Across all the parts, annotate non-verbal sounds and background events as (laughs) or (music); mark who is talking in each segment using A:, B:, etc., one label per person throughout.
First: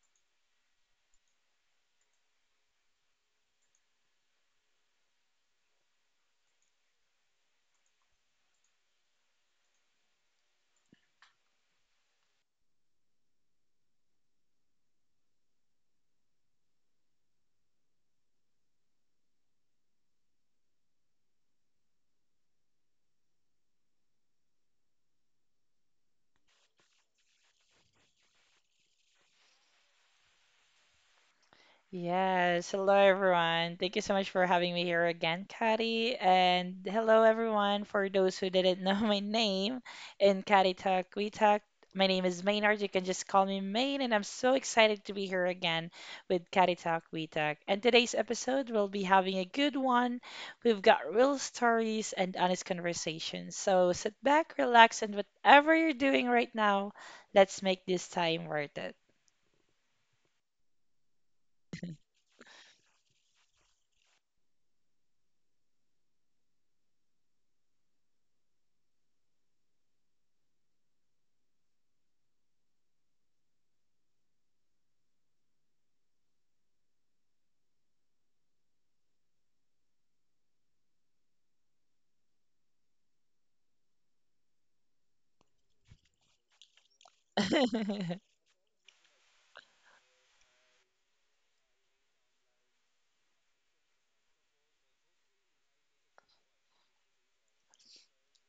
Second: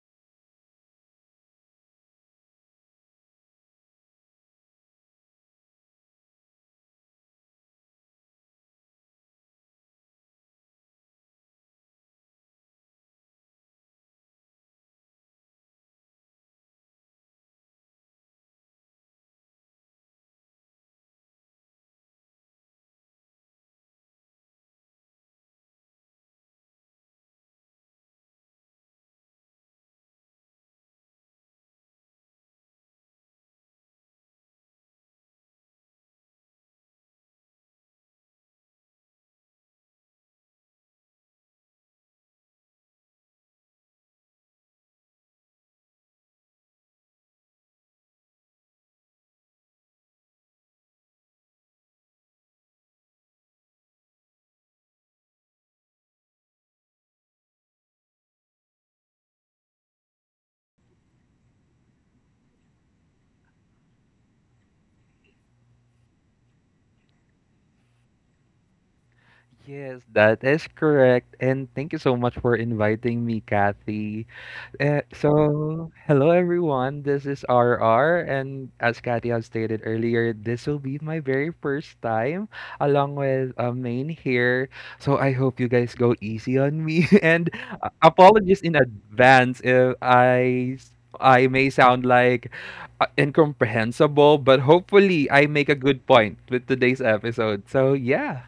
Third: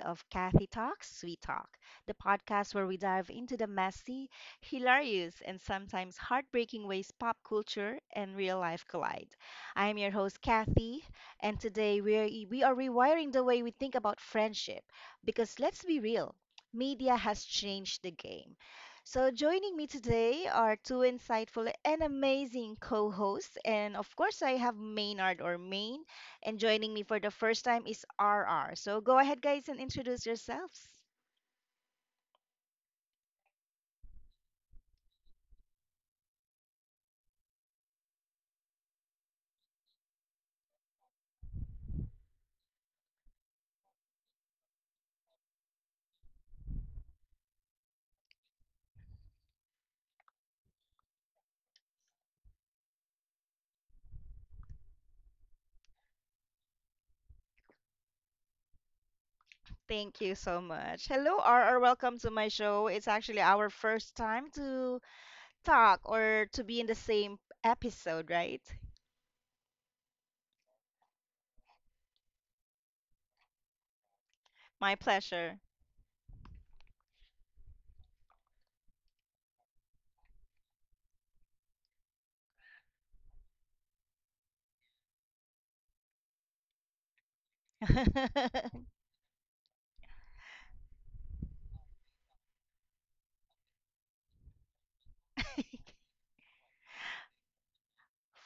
A: of Kathy Talks, Sweet Talk, the podcast where we dive into the messy, hilarious, and sometimes heartbreaking ways pop culture and real life collide. I am your host, Kathy, and today we are rewiring the way we think about friendship because let's be real, media has changed the game. So, joining me today are two insightful and amazing co hosts, and of course, I have Maynard or Main and joining me for the first time is RR. So go ahead, guys, and introduce yourselves.
B: Yes, hello everyone. Thank you so much for having me here again, Kati. And hello everyone for those who didn't know, (laughs) my name in Kati Talk We Talk. My name is Maynard. You can just call me Main, and I'm so excited to be here again with Kati Talk We Talk. And today's episode will be having a good one. We've got real stories and honest conversations. So sit back, relax, and whatever you're doing right now, let's make this time worth it.
A: Thank you so much. Hello, RR. Welcome to my show. It's actually our first time to talk or to be in the same episode, right?
C: Yes, that is correct. And thank you so much for inviting me, Kathy.
A: My
C: Uh,
A: pleasure.
C: so, hello everyone. This is RR, and as Kathy has stated earlier, this will be my very first time along with Main here. So I hope you guys go easy on me, (laughs) and apologies in
A: (laughs)
C: advance if I may sound like incomprehensible, but hopefully I make a good point with today's episode. So yeah,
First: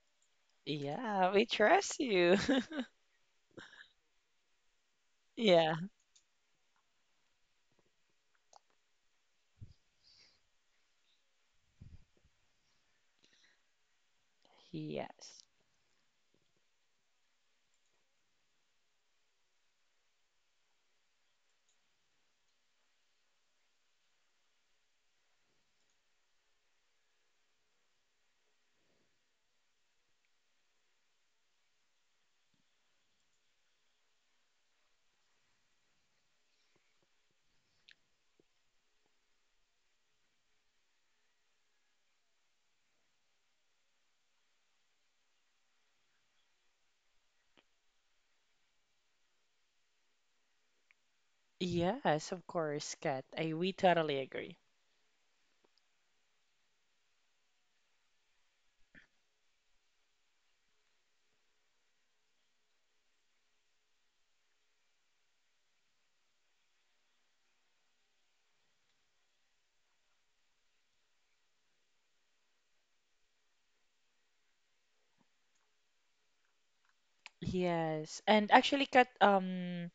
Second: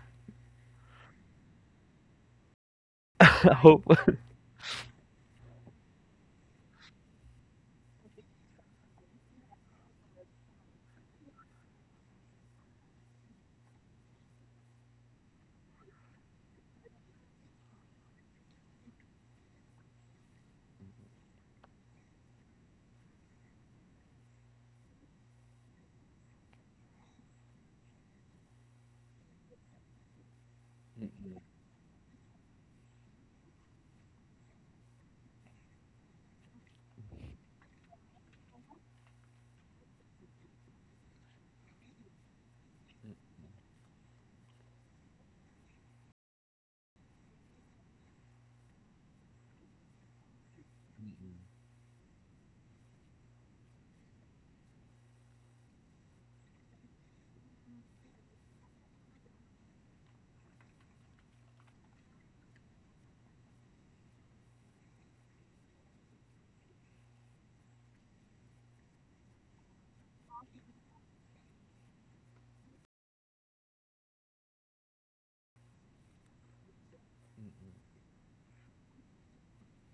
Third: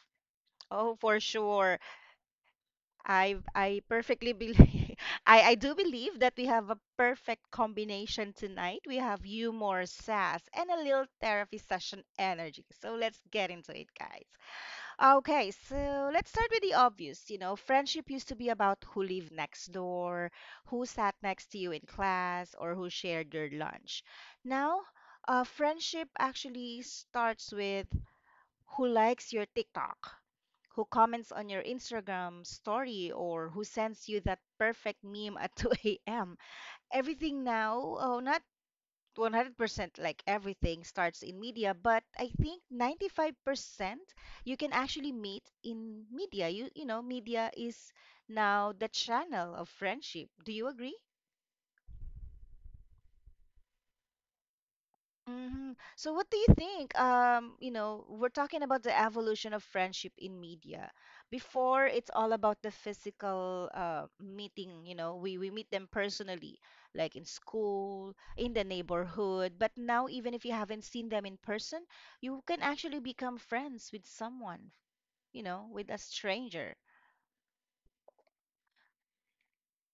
A: Oh, for
B: Yeah, we
A: sure.
B: trust you. (laughs)
C: (laughs)
A: I
C: hope.
A: perfectly believe. (laughs) I do
B: Yeah.
A: believe that we have a perfect combination tonight. We have humor, sass, and a little therapy session energy. So let's get into it, guys.
B: Yes.
A: Okay, so let's start with the obvious. You know, friendship used to be about who lived next door, who sat next to you in class, or who shared your lunch. Now, friendship actually starts with who likes your TikTok, who comments on your Instagram story, or who sends you that perfect meme at (laughs) 2 a.m. Everything now, oh, not 100%, like everything starts in media, but I think 95% you can actually meet in media. You know, media is now the channel of friendship. Do you agree?
B: Yes, of course, Kat. I we totally agree.
A: Hmm. So what do you think? You know, we're talking about the evolution of friendship in media. Before, it's all about the physical meeting. You know, we meet them personally, like in school, in the neighborhood. But now, even if you haven't seen them in person, you can actually become friends with someone, you know, with a stranger.
B: Yes. And actually, Kat,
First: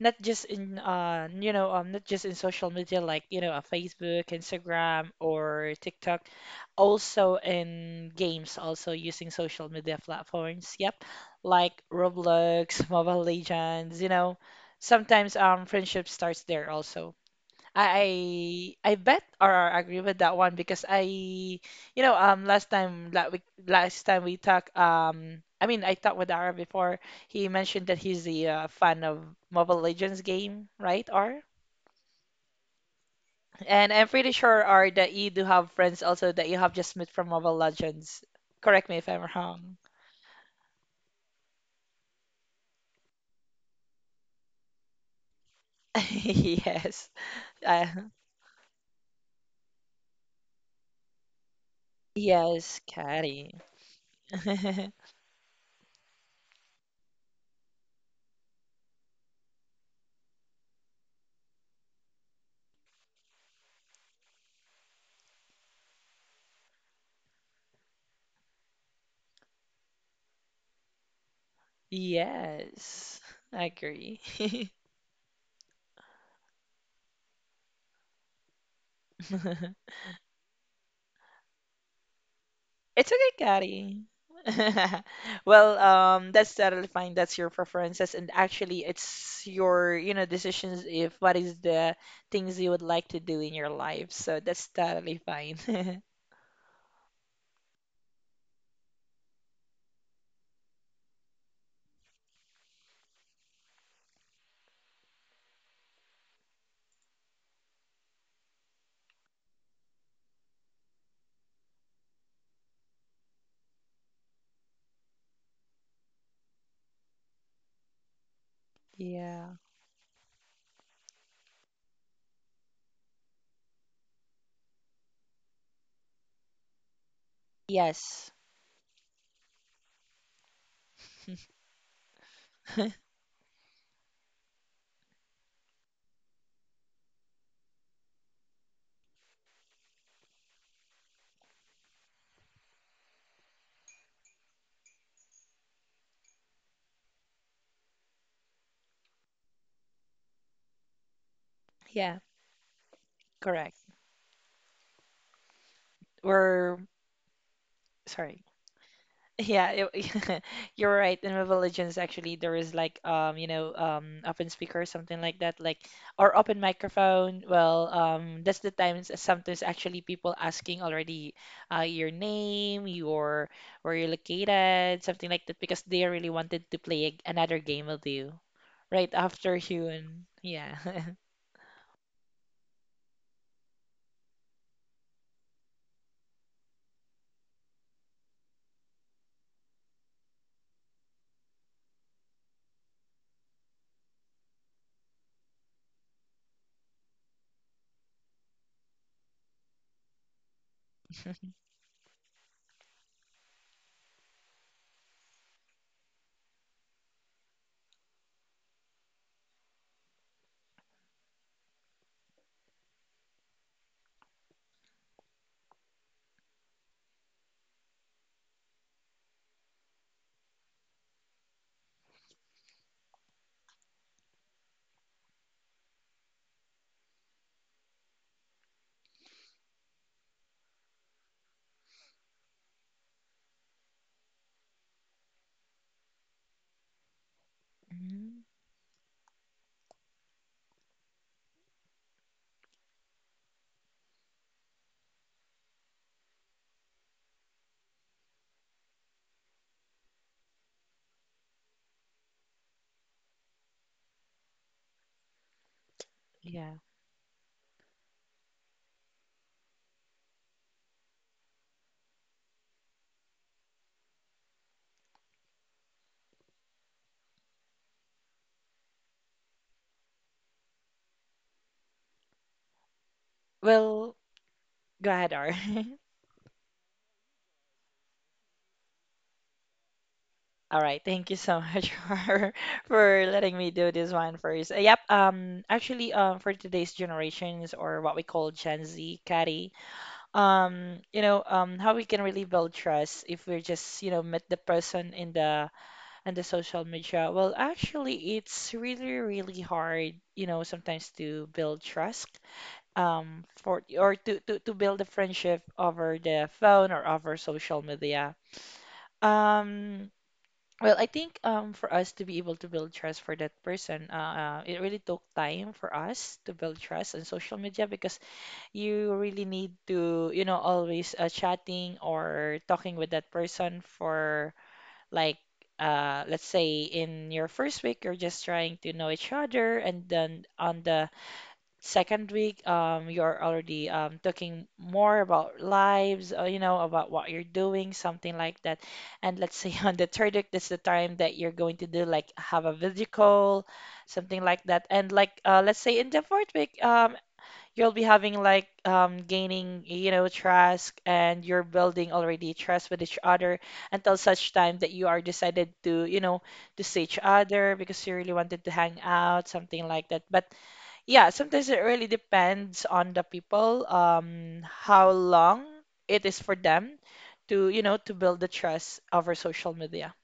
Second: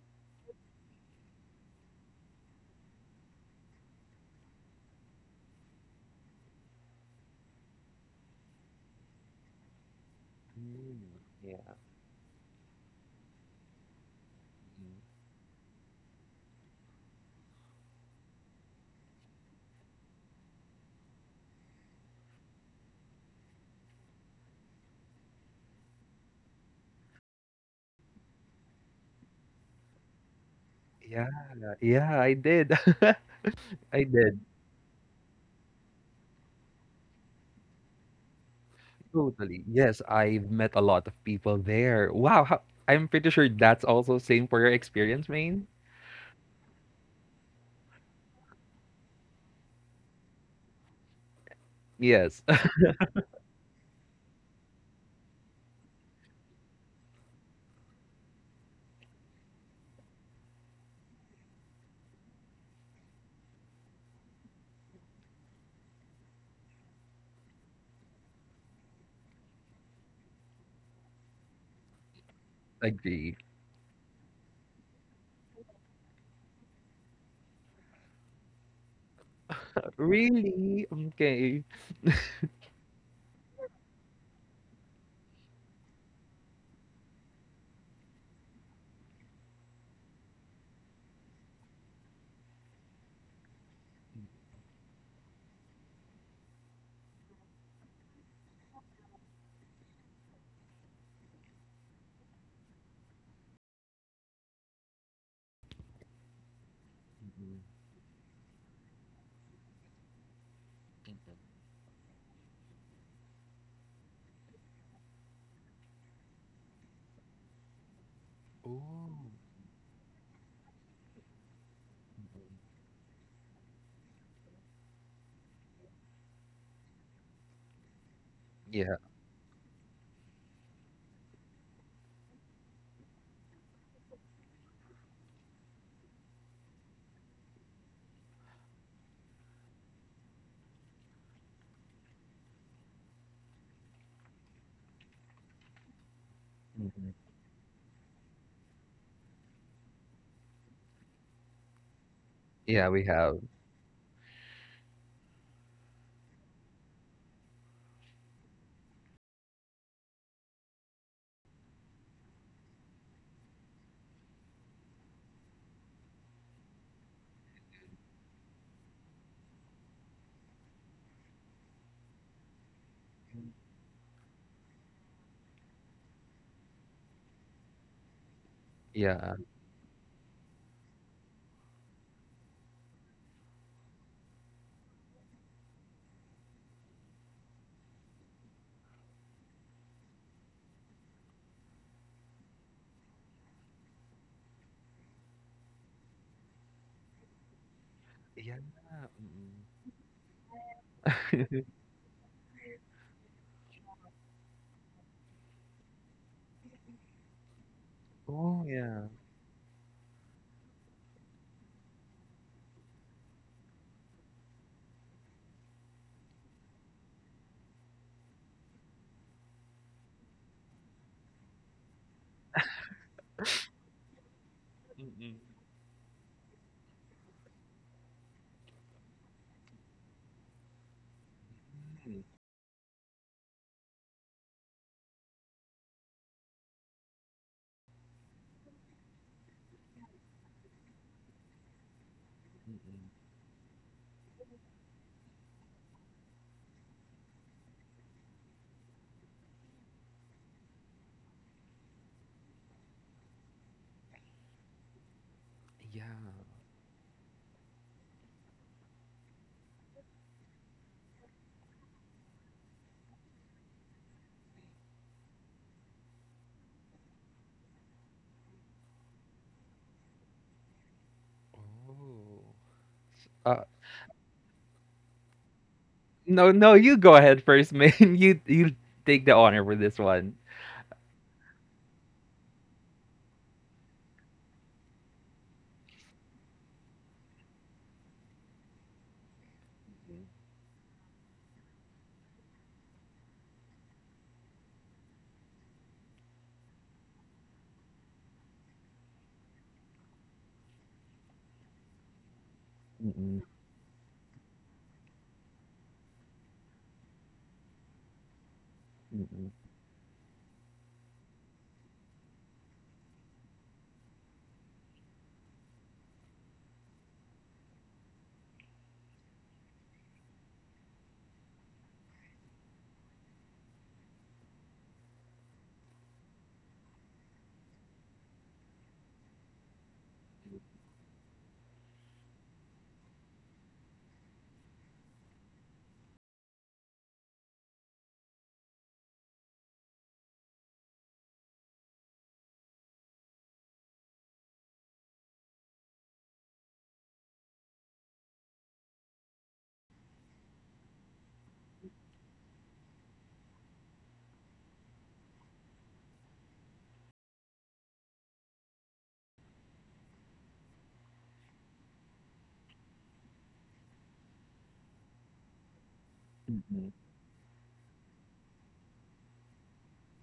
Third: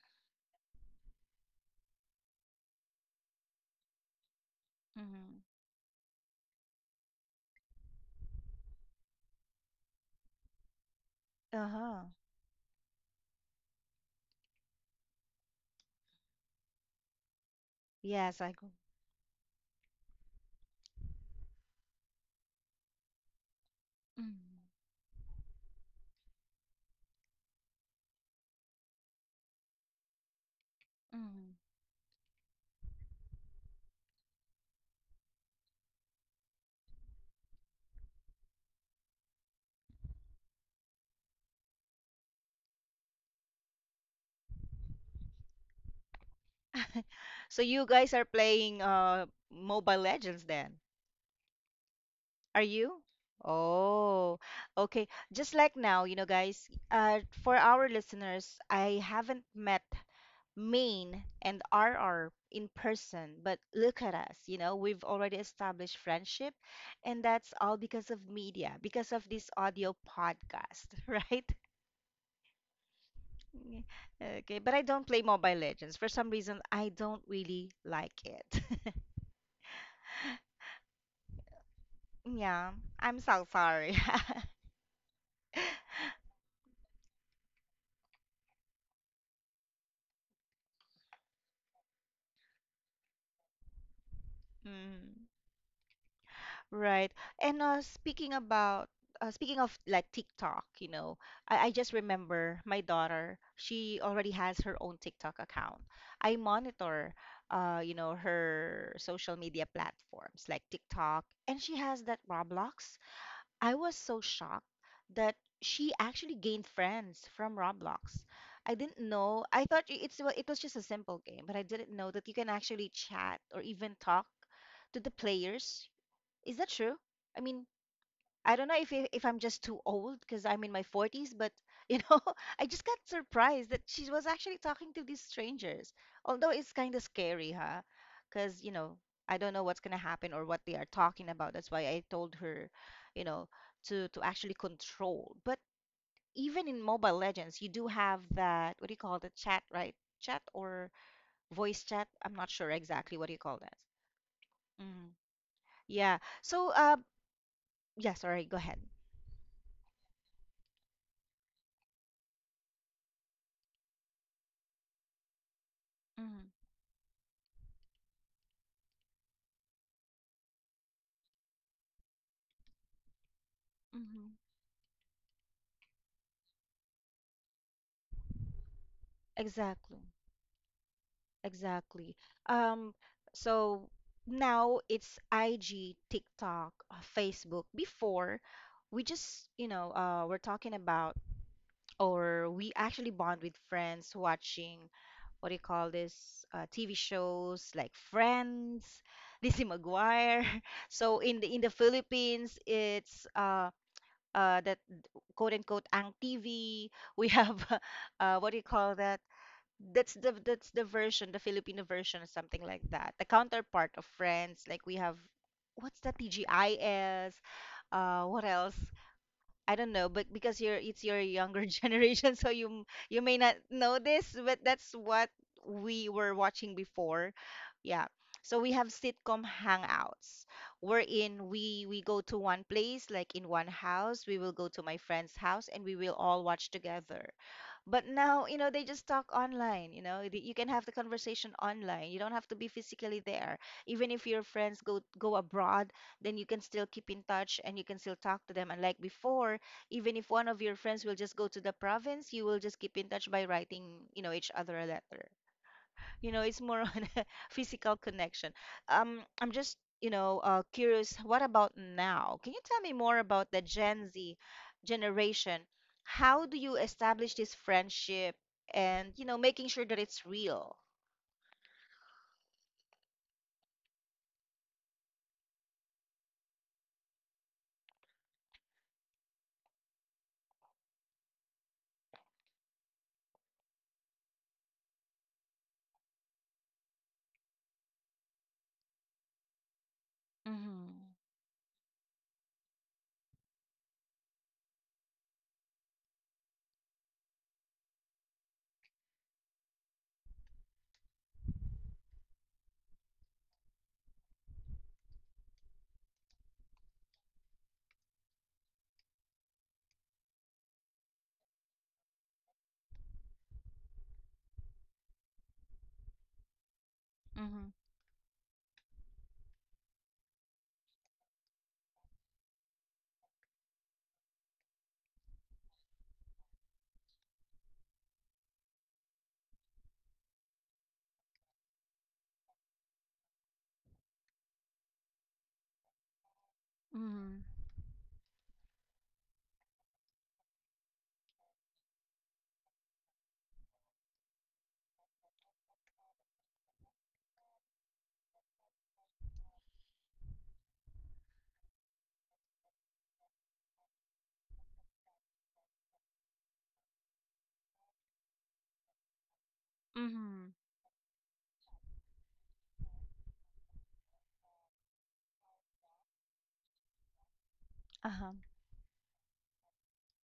B: not just in not just in social media like, Facebook, Instagram,
A: Mm-hmm.
B: or TikTok, also in games, also using social media platforms. Yep.
C: Mm, yeah.
B: Like
A: Uh-huh.
B: Roblox, (laughs) Mobile Legends, you know. Sometimes friendship starts there also.
A: Yes, I go.
B: I bet or agree with that one because I you know last time that we last time we talked, I mean, I talked with Ara before. He mentioned that he's a fan of Mobile Legends game, right,
C: Yeah,
B: Ar?
A: Mm-hmm.
C: yeah, I did.
B: And
C: (laughs) I
B: I'm pretty
C: did.
B: sure, Ar, that you do have friends also that you have just met from Mobile Legends. Correct me if I'm
C: Totally.
B: wrong.
C: Yes, I've met a lot of people there. Wow, I'm pretty sure that's also same for your experience, Maine.
B: (laughs) Yes.
A: (laughs) So
B: uh,
A: you guys are playing Mobile Legends then.
C: Yes,
A: Are
B: yes,
A: you?
B: Caddy.
A: Oh,
B: (laughs)
A: okay. Just like now, you know, guys, for our listeners, I haven't met Main and RR in person, but look at us, you know, we've already established friendship, and that's all because of media, because of this audio podcast, (laughs) right?
C: (laughs)
B: Yes,
C: agree.
B: I
A: Yeah.
B: agree. (laughs)
A: Okay, but I don't play Mobile Legends. For some reason, I don't really like it. (laughs)
C: Really? Okay.
A: Yeah,
B: It's
A: I'm
B: okay,
A: so sorry. (laughs)
B: Kari. (laughs) Well, that's totally fine. That's your preferences, and actually, it's your, you know, decisions if what is the things you would like to do in your life. So that's totally
A: Mm.
B: fine. (laughs)
A: Right. And speaking of like TikTok, you know, I just remember my daughter, she already has her own TikTok account. I monitor
C: Mhm.
A: you know, her social media platforms like TikTok, and she has that Roblox. I was so shocked that she actually gained friends from Roblox. I didn't
C: Oh.
A: know.
B: Yeah.
A: It's well, it was just a simple game, but I didn't know that you can actually chat or even talk to the players. Is that true? I mean,
B: Yes.
A: I don't know if
C: Yeah.
A: I- if I'm just too old because I'm in my 40s, but you know, (laughs) I just got surprised that she was actually talking to these strangers. Although it's kind of scary, huh? Because, you know, I don't know what's gonna happen or what they are talking about. That's why I told her, you know, to actually control. But even in Mobile
C: Mhm.
A: Legends, you do have that, what do you call, the chat, right? Chat or voice chat?
B: Yeah,
A: I'm not sure
C: Yeah, we
A: exactly what do
C: have.
A: you call that.
B: correct.
A: Mm. Yeah. So,
B: We're
A: yeah,
B: sorry.
A: sorry, go ahead.
B: Yeah, it, (laughs) you're right. In my religions, actually, there is like open speaker or something like that, like or
A: Mm-hmm.
B: open microphone. Well, that's the times that sometimes actually people asking already, your name, your where you're
A: Mm-hmm.
B: located, something like that, because they really wanted to play another game with you, right
C: Yeah.
B: after you.
A: Exactly.
B: And yeah,
A: Exactly. Um, so now it's IG, TikTok, Facebook. Before, we just, you know, we're talking about, or we actually bond with friends watching, what do you call this, TV shows like
C: Yeah.
A: Friends,
C: Mhm.
A: Lizzie McGuire. (laughs) So in
B: (laughs)
A: the in
C: (laughs)
A: the Philippines, it's that, quote unquote, ang TV. We have (laughs) uh, what do you
C: Oh,
A: call
C: yeah.
A: that? That's the, that's the version, the Filipino version, or something like that. The counterpart of Friends, like we have, what's that, TGIS? What else? I don't know, but because you're, it's your younger (laughs) generation, so you may not know this, but that's what
C: Mm-mm.
A: we were watching before. Yeah. So we have sitcom hangouts wherein we go to one place, like in one house. We will go to my friend's house and we will all watch together. But
B: mm,
A: now, you know, they just talk online, you know. The- You can have the conversation online. You don't have to be physically there. Even if your friends go abroad, then you can still keep in touch and you can still talk to them. And like before, even if one of your friends will just go to the province, you will just keep in touch by writing, you know, each other a letter.
C: Yeah.
A: You know, it's
B: yeah.
A: more (laughs) on a physical connection. I'm just, you know, curious, what about now? Can you tell me more about the Gen Z generation? How do you establish this friendship and, you know, making sure that it's real?
C: Oh. Uh,
B: Well, go ahead, R. (laughs)
C: No, no, you go ahead first, man. (laughs) You take the honor for this one.
B: All right, thank you so much (laughs) for letting me do this one first. Yep, actually for today's generations or what we call Gen Z, Catty,
A: Mm-hmm.
B: how we can really build trust if we're just, you know, met the person in the social media. Well, actually it's really really hard, you know, sometimes to build trust
C: Mm-mm,
B: for or to build a friendship over the phone or over social media.
C: mm-mm,
B: Um well, I think, for us to be able to build trust for that person, it really took time for us to build trust on social
A: Mm-hmm.
B: media because you really need to, you know, always chatting or talking with that person for like, let's say in your first week, you're just trying to know each other, and then on the second week, you're already talking more about lives, you know, about what
A: Mm-hmm.
B: you're doing, something like that. And let's say (laughs) on the third week, that's the time that you're going to do like have a video call, something like that. And like let's say in the fourth week, you'll be having like gaining, you know, trust and you're building already trust with each other until such time that you are decided to, you know, to see each other because you really wanted to hang out, something like that. But
A: Mm-hmm.
B: yeah, sometimes it really depends on the people, how long it is for
C: mm-mm,
B: them to, you know, to
A: Uh-huh.
B: build the trust over social media.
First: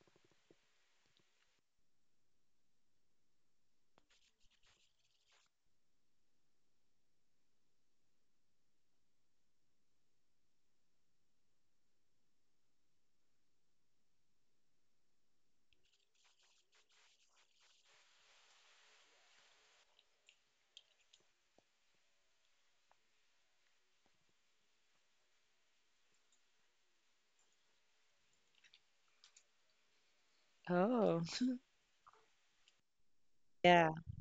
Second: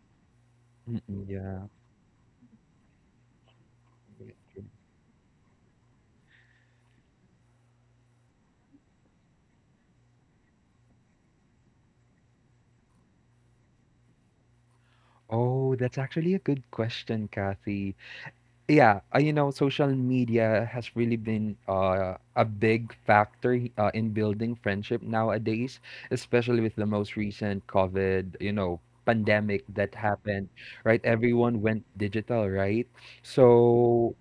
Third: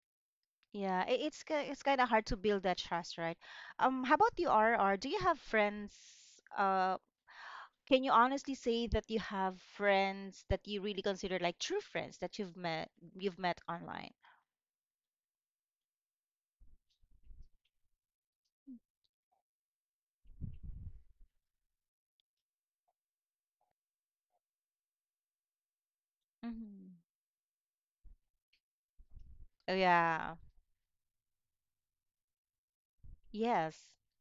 A: Yeah,
C: mm-mm, yeah.
A: it's kind of hard to build that trust, right? How about you, R? R? Do you have friends, uh, can you honestly say that you have friends that you really consider like true friends that you've met online?
C: Oh, that's actually a good question, Kathy. Yeah, social media has really been a big factor in building friendship nowadays, especially with the
A: Mm-hmm.
C: most recent COVID pandemic that
A: Yeah.
C: happened, right?
B: Oh,
C: Everyone went digital, right?
A: Yes.
B: yeah.
C: So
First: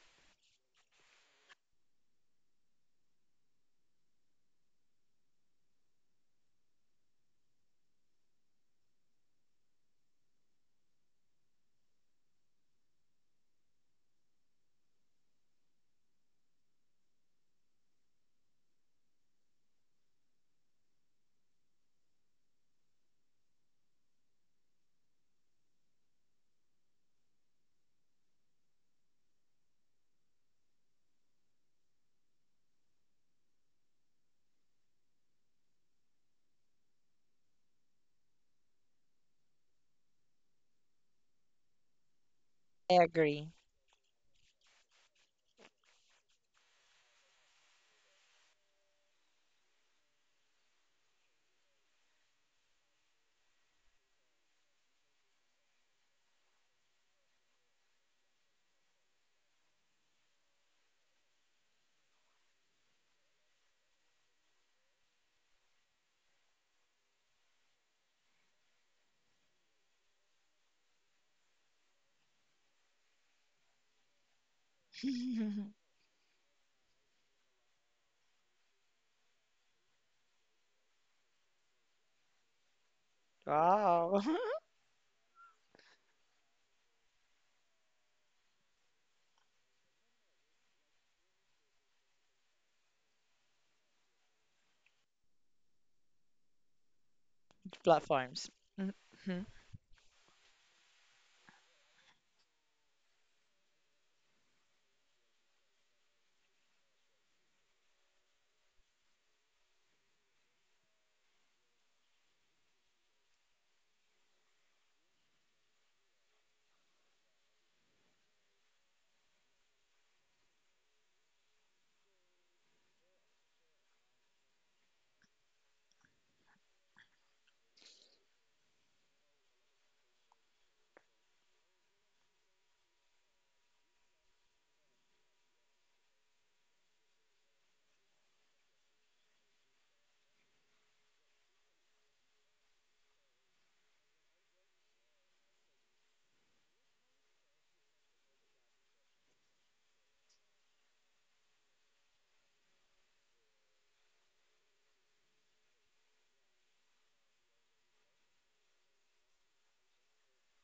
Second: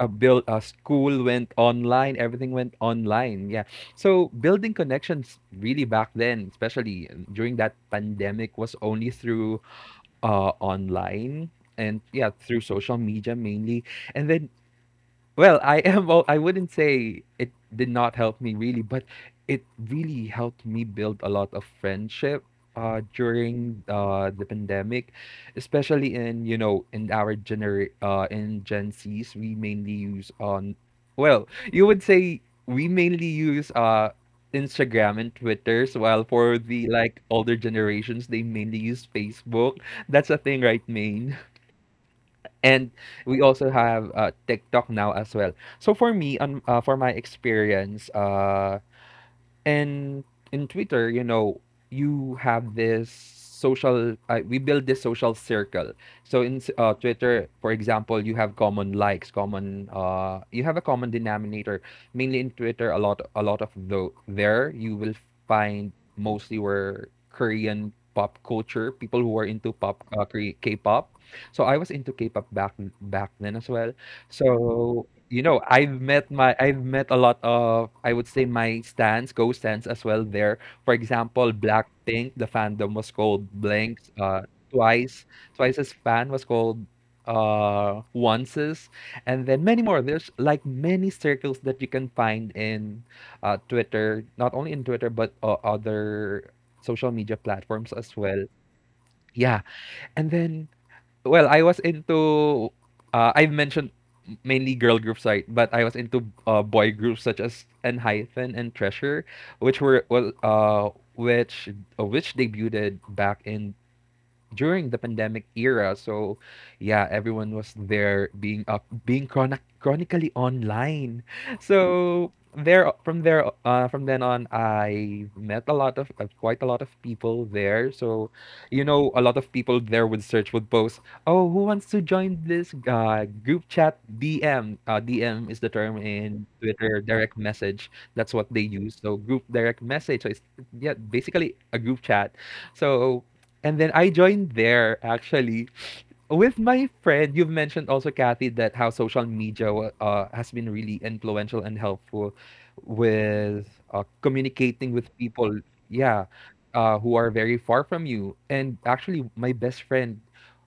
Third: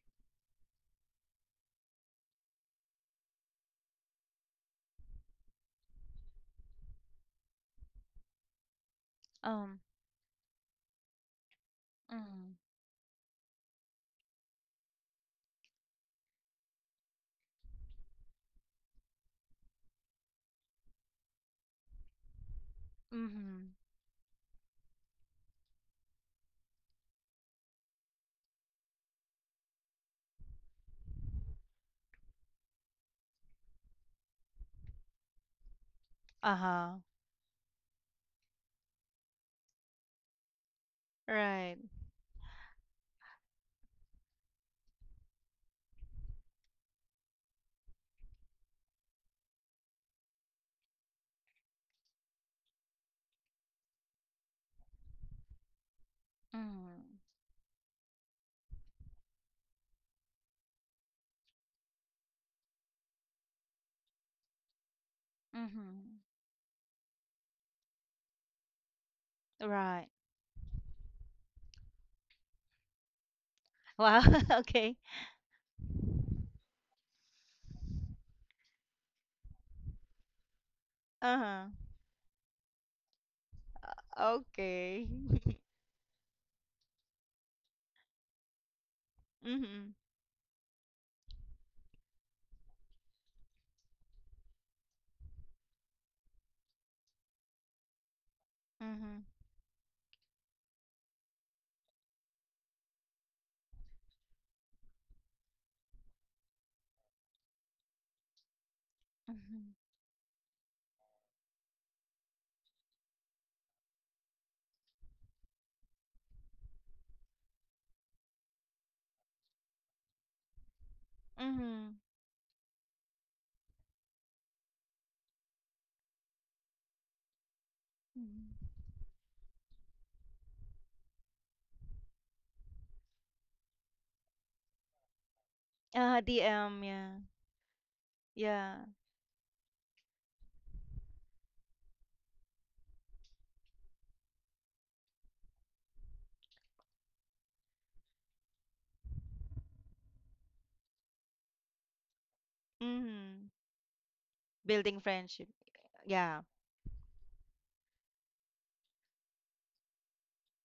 C: a build a school went online. Everything went online. Yeah. So building connections really back then, especially during that pandemic, was only through
A: Um.
C: online, and yeah,
A: Mm.
C: through social media mainly. And then, well, I (laughs) am. I wouldn't say it did not help me really, but it really helped me build a lot of friendship
A: Mm-hmm.
C: during the pandemic, especially in you know in our gener in Gen Zs, we mainly use on. Well, you would say we mainly use Instagram and Twitters, while for the
A: Uh-huh.
C: like older generations, they mainly use Facebook. That's a thing, right, Maine?
A: Right.
C: And
B: I
C: we
B: agree.
C: also have TikTok now as well. So for me, on for my experience, and in Twitter, you have this social. We build this social circle. So in
A: Mm.
C: Twitter, for example, you have common likes, common. You have a common denominator. Mainly in Twitter, a lot of there you will find
A: Mm-hmm.
C: mostly were Korean pop culture people who are into
A: Right.
C: K-pop. So I was into K-pop back then as well.
A: Wow. (laughs) Okay.
C: So you know
B: (laughs)
C: i've met my i've met a lot of, I would say, my stands as well there. For example,
A: Uh-huh.
C: Blackpink, the fandom was called Blanks.
B: Wow.
C: uh
A: Okay.
C: twice
A: (laughs)
C: twice's fan was called, Once's. And then many
A: Mm-hmm.
C: more. There's like many circles that you can find in Twitter, not only in Twitter, but other social media
B: (laughs)
C: platforms as well.
B: Platforms.
A: Mm-hmm.
B: Mhm.
C: Yeah. And then, well, I was into I've mentioned mainly girl groups, right? But I was into boy groups such as Enhypen and Treasure,
A: Mm-hmm.
C: which were well, which which debuted back in during the pandemic era. So, yeah, everyone was there, being up, being chronic, chronically online.
A: Mm-hmm.
C: So there, from then on, I met quite a lot of people there. So,
A: Mm-hmm.
C: a lot of people there would post, oh, who wants to join this group chat DM? DM is the term in
A: DM,
C: Twitter,
A: yeah.
C: direct message. That's what they
A: Yeah.
C: use. So group direct message. So it's, yeah, basically a group chat. So and then I joined there actually with my friend. You've mentioned also, Kathy, that how social media has been really influential and helpful
A: Mm-hmm.
C: with communicating
A: Building
C: with
A: friendship.
C: people, yeah,
A: Yeah.
C: who are very far from you. And actually, my best friend,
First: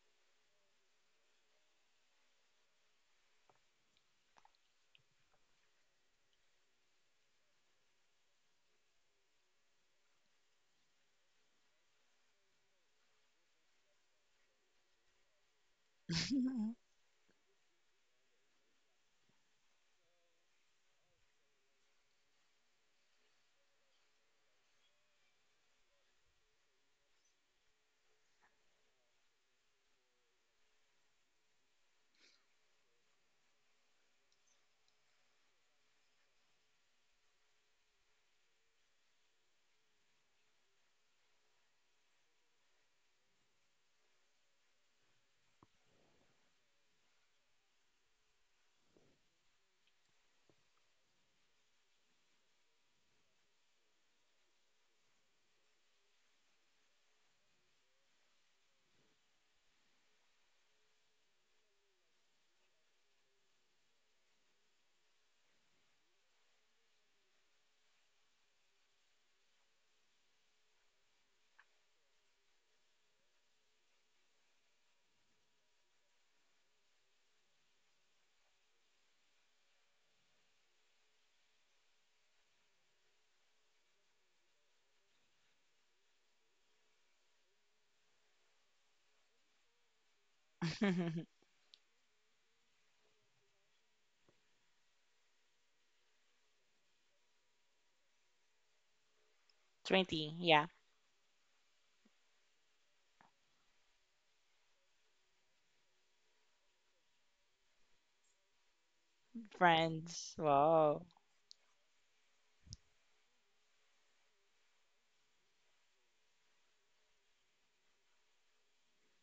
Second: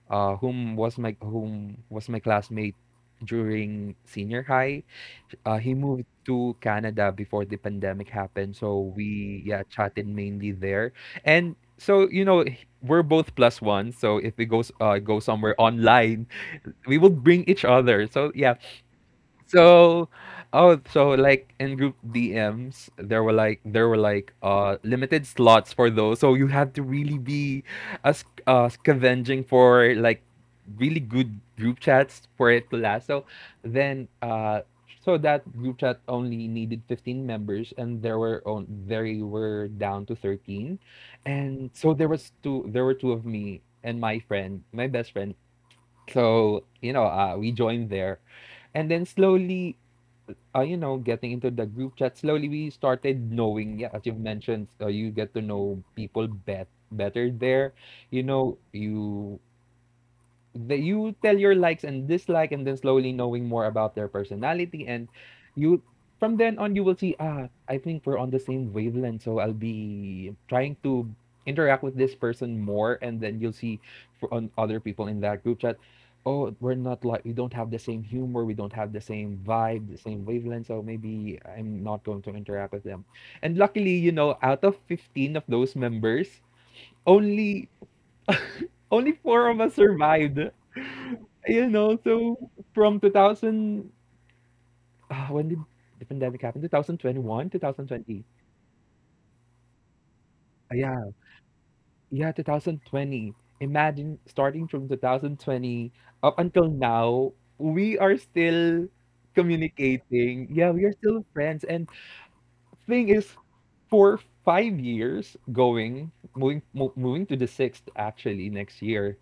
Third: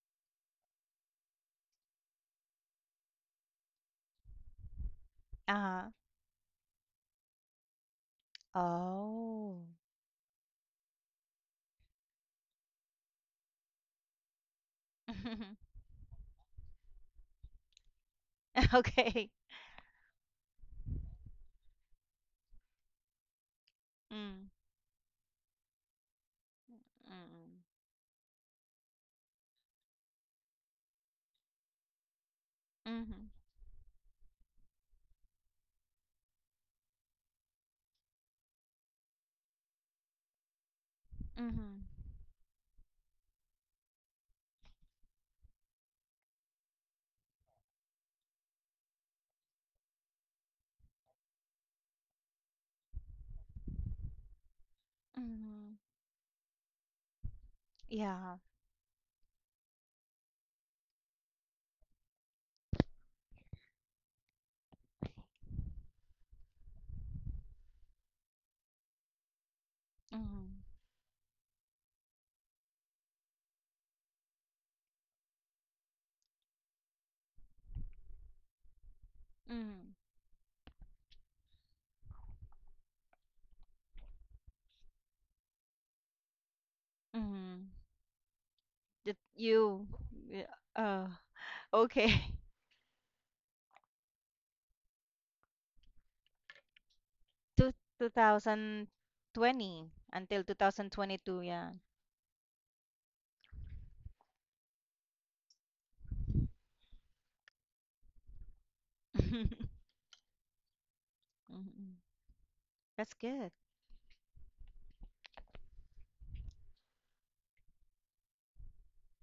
C: whom was my classmate during senior high, he
A: Uh-huh.
C: moved to Canada before the pandemic happened, so we,
A: Oh.
C: yeah, chatted mainly there. And so, we're both plus one, so if we go somewhere
A: (laughs)
C: online,
B: (laughs)
C: we will bring each other. So yeah,
A: Okay.
C: so, like in group DMs, there were like
A: Mm.
C: limited slots for those. So you had to really
A: Mm.
C: be scavenging for like really good group chats for it to last.
A: Mhm.
C: Then uh so that group chat only needed 15 members, and there were on, there were down to 13. And
A: Mhm.
C: so there were two, of me and my friend, my best friend. So, we joined there, and then slowly, getting into the group chat, slowly we started knowing, yeah, as you've mentioned, you get to know
A: Mhm.
C: people better there. You
A: Yeah.
C: know, you you tell your likes and dislike, and then slowly knowing more about their personality. And you from then on you will see, ah, I think we're on the same wavelength, so I'll be
A: Mhm.
C: trying to interact with this person more, and then you'll see for on other people in that group chat, oh, we're not like, we don't have the same humor, we don't have the same vibe,
A: Mhm.
C: the same wavelength, so maybe I'm not going to interact with them. And luckily, out of 15 of those members, only
A: Mhm.
C: only
A: Did
C: four of us
A: you,
C: survived.
A: yeah, uh,
B: (laughs)
C: You know,
A: okay. (laughs)
C: so from 2000, ah, when did the pandemic happen? 2021,
A: Two,
C: 2020.
A: 2020
B: 20,
A: until
B: yeah.
C: Ah, yeah,
A: 2022, yeah.
C: yeah, 2020. Imagine, starting from 2020 up until now, we are still
A: (laughs)
B: Friends.
C: communicating. Yeah, we are
B: Wow.
C: still friends. And
A: Mhm.
C: thing
A: That's
C: is,
A: good.
C: for 5 years going, moving to the sixth, actually next year,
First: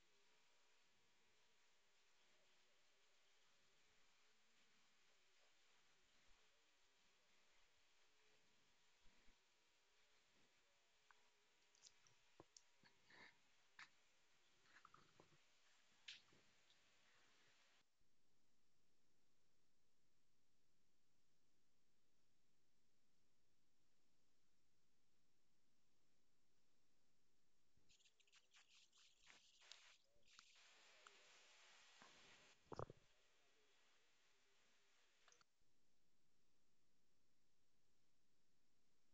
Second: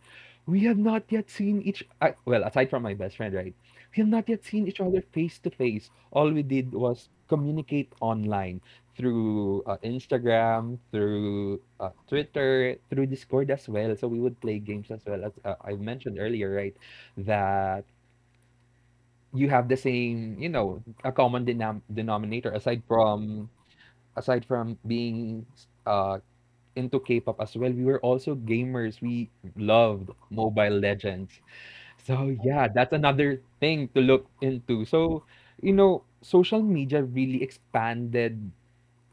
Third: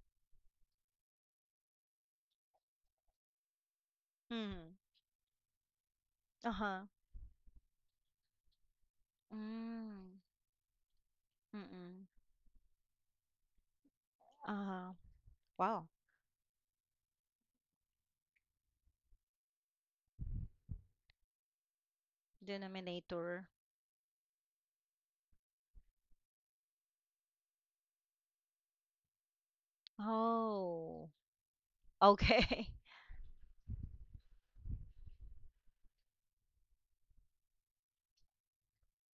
C: we have not yet seen each. Well, aside from my best friend, right? We have not yet seen
A: Mm.
C: each other face to face. All we did
A: Uh-huh.
C: was communicate online through
A: Mm.
C: Instagram, through
A: Mm-mm.
C: Twitter, through Discord as well. So we would play games
A: Uh-huh.
C: as well, as I
A: Wow.
C: mentioned earlier, right? That you have the same, a common denominator, aside from,
A: Denominator.
C: being uh into K-pop as well, we were also gamers. We loved Mobile
A: Oh.
C: Legends. So yeah,
A: Okay.
C: that's another thing to look into. So, you know, social media really expanded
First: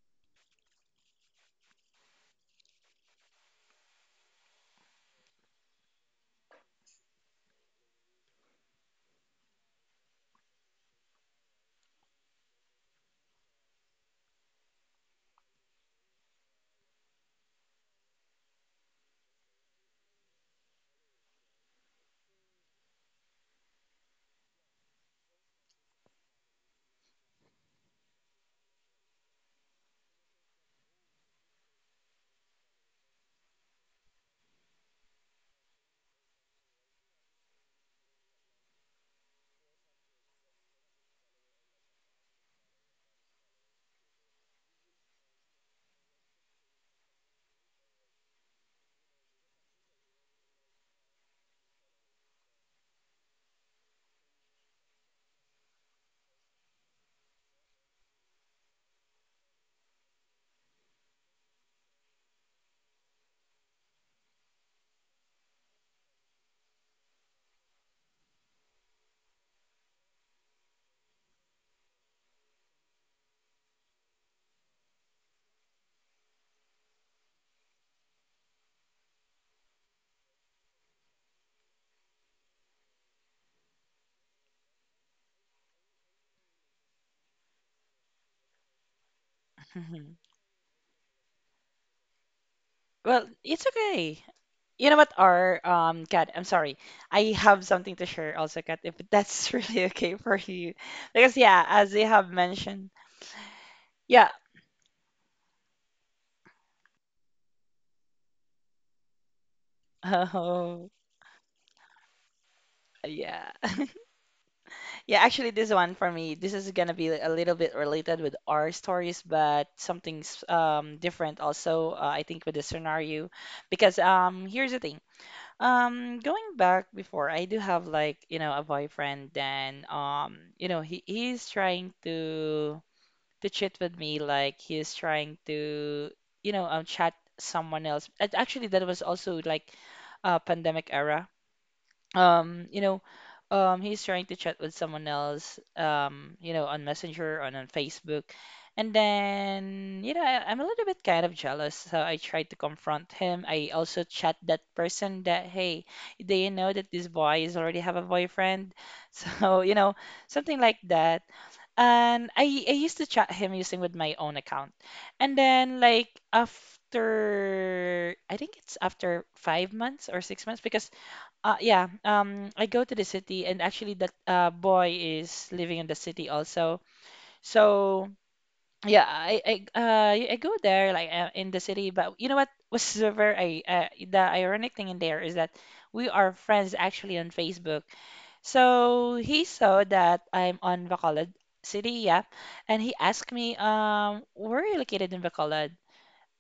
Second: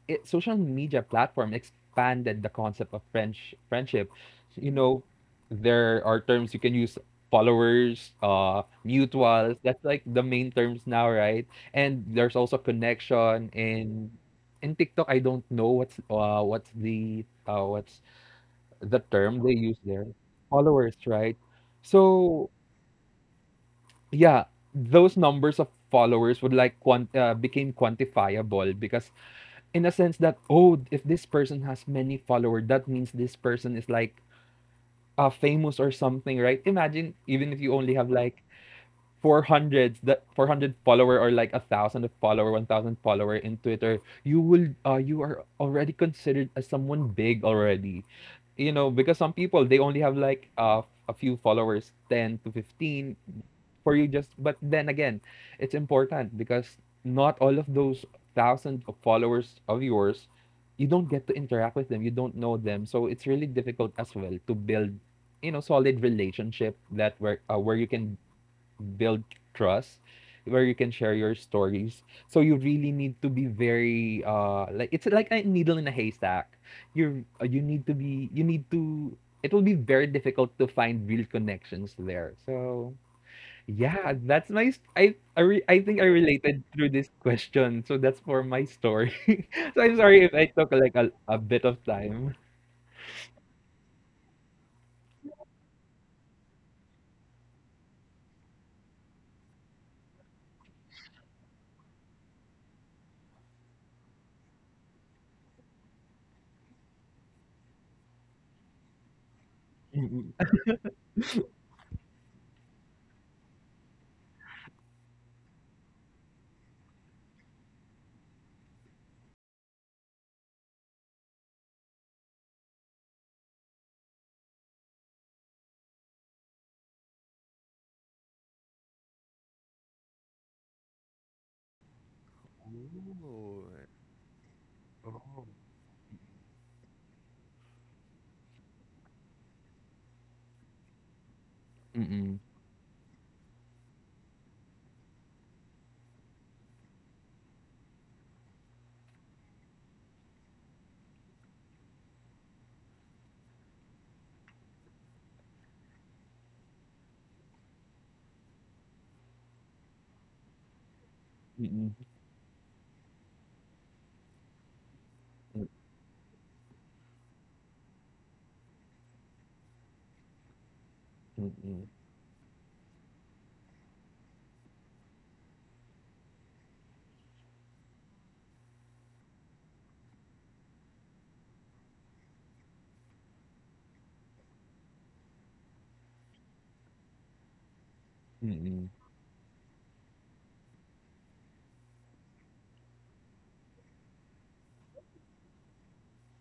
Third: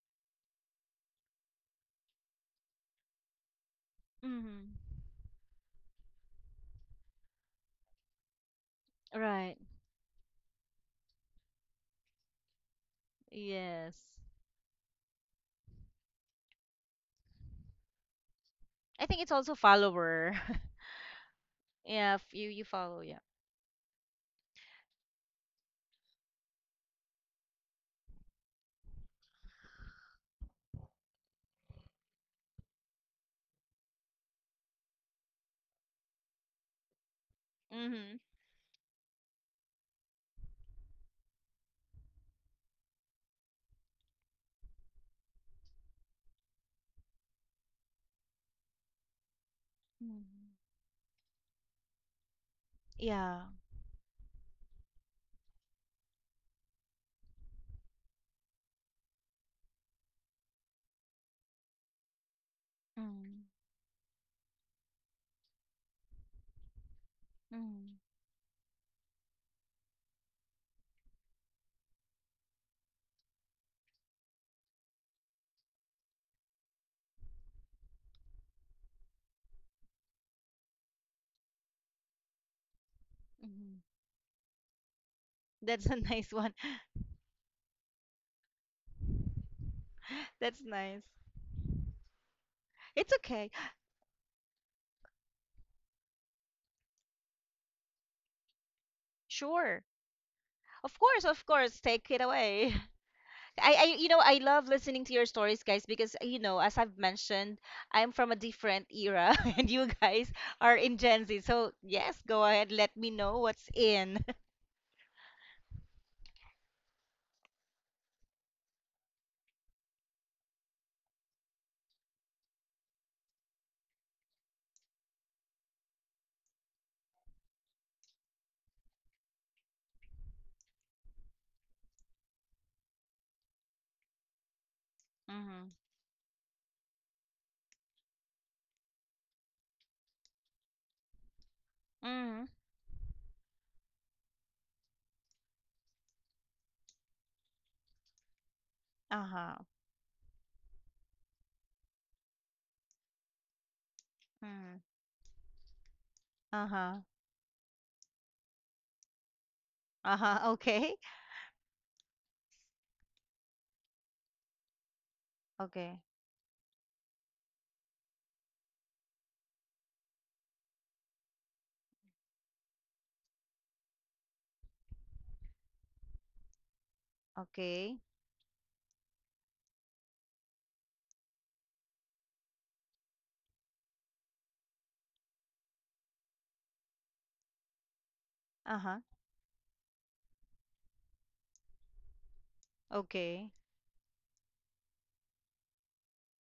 C: it, social media platform expanded the concept of French friendship.
A: (laughs)
C: You
A: Mhm.
C: know, there are terms you can use: followers, mutuals.
A: Right.
C: That's like the main terms now, right? And there's also connection
A: Yes.
C: in TikTok. I don't know what's the
A: I think it's
C: term they
A: also
C: use there.
A: follower.
C: Followers, right?
A: (laughs) Yeah, if
C: So
A: you follow, yeah.
C: yeah, those numbers of followers would like, became quantifiable, because in a sense that, oh, if this person has many followers, that means this person is like famous or something, right? Imagine, even if you only have
A: Mm-hmm.
C: like 400, that 400 follower, or like a thousand of follower 1000 follower in Twitter, you are already considered as someone big already, because some people they only have like,
A: Mm.
C: a few followers, 10 to 15
A: Yeah.
C: for you, just but then again, it's important because not all of those thousand of followers of yours, you don't get to interact with them, you don't know them, so it's really
A: Mm.
C: difficult as well to build, solid relationship, that where you
A: Mm.
C: can build trust, where you can share your stories. So you really need to be very, like a needle in a haystack. You need to be, you need to it will be very difficult to find real connections there. So
A: Mm.
C: yeah, I
A: That's
C: think
A: a
C: I
A: nice one.
C: related through this question. So that's for my story. (laughs)
B: (laughs)
C: So I'm
B: Mhm.
C: sorry if
A: (laughs)
C: I
A: That's
C: took like
A: nice.
C: a bit of time.
A: It's
B: Well,
A: okay.
B: it's okay. You know what, Our Kat, I'm sorry. I have something to share also, Kat, if that's (laughs)
A: Sure.
B: really okay for you.
A: Of course,
B: Because
A: of
B: yeah,
A: course.
B: as you
A: Take it
B: have
A: away.
B: mentioned,
A: (laughs) I you know,
B: yeah.
A: I love listening to your stories, guys, because you know, as I've mentioned, I'm from a different era (laughs) and you
C: Mm-mm.
A: guys are
B: Oh,
A: in Gen Z, so yes, go ahead, let me know
B: yeah.
A: what's
B: (laughs)
A: in.
B: Yeah, actually this one for me, this is gonna be a little bit related with our stories, but something's different also, I think with the scenario. Because here's the thing. Going back before, I do have like, you know, a boyfriend then, you know, he's trying to
C: Ooh.
B: cheat with me, like he's
A: (laughs)
B: trying
C: Oh.
A: Mhm.
B: to, you know, chat someone else. And actually, that was also like pandemic era.
C: Mm-mm.
A: Mhm.
B: um you know he's trying to chat with someone else you know, on Messenger and on Facebook. And
A: Uh-huh.
B: then you know, I'm a little bit kind of jealous, so I tried to confront him. I also chat that
A: Mhm.
B: person that, hey, do you know that
A: Uh-huh.
B: this boy is already have a boyfriend? (laughs) So you know,
A: Uh-huh. (laughs)
B: something like
A: Okay.
B: that.
C: Mm-mm.
B: And I used to chat him using with my own account. And
C: Mm-mm.
B: then
A: Okay.
B: like after I think it's after 5 months or 6 months. Because
C: Mm-mm.
B: yeah, I go to the city, and actually, that boy is living in the city also.
A: Okay.
B: So yeah, I go there like in the city. But you know what was super? I The ironic thing in there is that we are friends actually on Facebook.
C: Mm-mm.
A: Uh-huh.
B: So he saw that I'm on Bacolod City, yeah, and he asked
A: Okay.
B: me, where are you located in Bacolod?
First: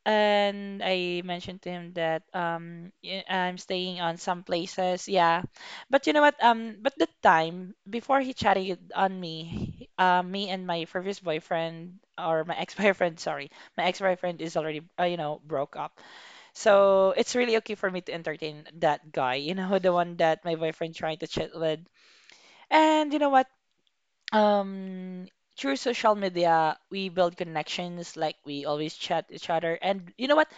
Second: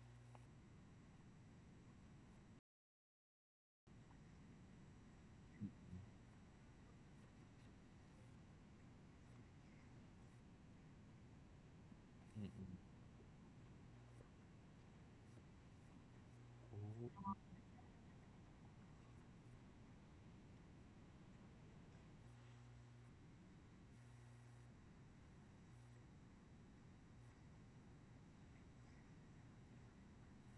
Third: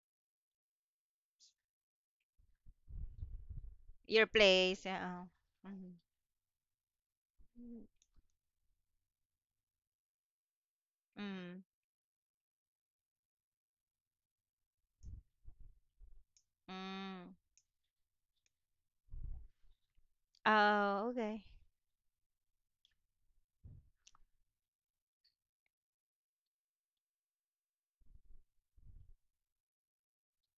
B: And I mentioned to him that I'm staying on
A: Your
B: some
A: place.
B: places,
A: Yeah.
B: yeah.
A: Mm-hmm.
B: But you know what? But the time before he chatted on me, me and my previous
A: Mm.
B: boyfriend or my
C: Mm-mm.
B: ex-boyfriend, (laughs) sorry, my ex-boyfriend is already, you know, broke up. So
A: Mm.
B: it's really okay for me to entertain that guy, you know, (laughs) the one that my boyfriend
A: Oh,
B: trying to
A: okay.
B: chat with. And you know what? Um, Through social media, we build connections, like we always chat each other. And you know what?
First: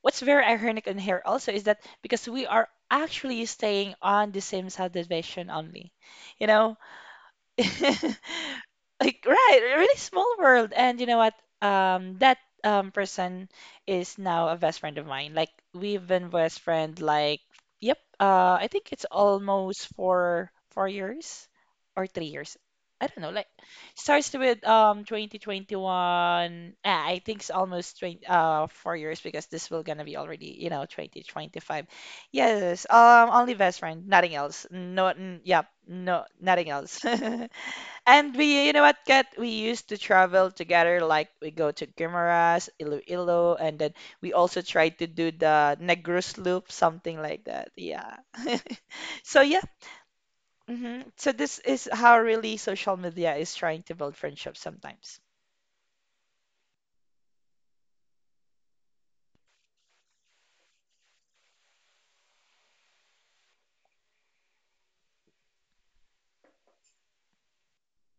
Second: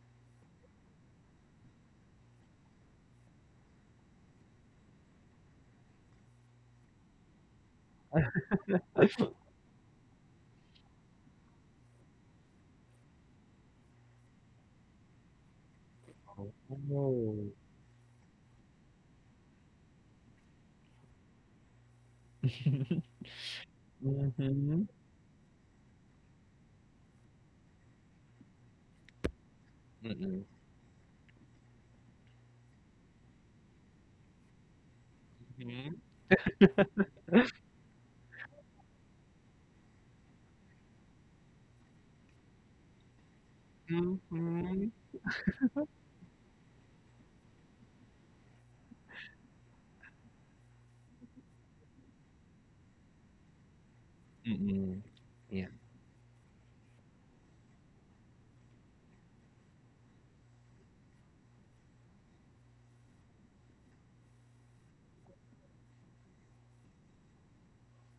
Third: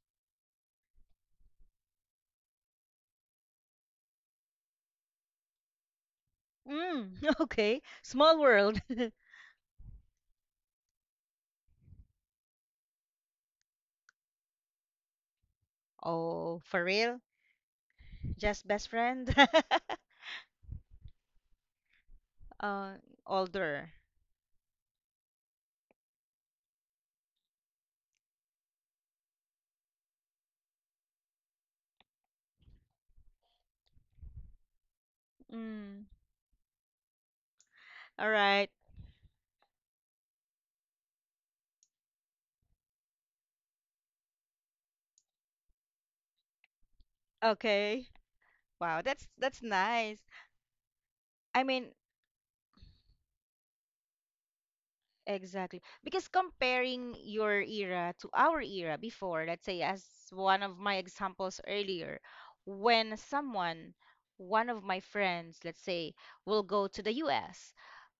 B: What's very ironic in here also is that because we are actually staying on the same side of the vision only, you know,
A: Mm. (laughs)
B: (laughs)
A: Okay.
C: Oh.
A: Small world. (laughs)
B: like right, a really small world. And you know what, that person is now a best friend of mine. Like we've been
A: Oh,
B: best
A: for
B: friend
A: real?
B: like, yep,
A: Just
B: I
A: best
B: think it's
A: friend? (laughs)
B: almost four years or 3 years.
A: Uh,
B: I
C: (laughs)
B: don't know, like
A: older.
B: starts with
C: Mhm.
B: 2021. Ah, I think it's almost 20 uh 4 years, because this will gonna be
C: Mm.
B: already, you know, 2025. Yes, only best friend, nothing else. Yep,
A: Mm.
B: no, nothing else. (laughs)
A: All
B: And we,
A: right.
B: you know what, Kat, we used to travel together. Like we go to Guimaras, Iloilo, and then
C: Mhm.
B: we also try
C: Mhm.
B: to do the Negros Loop, something like that.
A: Okay.
B: Yeah.
A: Wow,
B: (laughs) So
A: that's
B: yeah.
A: nice.
B: So this
A: I
B: is
A: mean,
B: how really social media is trying to build friendships
C: Mm.
B: sometimes.
C: Yeah.
A: exactly. Because comparing your era to our era before, let's say, as one of my examples earlier, when someone, one of my friends, let's say, will go to the US,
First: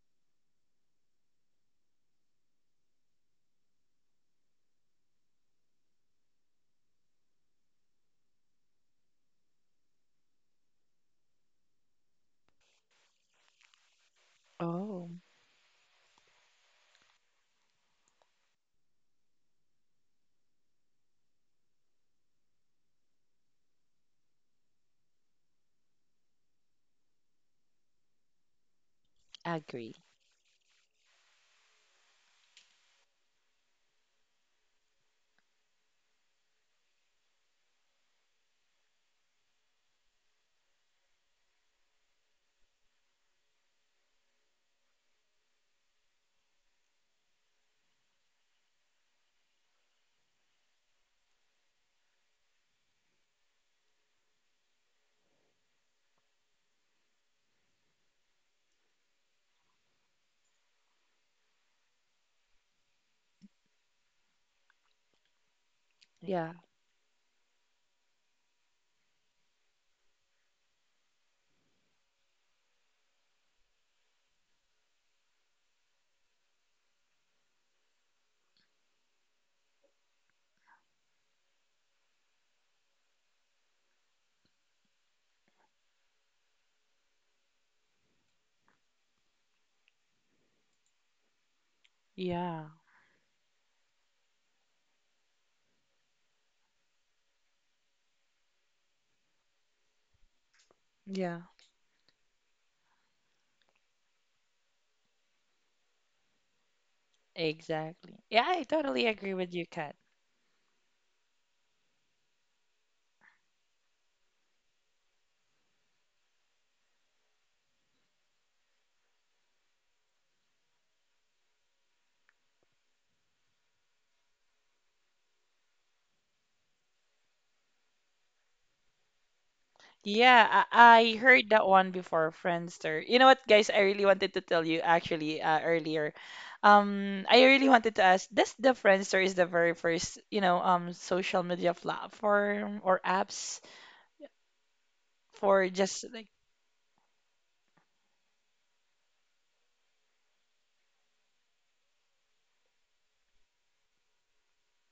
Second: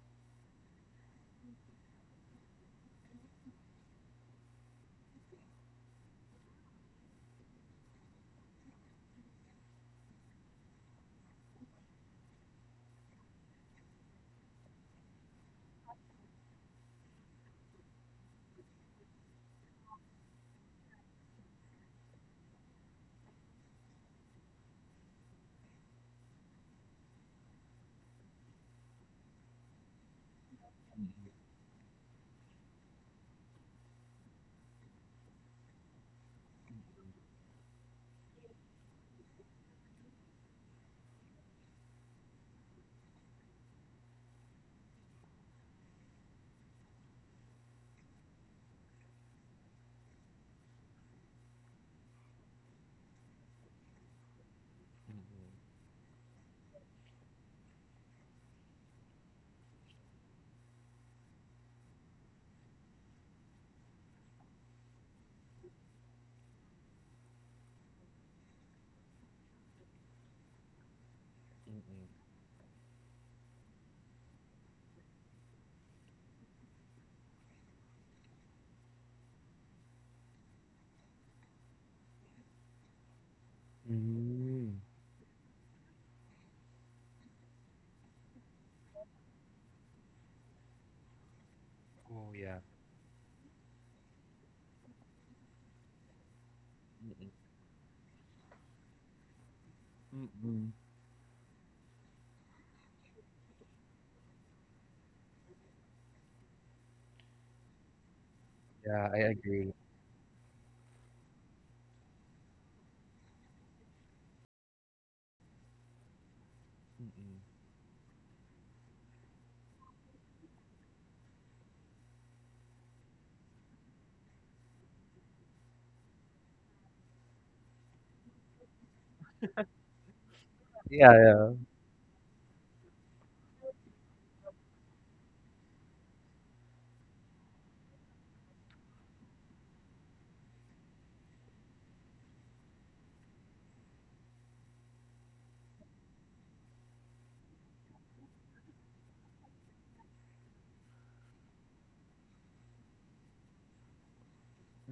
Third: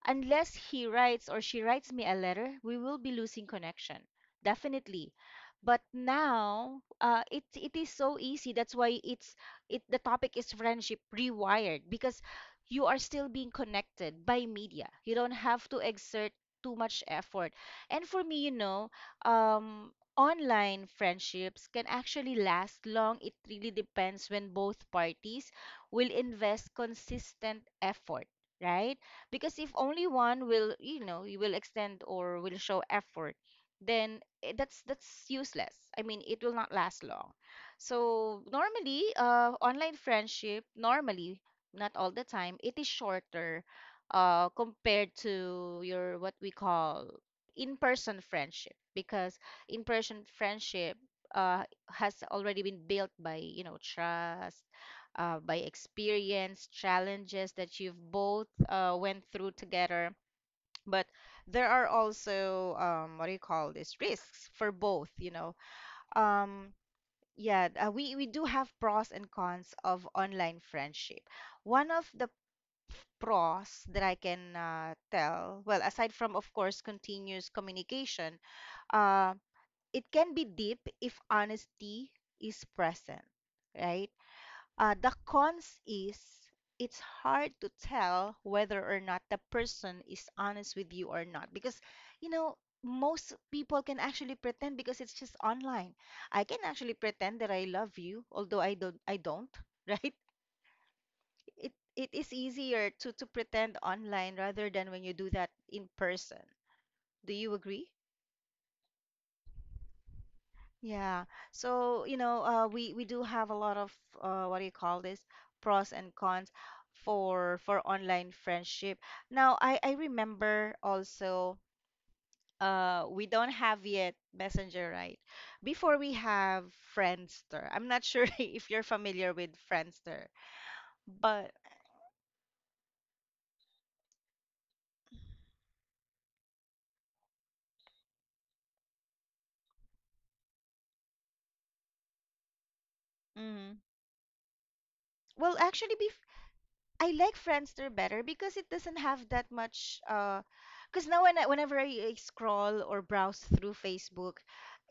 A: unless he writes or she writes me a letter, we will be losing connection. Definitely. But now, it it is so easy. That's why it's, it, the topic is friendship rewired because you are still being connected by media.
B: Oh,
A: You don't have to exert too much effort. And for me, you know, online friendships can actually last long. It really depends when both parties will invest consistent effort, right? Because if
B: agree.
A: only one will, you know, you will extend or will show effort, then eh, that's useless. I mean, it will not last long. So normally, online friendship normally, not all the time, it is shorter compared to your, what we call, in-person friendship, because in-person friendship uh, has already been built by, you know, trust,
C: Mm,
A: by
C: mm,
A: experience, challenges that you've both went through together. But there are also what do you call this, risks for both, you know,
B: Yeah.
A: um, yeah. We do have pros and cons of online friendship.
C: mm,
A: One
C: mm.
A: of the pros that I can tell, well, aside from, of course, continuous communication, uh, it can be deep if honesty is present, right?
C: Mm.
A: The cons is it's hard to tell whether or not the person is honest with you or not because, you
C: Oh,
A: know,
C: yeah.
B: Yeah,
A: most people can actually pretend because it's just online. I can actually
C: Mm.
A: pretend that I love you, although I don't, (laughs) right?
C: Mm-mm.
B: yeah, yeah.
A: It is easier to pretend online rather than when you do that in person. Do you agree?
B: Exactly. Yeah, I totally
C: Yeah, I
B: agree with you,
C: agree.
B: Kat.
A: Yeah. So, you know, we do have a lot of what do you call this, pros and cons for
C: Mm.
A: online friendship. Now, I remember also we don't have yet Messenger, right? Before we have Friendster. I'm not sure (laughs) if you're familiar with Friendster,
B: Yeah,
C: Yeah,
B: I heard
A: but
C: yeah.
B: that one before, Friendster. You know what, guys? I really wanted to tell you actually earlier. I really wanted to ask, does the Friendster is the very first, you know, social media platform or apps
A: mm, well,
B: for
A: actually,
B: just
A: bef,
B: like,
A: I like Friendster better because it doesn't have that much. Because now when whenever I scroll or browse through Facebook,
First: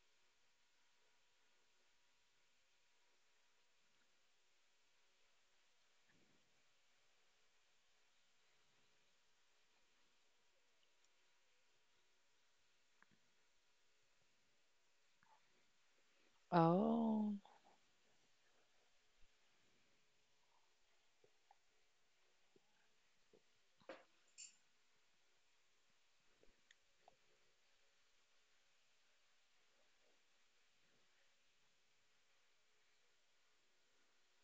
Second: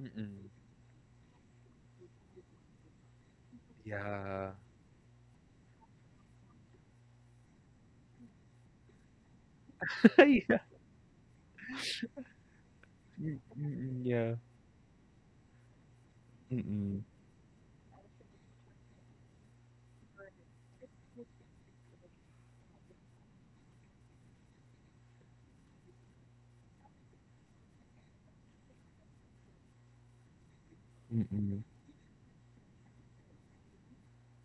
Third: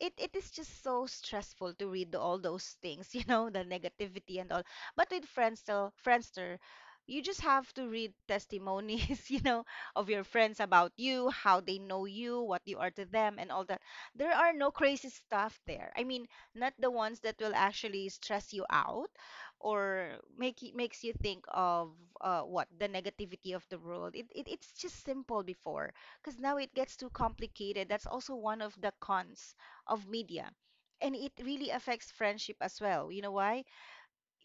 A: it is just so stressful to read all those things, (laughs) you know, the negativity and
C: Yeah.
A: all. But with Friendster, you just have to read testimonies, (laughs) you know, of your friends
C: (laughs)
A: about you, how they know you, what you are to
C: Yeah.
A: them, and all
C: Mm,
A: that.
C: mm,
A: There
C: yeah.
A: are no crazy stuff there. I mean, not the
C: Mm-mm.
A: ones
B: oh,
A: that will actually stress you out or make it makes you think of what the negativity of the world. It's just simple before because now it gets too complicated. That's also one of the cons of media. And it
C: Mm-mm.
A: really affects friendship as well. You know why?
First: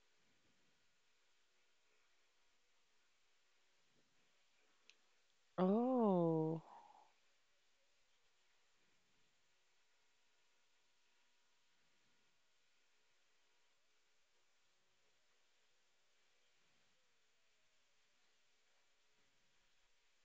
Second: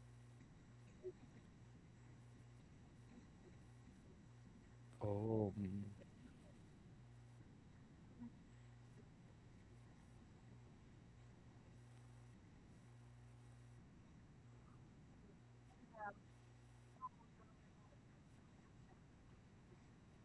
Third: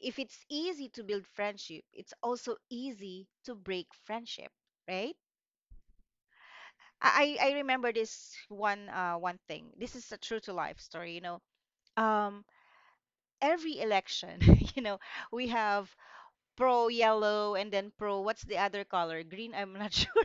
A: If it's easy to build friendship, it's also easy to break friendship, right?
C: Oh. Mm-mm.
B: oh.
A: I remember this one thing. This is a true to life story, you know. Um, every election, (laughs) you know, we have pro yellow and then pro, what's the other color? Green, I'm not (laughs) sure.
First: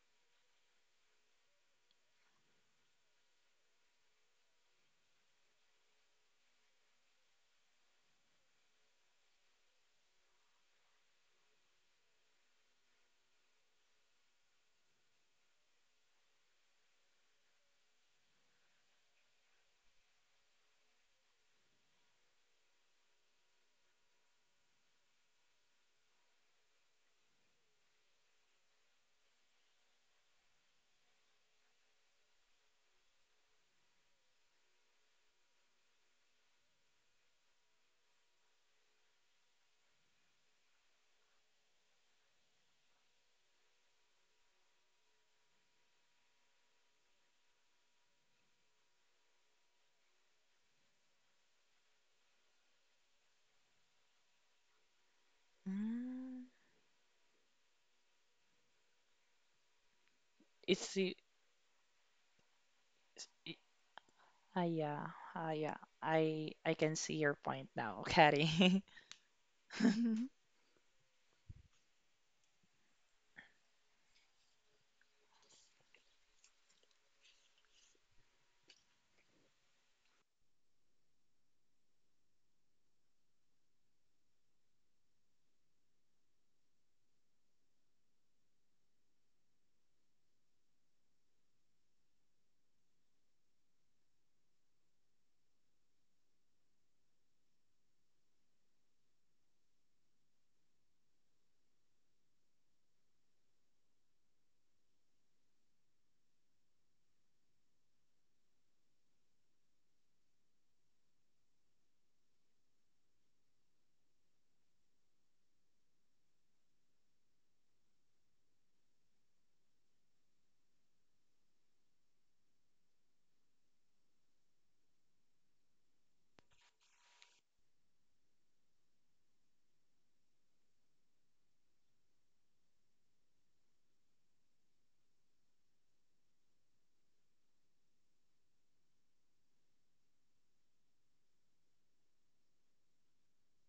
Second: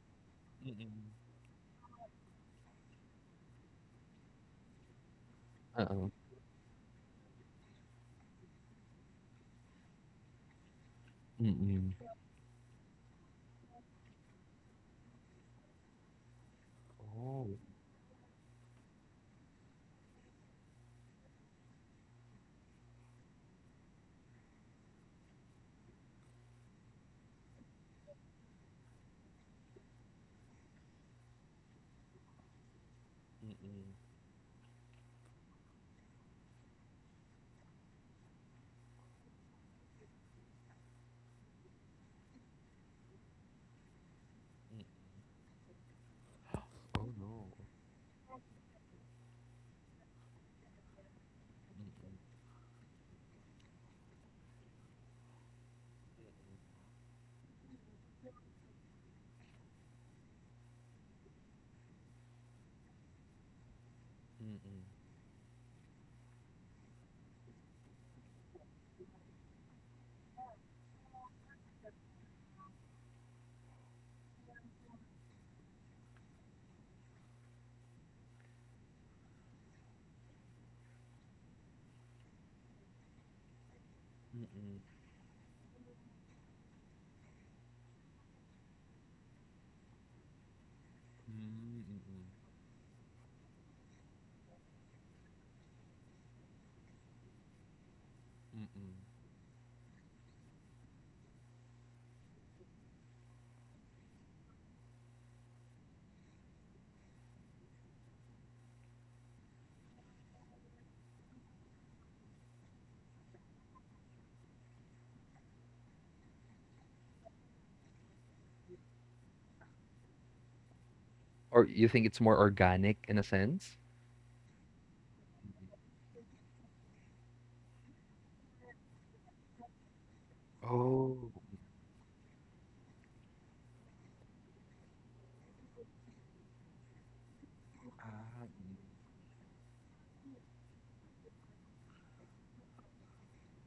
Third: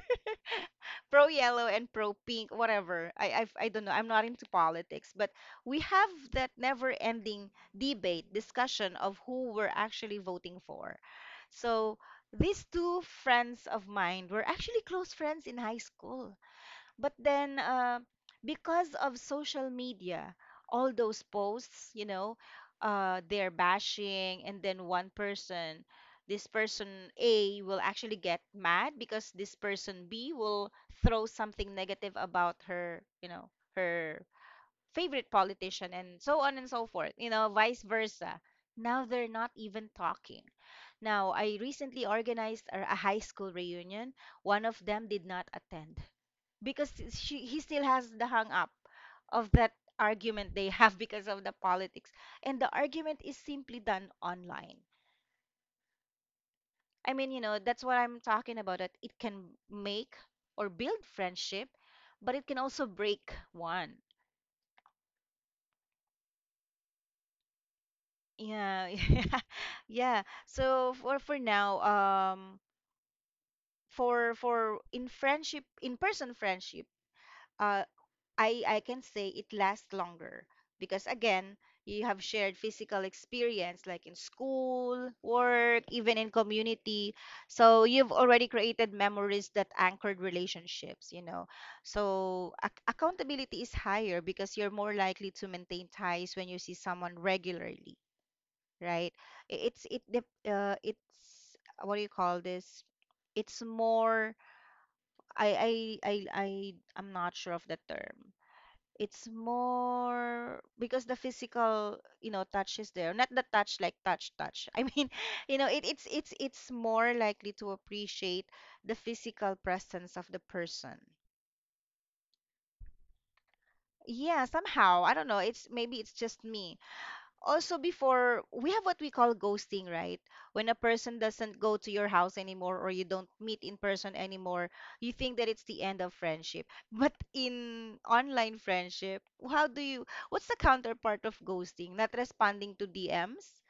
C: Mm-mm.
A: Pro yellow and pro pink, whatever. I don't know. I'm not into politics, but we have
C: Uh-oh.
A: that never-ending debate, discussion of who we're actually voting for.
C: Mm-mm.
A: So these two friends of mine were actually close friends in high school. But
C: Oh.
A: then, because of social media, all those posts, you know, they're bashing, and then one person, this person A will actually get mad because this person B will throw something negative about her, you know,
C: Mm-mm.
A: her favorite politician, and so on and so forth, you know, vice versa. Now they're not even talking. Now, I recently organized a high school reunion. One of them did not attend because
C: Oh,
A: she
C: no.
A: he still has the hang up of that argument they have (laughs) because of the politics, and the argument is simply done online.
B: mm,
A: I mean, you know, that's what I'm talking about, that it can make or
B: it's,
A: build friendship, but it can also
B: it's
A: break
B: it,
A: one.
C: Mm.
B: ah, yeah,
C: Mm.
B: ah, yeah. I can see your point now, Kari.
A: Yeah, (laughs) yeah,
B: (laughs)
A: yeah. So for now, for in friendship, in person friendship, uh I can say it lasts longer because again, you have shared physical experience like in
C: Mm-mm.
A: school, work, even in community. So you've already created memories that anchored relationships, you know.
C: Mm-mm.
A: So accountability is higher because you're more likely to maintain ties when you see someone regularly, right?
C: Mm.
A: It's what do you call this? It's more, I I I I I'm not sure of the term. It's more because the physical, you know, touch is there, not the touch like touch touch, I mean, (laughs) you know, it's it's more likely to appreciate the physical presence of the person.
C: Or you think it's more organic in a sense?
A: Yeah, somehow, I don't know, it's maybe it's just me. Also, before we have what we call ghosting, right? When a person
C: Oh.
A: doesn't go to your house anymore or you don't meet in person anymore, you think that it's the end of friendship. (laughs) But in
C: Ah,
A: online friendship, how do you, what's the counterpart of ghosting? Not responding to DMs,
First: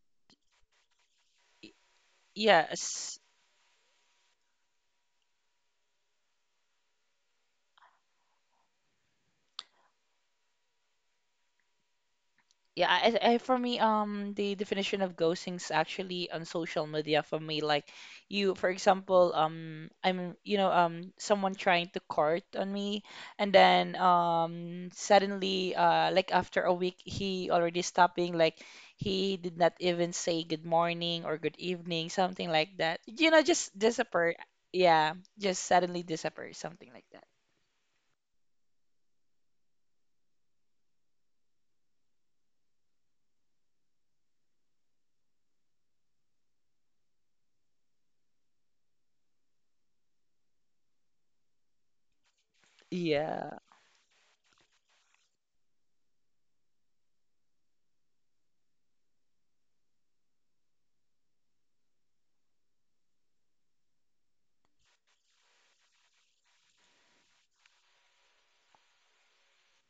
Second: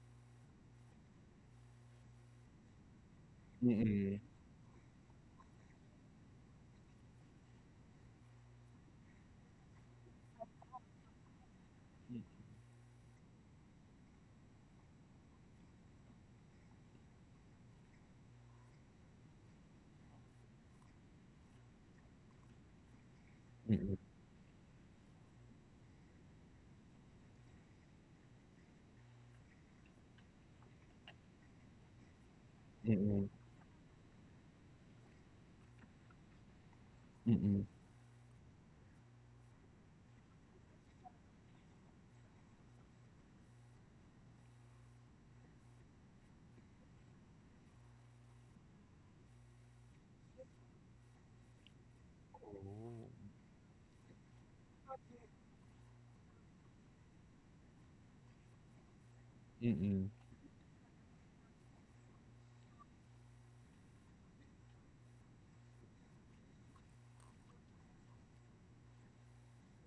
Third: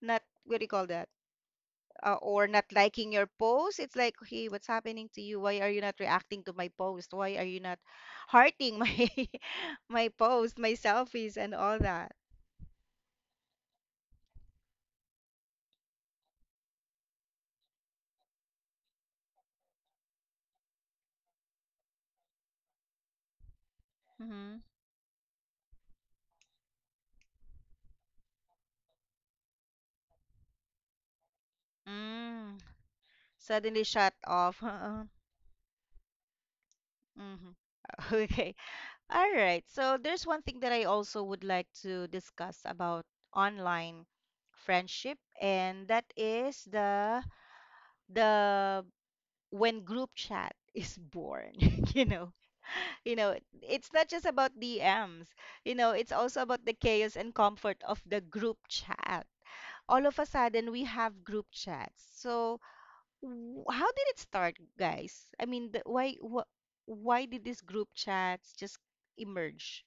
A: not, what do you call that? Or not liking
B: Yes.
A: your post. It's like,
C: mm.
A: hey, what's happening to you? Why are you not reacting to my post? Why are you not hearting my (laughs) my post, my selfies and all that?
B: Yeah, I for me, the definition of ghosting is actually on social media for me. Like you, for example, I'm, you know, someone trying to court on me, and
C: Mm.
B: then suddenly, like after a week, he already stopped being like, he did not even say good morning or good evening, something
A: Mm-hmm.
B: like that.
C: Mm,
B: You know, just
A: Suddenly shut
B: disappear.
A: off.
B: Yeah,
A: (laughs)
B: just suddenly disappear, something like that.
C: mm,
A: Mhm.
C: mm.
A: Okay. All right. So there's one thing that I also would like to discuss about online friendship, and that is the when group chat is born. (laughs) You know,
C: Oh.
A: you know,
B: Yeah.
A: it's not just about DMs. You know, it's also about the chaos and comfort of the group chat.
C: Mm,
A: All
C: mm,
A: of a sudden, we have group chats. So how did it start, guys? I mean, the, why wh why did this group chats just emerge?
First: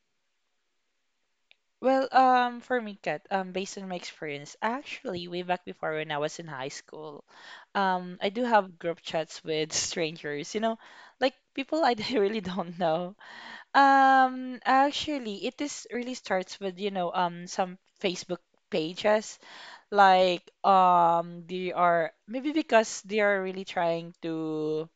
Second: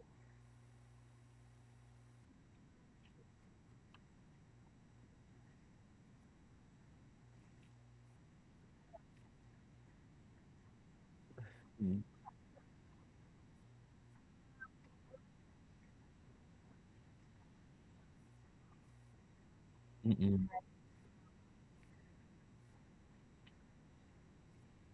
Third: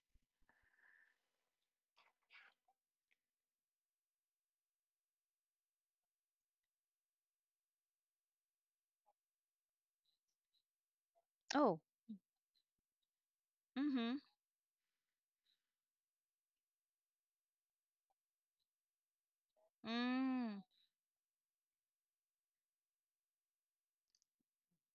B: Well, for me, Kat, based on my experience, actually, way back before when I was in high school, I do have group chats with (laughs) strangers, you know, like
A: Oh.
B: people I
C: mm,
B: (laughs) really don't know.
A: Mm-hmm.
B: Actually, it is really starts with, you know, some Facebook pages, like,
C: mm.
A: Mm.
B: they are maybe because they are really trying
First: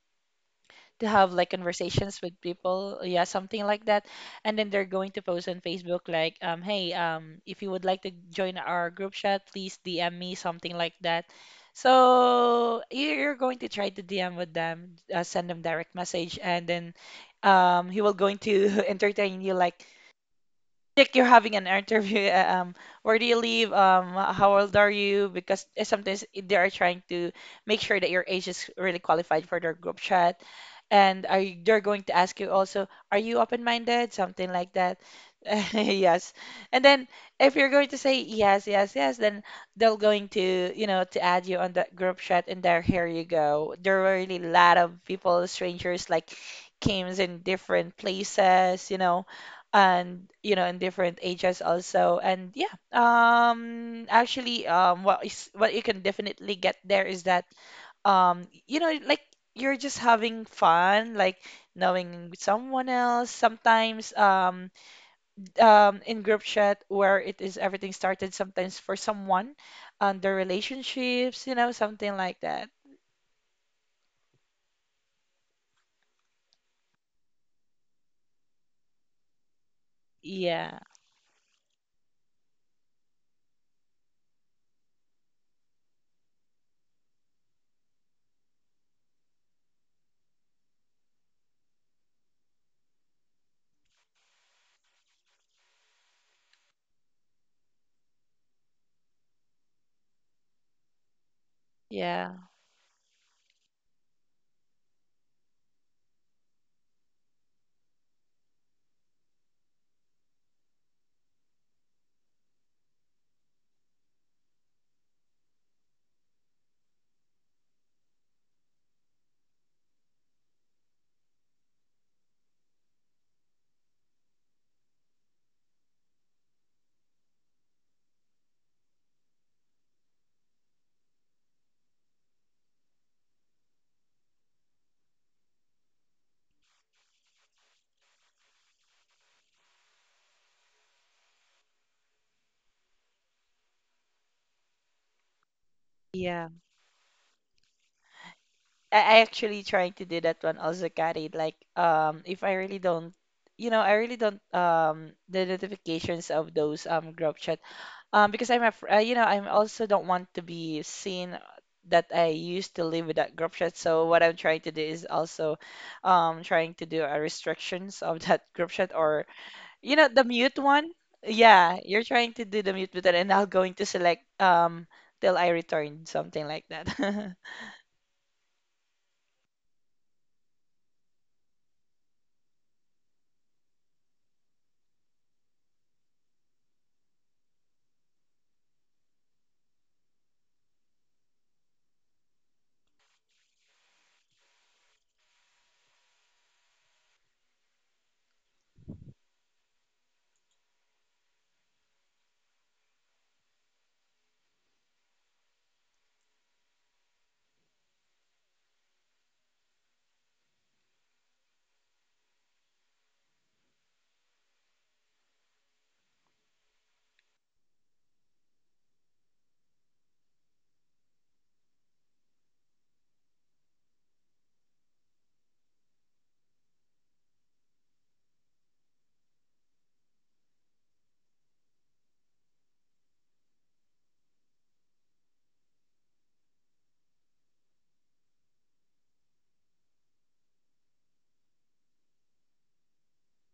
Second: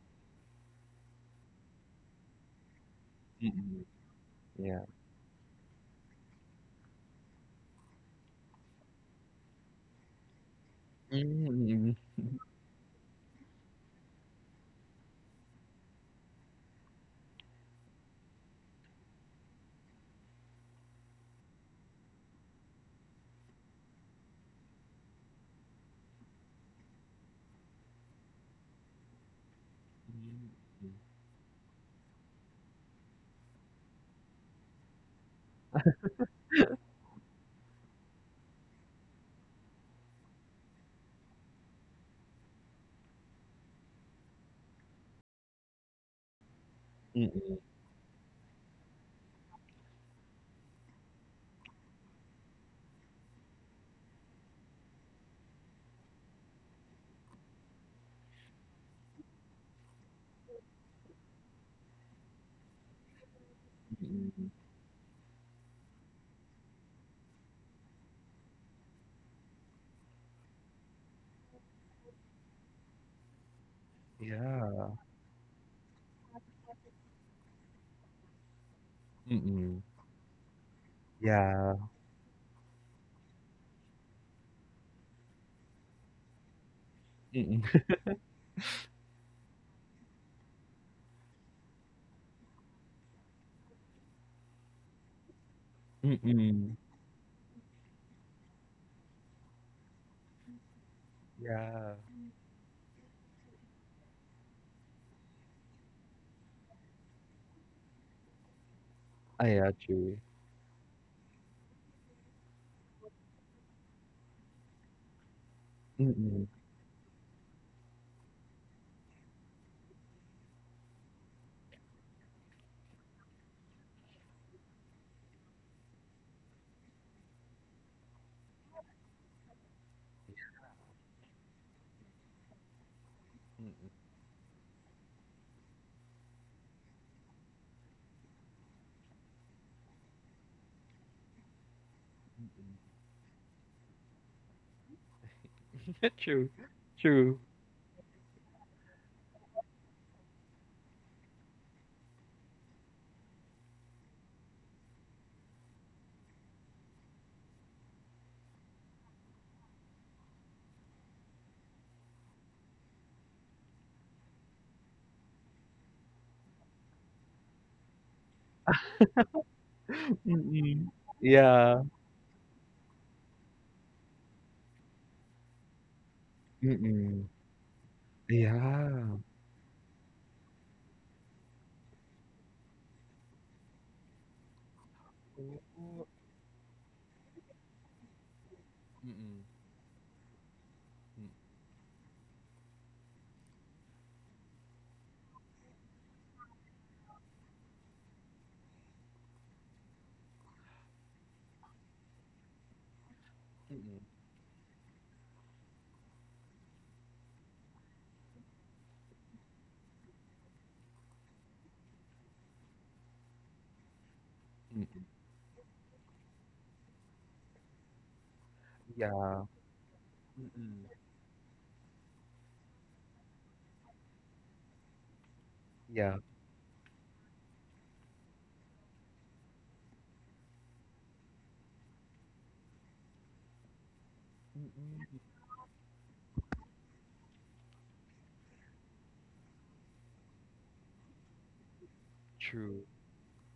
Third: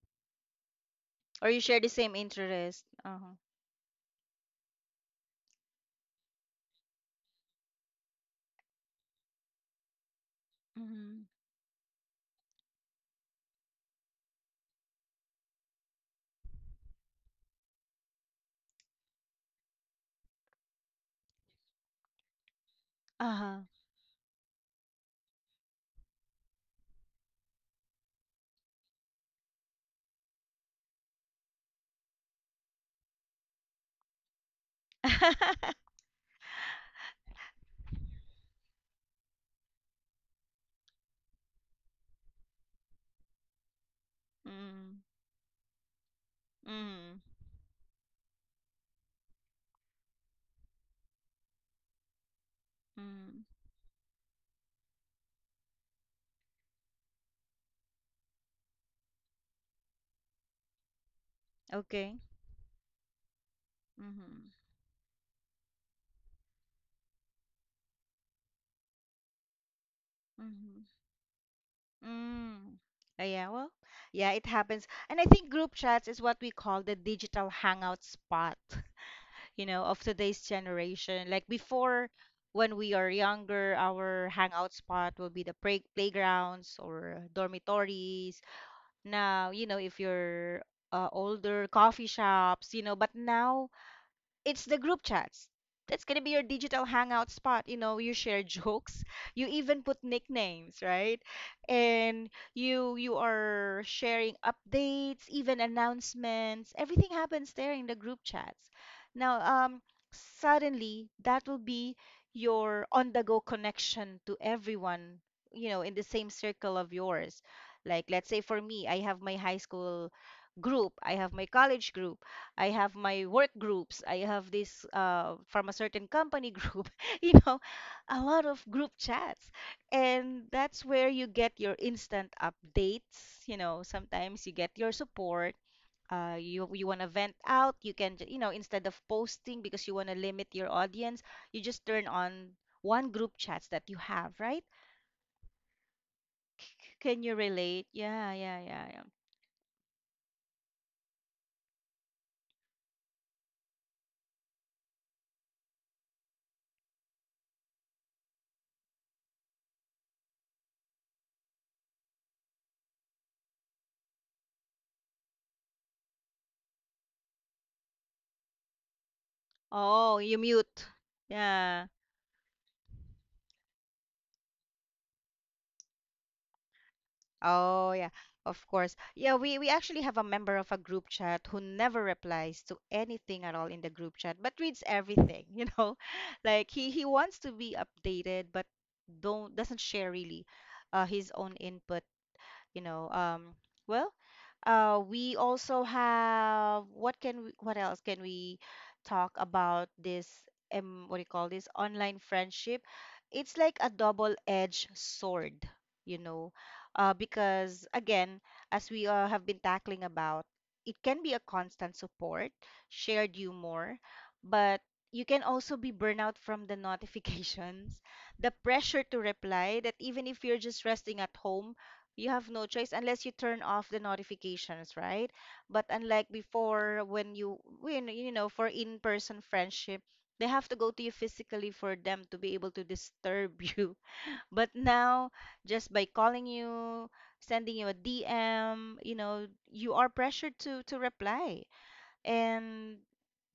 B: to have like
A: Or you share the same
B: conversations with
A: interest.
B: people, yeah,
A: Uh-huh.
B: something like that. And then
C: Yeah.
B: they're going to post on Facebook like, hey, if you would like to join our group chat, please DM me, something like
A: Mm-hmm.
B: that.
C: Mm. Mm, mm.
B: So you- you're going to try to DM with them, send them direct message, and then he will going to (laughs) entertain you like you're having an interview. (laughs) Where do you
A: Uh-huh.
B: live? How old are you? Because sometimes they are trying to make sure that your age is really qualified for their group chat, and are you, they're going to ask you also, are you open-minded? Something like that. (laughs)
A: (laughs)
B: Yes. And then if you're going to say yes, yes, yes, then they're going to, you know, to add you on that group chat, and there, here you go. There were really a lot of
A: Mm.
B: people, strangers, like came
A: Mm.
C: Mm,
B: in
C: mm.
B: different places, and in different ages also. and yeah
A: Mm.
B: um actually um what is what you can definitely get there is that um you know like you're just having fun, like
A: Okay.
B: knowing someone else sometimes.
A: Mm-hmm.
B: In group chat where it is everything started sometimes for someone and their
A: Mm-hmm.
B: relationships, something like that.
A: Mm. Yeah, well, yeah, it happens.
C: Yeah.
A: And I think group chats is what we call the digital hangout spot, you
C: Mm.
A: know, of today's
B: Yeah,
A: generation. Like
C: Yeah.
A: before, when we are younger, our hangout spot will be the playgrounds or
C: Mm,
A: dormitories. Now, you know, if you're older, coffee shops, you know, but now it's the group chats. That's gonna be your
C: mm.
A: digital
C: (laughs)
A: hangout spot. You know, you share (laughs) jokes, you even put nicknames, right?
C: Yeah.
A: And
B: yeah,
A: you are sharing updates, even announcements. Everything happens there in the group chats. Now,
C: Ah, yeah, true.
A: suddenly that will be your on-the-go connection to everyone, you know, in the same
C: Mm.
A: circle of yours. Like, let's say for me, I have my high school group, I have my college group, I have my work groups. I have this from a certain company group, (laughs) you know, a lot of group chats. And that's where you get your instant updates. You know,
C: Mm,
A: sometimes you get your support. You want to vent out, you can, you know, instead of posting because you want to limit your audience, you just turn on
C: mm.
A: one group chats that you have, right?
C: (laughs) True.
B: yeah.
A: C- Can you
C: True.
A: relate? Yeah, yeah, yeah,
B: I
A: yeah.
B: I actually trying to do that one also, Kari. Like, if I really don't, I really don't the notifications of those group chat, because I'm af I'm also don't want to be seen that I used to live with that group chat. So what I'm trying to do is also, trying to do a restrictions of (laughs) that group chat, or
A: Oh,
C: (laughs)
B: the
A: you
B: mute
A: mute.
C: Mm.
B: one. Yeah,
C: Yeah.
A: Yeah.
B: you're trying to do the mute button, and I'll going to select till I return something like that.
C: Mm.
A: Oh yeah, of course.
C: Yeah.
A: Yeah, we actually have a member of a group chat who never replies to anything at all in the group chat, but reads everything, (laughs) you know?
C: Oh,
A: Like he wants to be updated, but
C: mm,
A: don't doesn't share really
C: mm,
A: his own input, you know. Well, we also have, what can we, what else can we talk about this, what do you call this online friendship? It's like a
C: mm,
A: double-edged sword, you know. Because again, as we have been tackling about, it can be a constant support, shared humor, but
C: mm.
A: you can also be burnout from the (laughs) notifications, the pressure to
C: Yeah.
A: reply that even if you're
C: Mm.
A: just resting at home, you have no choice unless you turn off the notifications, right? But
C: Yeah.
A: unlike before, when you know for in-person friendship, they have to go to you physically for them to be able to disturb you. (laughs) But
C: Mm,
A: now, just by calling you, sending you a DM, you know, you are pressured to reply.
C: true.
A: And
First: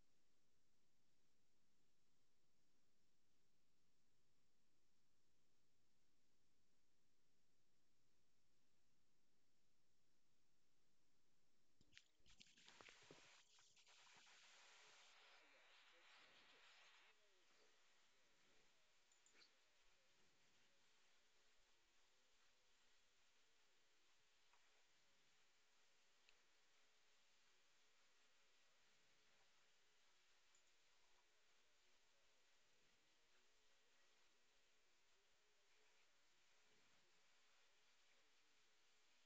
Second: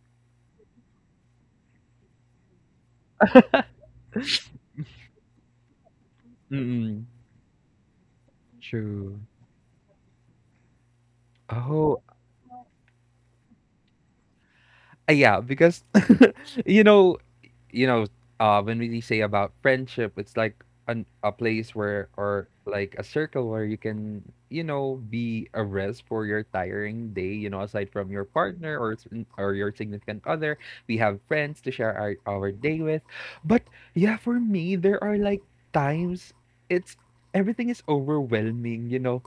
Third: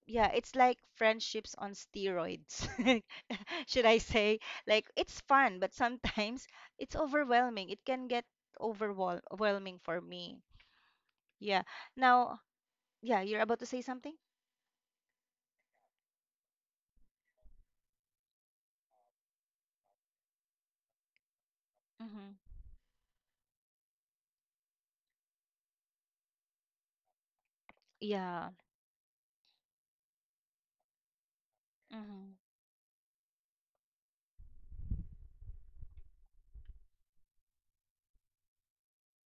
A: yeah, it's like friendships on steroids, (laughs) should I say? Like it's fun, but sometimes (laughs) it's
C: Mm,
A: overwhelming. It can get
C: true.
A: overwhelming for me. Yeah.
C: Oh,
A: Now, yeah, you're about to say something?
C: yeah, because (laughs) you know you know, when we say about friendship, it's like a place where,
A: Mm-hmm.
C: or like a circle where you can, be a rest for your tiring day. Aside from your
A: Yeah.
C: partner, or your significant other, we have friends to share our,
A: Mm-hmm.
C: our day with. But yeah, for me, there are like times, it's everything is overwhelming. You know,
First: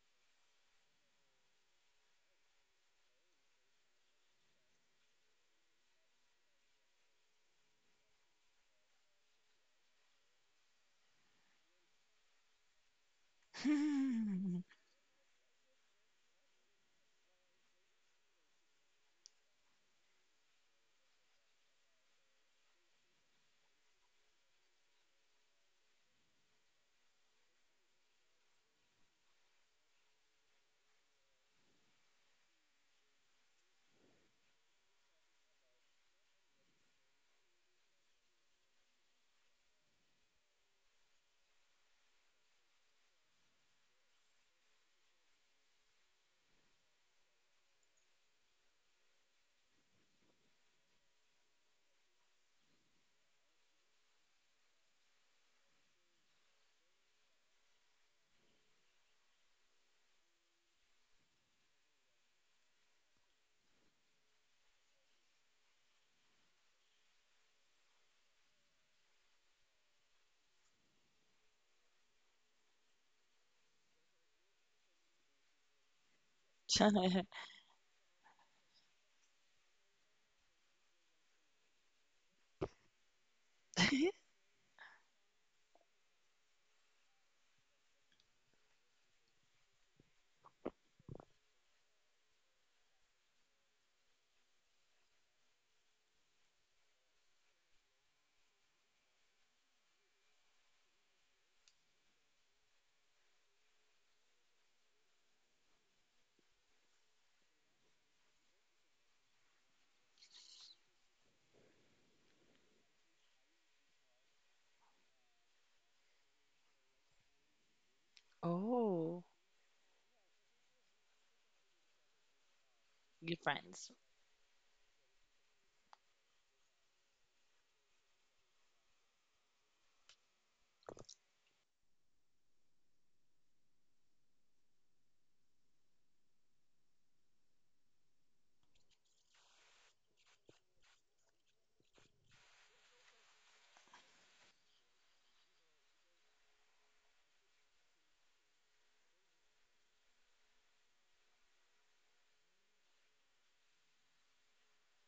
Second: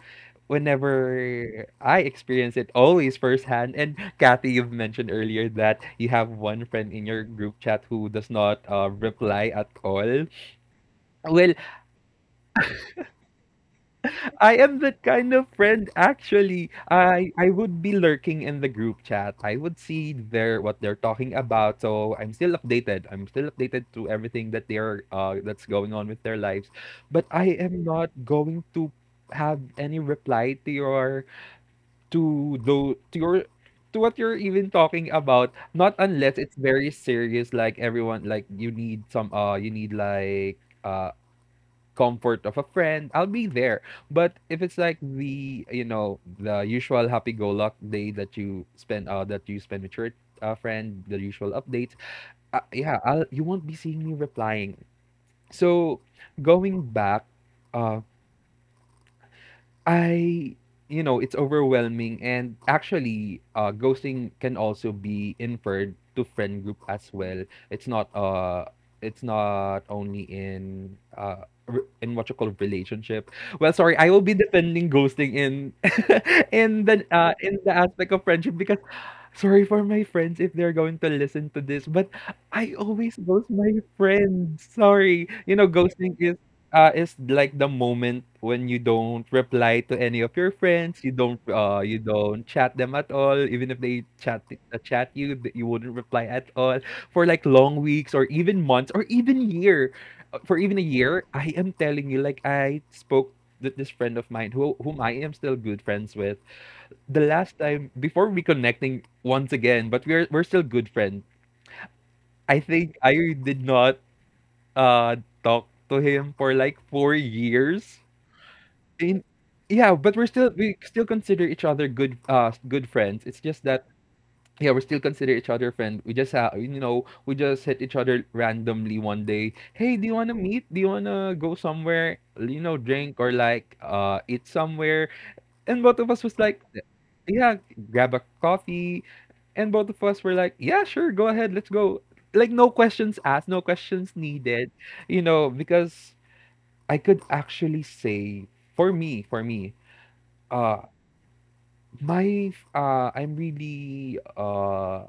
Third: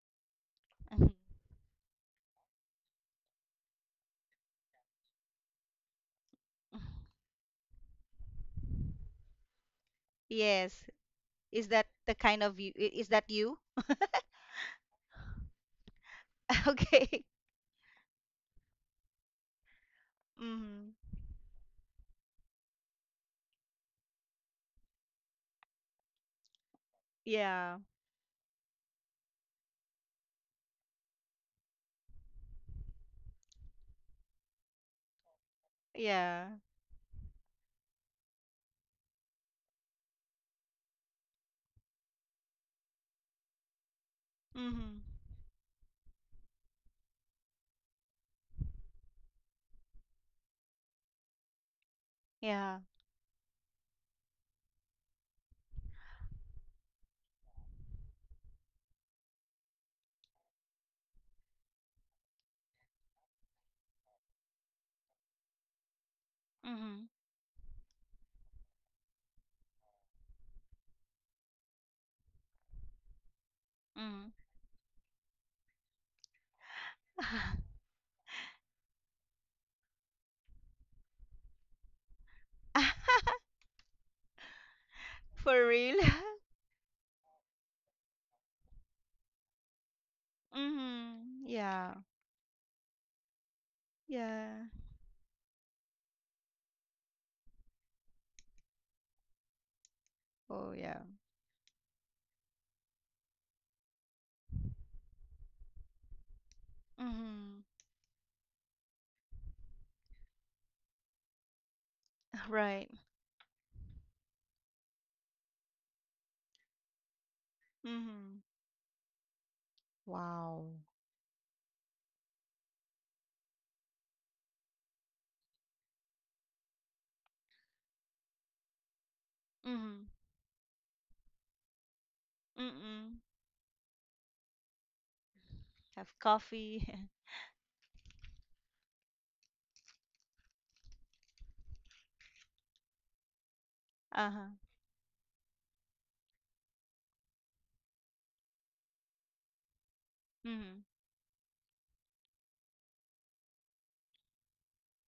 A: Hmm.
C: whenever I experience it, always firsthand. And Kathy, you've mentioned earlier that you have one friend in your group chat who does not reply at all.
A: Yes.
C: Well,
A: Is that the kind of you? Is that you?
C: (laughs) I
B: (laughs)
C: am that kind of friend,
A: (laughs)
C: actually.
A: Okay.
C: I would be lurking in the group chat. I would see their what they're
A: Mm-hmm.
C: talking about. So I'm still updated. I'm still updated to everything that they're that's going on with their lives. But I
A: Yeah.
C: am not going to have any reply to your to what you're even talking about, not unless
A: Yeah.
C: it's very serious. Like everyone, like you need some you need comfort of a friend, I'll be there. But if it's like
A: Mm-hmm.
C: the you know the usual happy go luck day that you spend with your friend, the usual updates,
A: Yeah.
C: yeah, I'll you won't be seeing me replying. So, going back, uh I, you know, it's overwhelming. And actually, ghosting can also be inferred to friend group
A: Mm-hmm.
C: as well. It's not uh, it's not only in in what you call relationship. Well, sorry, I will
A: Mm-hmm.
C: be defending ghosting in (laughs)
B: (laughs)
C: in the aspect of friendship because sorry for my friends if they're going to listen to this, but I always
A: (laughs)
C: ghost my friends. Sorry. You
A: For
C: know,
A: real? (laughs)
C: ghosting is like the moment when you don't reply to any of your friends,
A: Mm-hmm. Yeah.
C: you don't chat them at all, even if they chat
A: Yeah.
C: chat you wouldn't reply at all for like long weeks or even months or even year. For
A: Oh,
C: even a
A: yeah.
C: year, I am telling you, like I spoke with this friend of mine whom I am still good friends with the last
A: Mhm.
C: time before reconnecting once again, but we're still good friends.
A: (laughs)
C: I
A: Right.
C: think I did not uh talk to him for like 4 years.
A: Mhm.
C: In
B: Oh,
C: Yeah, but
A: Wow.
C: we still consider each other good friends.
B: good
C: It's just that,
B: friends.
C: yeah, we still consider each other friend. We just have, you know, we just hit each other randomly one day. Hey, do
A: Mhm.
C: you wanna meet? Do you wanna go somewhere? You know,
A: Mm-mm.
C: drink or like eat somewhere? And both of
A: Have
C: us was like,
A: coffee. (laughs)
C: yeah, grab a coffee. And both of us were like, yeah, sure, go ahead, let's go. Like no questions asked, no questions
A: Uh-huh.
C: needed. You know, because I could actually say for me, uh
A: Mhm.
C: my I'm really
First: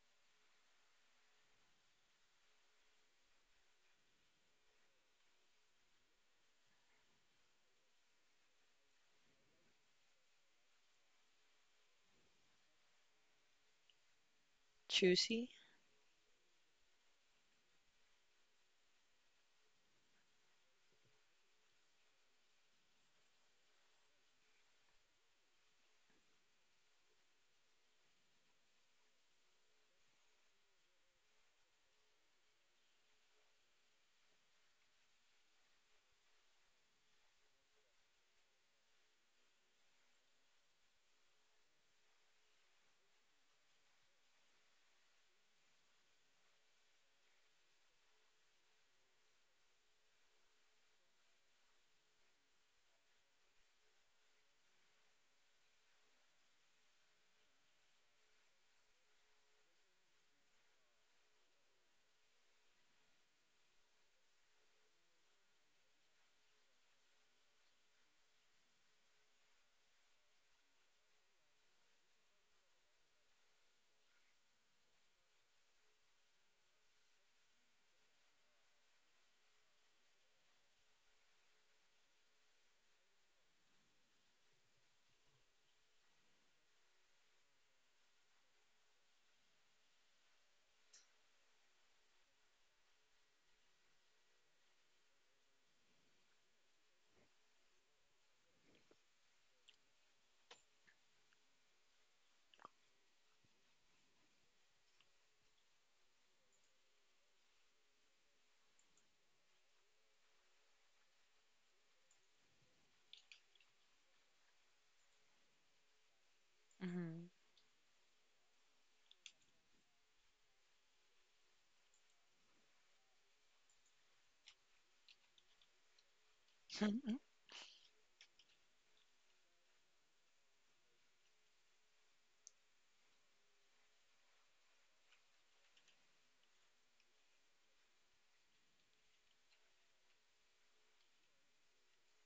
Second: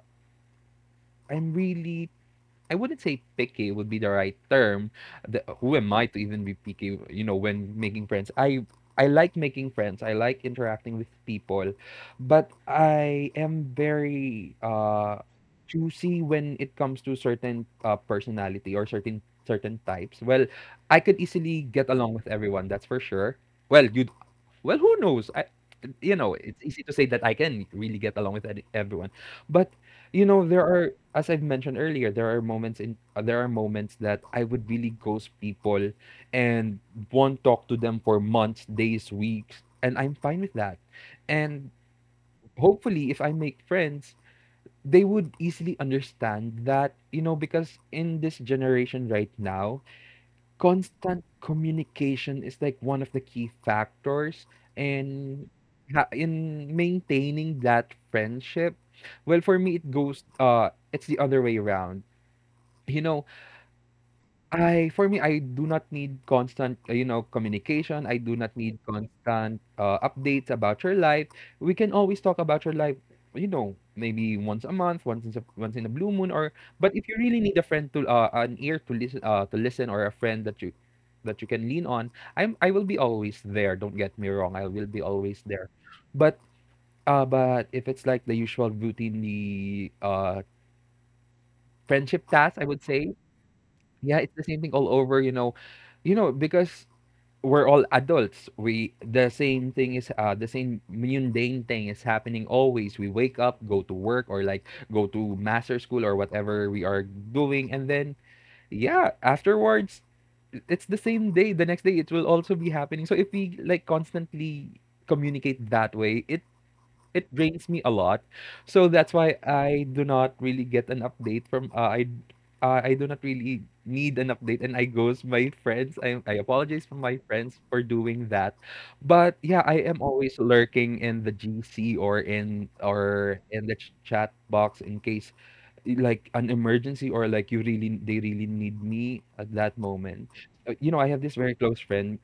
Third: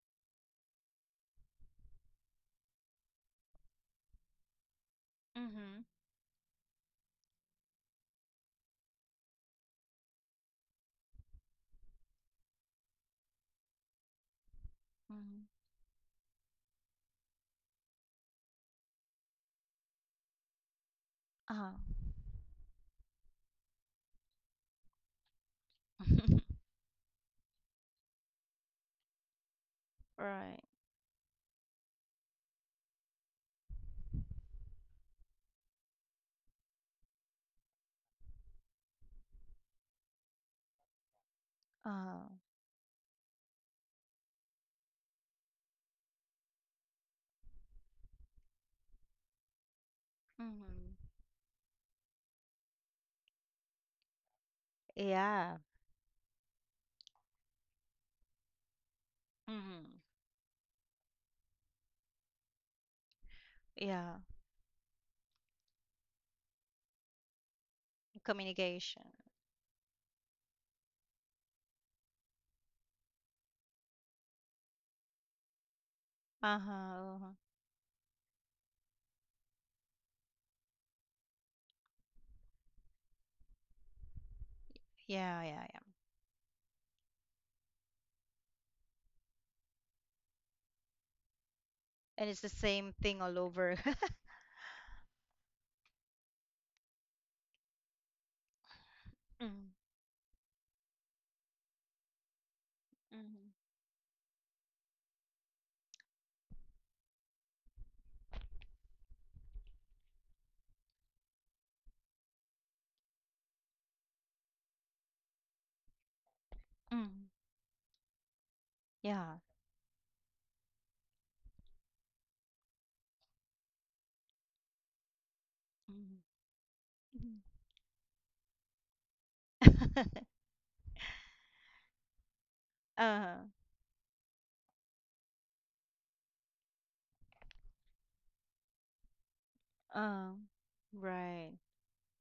C: I'm really, I wouldn't say picky would be the right term. Who
A: Mhm.
C: am I to even be picky? You know, when making friends, I like making friends. I like interacting with people, but I am very
A: Mhm.
B: Choosy.
C: choosy when it comes to certain personality or certain types. Well, I could easily get along with everyone. That's for sure. Well, you well, who knows? You know,
A: Uh-huh. (laughs)
C: it's easy to say that I can really get along with everyone, but, you know,
A: Right.
C: there are, as I've mentioned earlier, there are moments in there are moments that I would really ghost people and won't talk to them for months, days, weeks, and I'm fine with that. And
A: Huh.
C: hopefully, if I make friends, they would easily understand that, you know, because in this generation right now,
A: Mhm.
C: constant communication is like one of the key factors in
A: Yeah.
C: in maintaining that friendship. Well, for me it
A: Mhm.
C: goes it's the other way around. You know,
A: Yeah.
C: I for me, I do not need constant, communication. I do not need
A: Communication.
C: constant updates about your life. We can always talk about your life, you know, maybe once a month, once in a blue moon, or. But if
A: Uh-huh.
C: you
A: Uh-huh.
C: really need a friend to an ear to listen to listen, or a friend that you can lean on, I will be always there. Don't get me wrong, I will be
A: Yeah,
C: always
A: yeah,
C: there.
A: yeah.
C: But but if it's like the usual routinely friendship
A: And it's the
C: task, I would
A: same
C: say,
A: thing all over.
C: yeah,
A: (laughs)
C: it's the same thing all over, you know. You know, because we're all adults. We The same
A: Mhm.
C: thing is the same mundane thing is happening always. We wake
A: Mhm.
C: up, go to work or like go to master school or whatever we are doing, and then, yeah, afterwards it's the same day. The next day it will also be happening. So if we like constantly communicate that way,
B: Mm-hmm.
A: Mhm.
C: it drains me a lot. So that's why
A: Yeah.
C: I do not really get an update from I do not really need an update, and I goes my friends.
A: Mhm.
C: I apologize for my
A: Mhm.
C: friends for doing that. But yeah, I am always
A: (laughs)
C: lurking in the GC or
A: Uh-huh.
C: in the chat box in case like an emergency, or like you really they really need me at that moment.
A: Um,
C: You know, I have this very
A: right.
C: close friend,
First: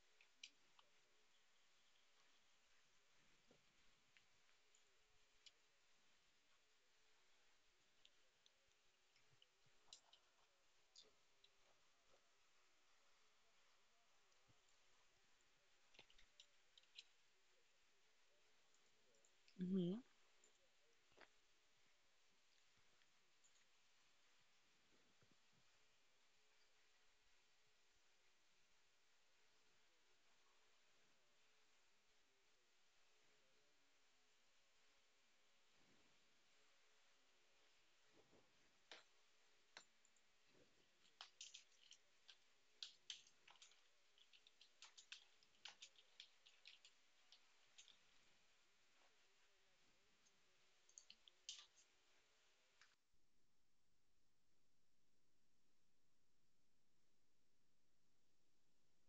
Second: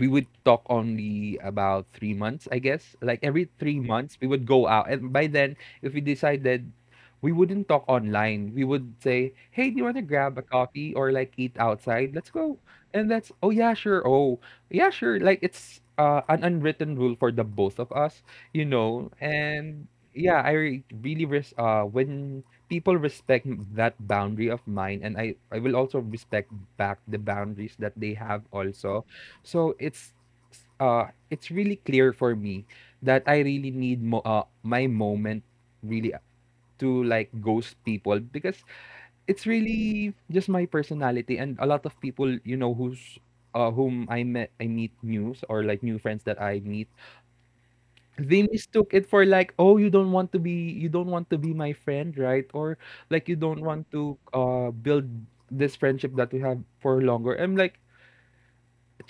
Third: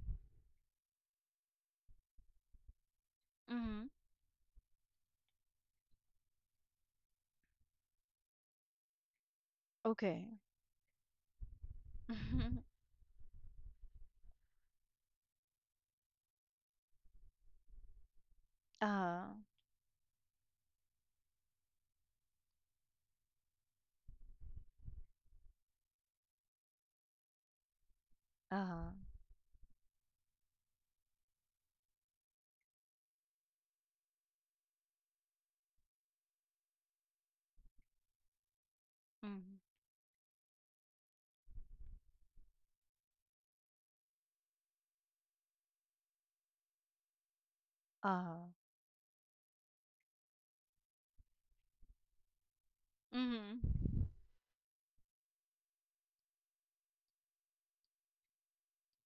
C: we would talk only about 3 months, I guess. Like every three
A: Mhm.
C: months, we would go out. And by then, if we decided we wouldn't talk online, we would say, hey, do you want to
A: Okay.
C: grab a coffee or like eat outside? Let's go.
A: (laughs)
C: And that's, oh, yeah, sure. Oh, yeah, sure. Like it's an unwritten rule for the both of us, you know.
A: Uh-huh.
C: And
B: Hmm.
C: yeah, I really, when people respect that boundary of mine, and I will also respect back the boundaries that they have
A: Uh-huh.
C: also. So it's really clear for me that I really need my moment really to like ghost people, because it's
A: Mhm.
C: really just my personality. And a lot of people, you know, who's whom I meet news or like new friends that I meet, they
A: Uh-huh.
C: mistook it for like, oh, you don't want to be you don't want to be my friend, right? Or like you don't
A: Mhm.
C: want to build this friendship that we have for longer. I'm like,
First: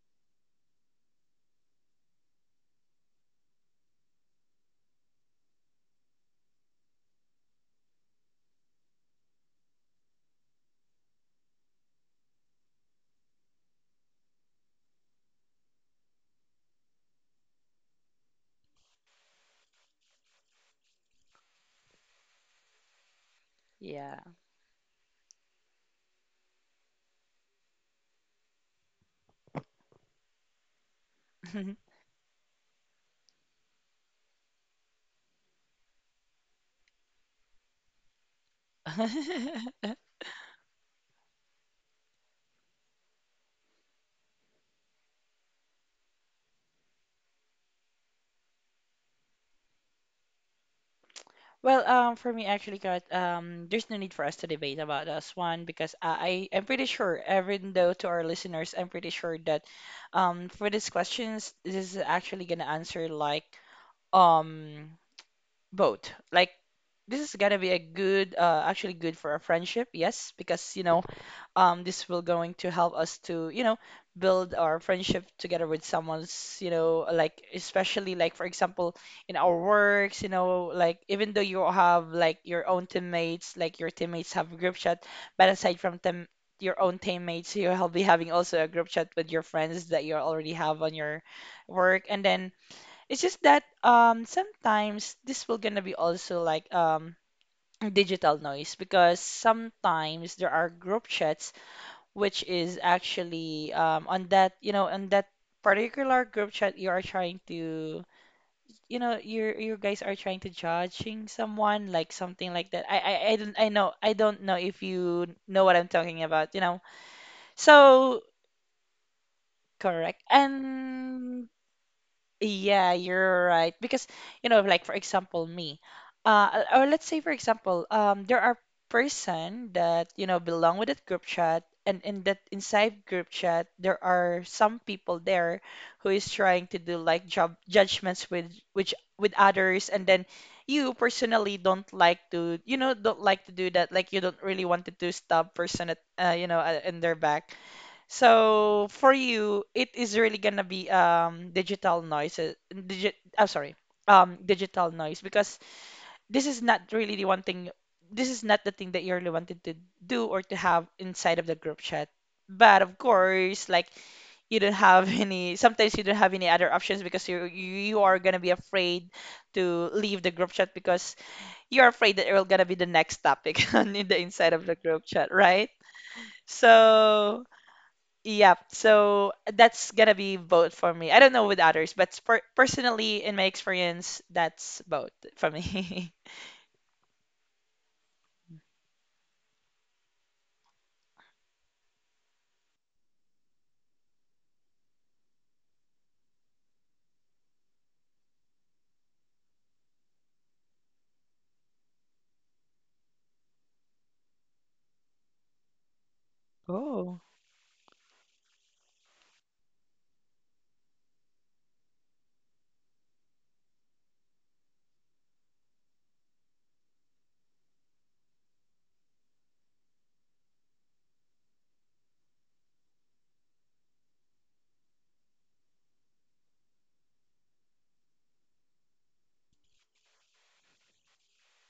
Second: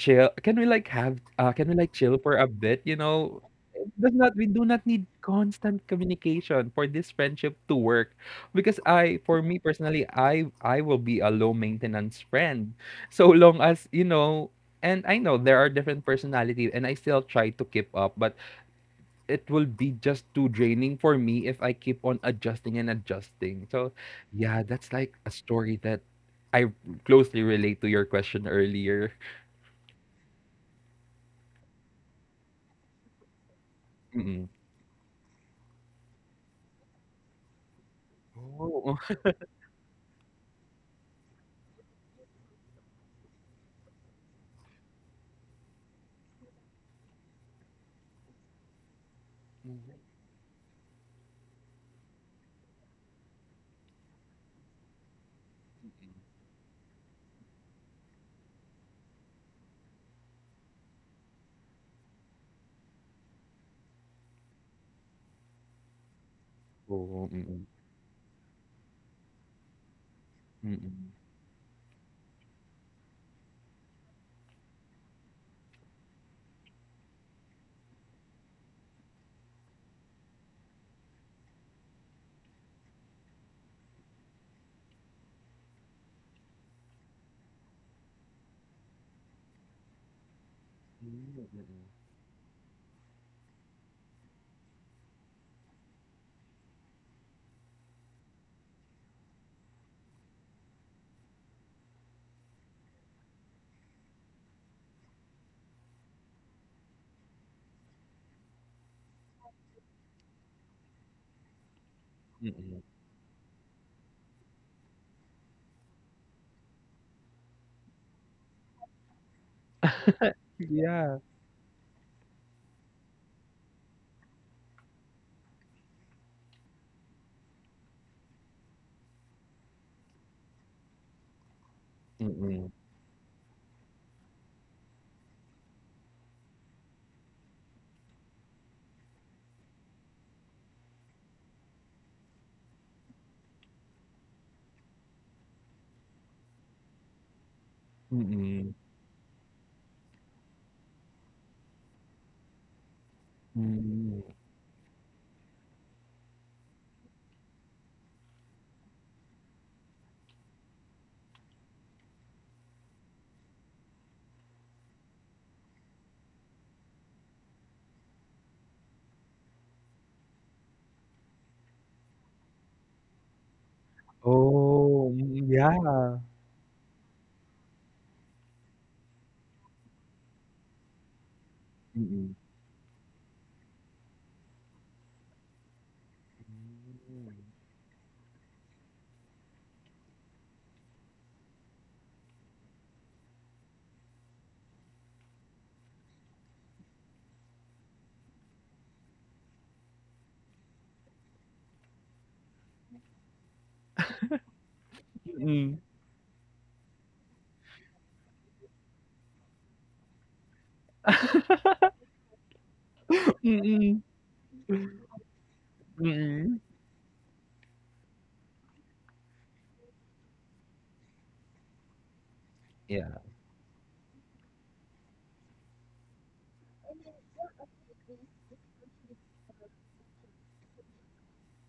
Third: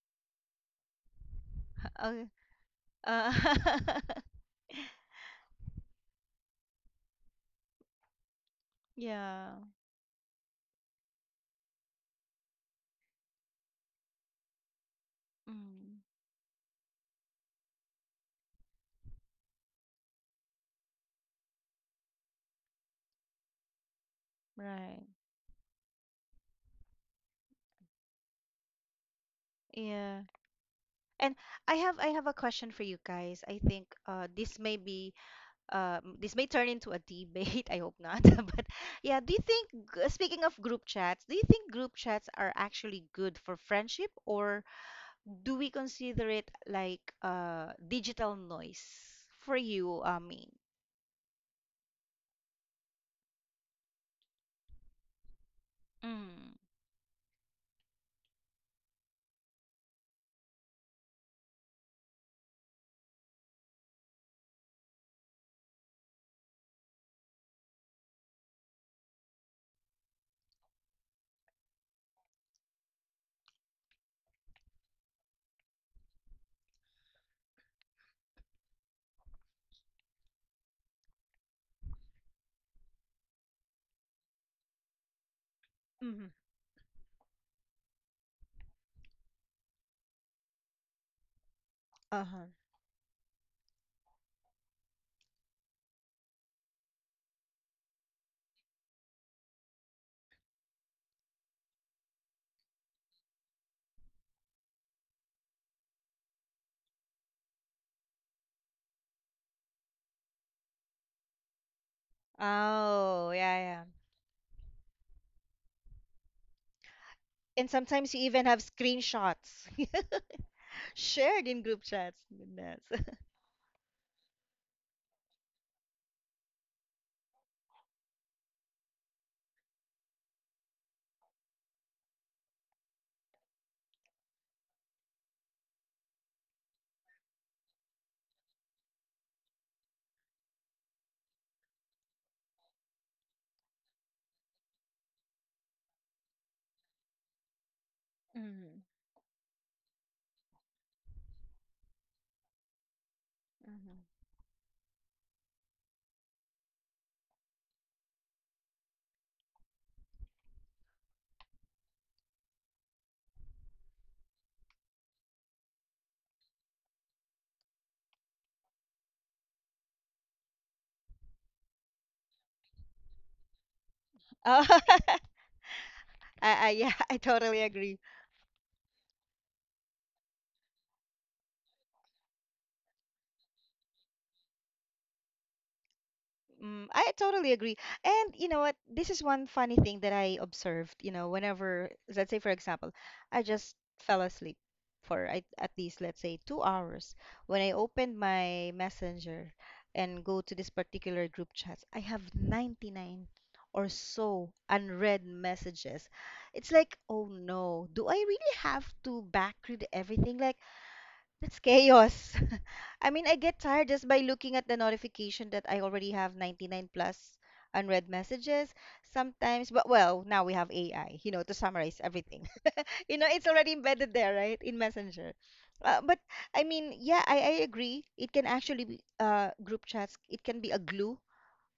C: chill, can we like have can we like chill
A: Okay.
C: for a bit, you
A: Uh,
C: know? It
A: (laughs)
C: does not, we do not need constant communication for this friendship to work, because I for
A: yeah.
C: me personally, I will be a low maintenance friend, so long as, you know. And I know there are
A: Mhm.
C: different personalities and I still try to keep up, but it will be just too draining for me if I keep on adjusting and adjusting. So
B: Yeah.
C: yeah, that's
A: Right.
C: like a story that I closely relate to your question earlier.
A: Yeah. And
B: (laughs)
A: I have a question for you guys. I think
C: (laughs) Mm-mm.
A: this may be, this may turn into a debate. (laughs) I hope not. (laughs) But
C: Oh. Oh.
A: yeah, do you think, speaking of group chats, do you think group chats are actually good for friendship, or do we consider it like digital noise for you, I mean?
B: Well, for me, actually, Kat, there's no need for us to debate about this one because I,
A: Mm.
B: I am pretty sure, even though to our listeners, I'm pretty sure that, for these questions, this is actually gonna answer like, um, both. Like, this
C: Oo,
B: is gonna
C: mm.
B: be a good, actually good for a friendship, yes, because
C: Mm.
B: this will going to help us to build our friendship together with someone's, like especially like for example in our works, like even though you have like your own teammates, like your teammates have group chat, but aside from
A: Mm-hmm.
B: them, your own teammates, you'll be having also a group chat with your friends that you already have on your
C: Mm.
B: work. And
A: Uh-huh.
B: then it's just that sometimes this will gonna be also like digital noise, because sometimes there are group chats which is actually on that, on that particular group chat you are trying to, you you guys are trying to judging someone, like something like that. I, I
A: Oh,
B: I
A: yeah,
B: don't,
A: yeah.
B: I don't know if you know what I'm talking about,
A: And sometimes you
B: so
A: even have screenshots (laughs)
B: correct.
C: Yeah.
A: shared
B: And
A: in group chats. Goodness.
B: yeah,
A: (laughs)
B: you're right. Because, like for example, me, or let's say for example, there are person that, belong with that group chat, and in that
C: Mm.
B: inside group chat, there are some people there who is trying to do like job judgments with which with others, and then you personally don't like to, don't like to do that. Like you don't really want to stab person at, in their back.
A: Mm-hmm.
C: Mm.
B: So for you, it is really gonna be digital noise. I'm sorry,
A: Mm-hmm.
C: Hmm.
B: digital noise because this is not really the one thing. This is not the thing that you really wanted to do or to have inside of the group chat. But of course, like you don't have (laughs) any. Sometimes you don't have any other options because you are gonna be afraid to leave the group chat because you're afraid that it will gonna be the next topic (laughs) on in the inside
A: Oh,
B: of the group
C: Oh,
A: (laughs)
B: chat,
C: mm,
B: right?
C: yeah.
A: yeah, I
B: So.
A: totally agree.
B: Yep. So that's gonna be both for me. I don't know with others, but
C: Mm.
B: per personally, in my experience, that's both for me.
A: Mm, I totally agree. And you know what? This is one funny thing that I observed, you know, whenever, let's say, for example, I just fell asleep for at least, let's say, 2 hours. When I opened my messenger and go to this particular group chats, I have 99 or so unread
C: Mm.
A: messages. It's
B: (laughs)
A: like, oh
B: Oh,
A: no, do I really have to backread everything? Like, that's chaos. I mean, I get tired just
C: Mm.
A: by looking at the notification that I already have
C: Mm.
A: 99 plus unread messages sometimes. But well, now we have AI, you know, to summarize everything. (laughs) You know,
C: Yeah.
A: it's already embedded there, right, in Messenger. But I mean, yeah, I agree. It can actually be group chats. It can be a glue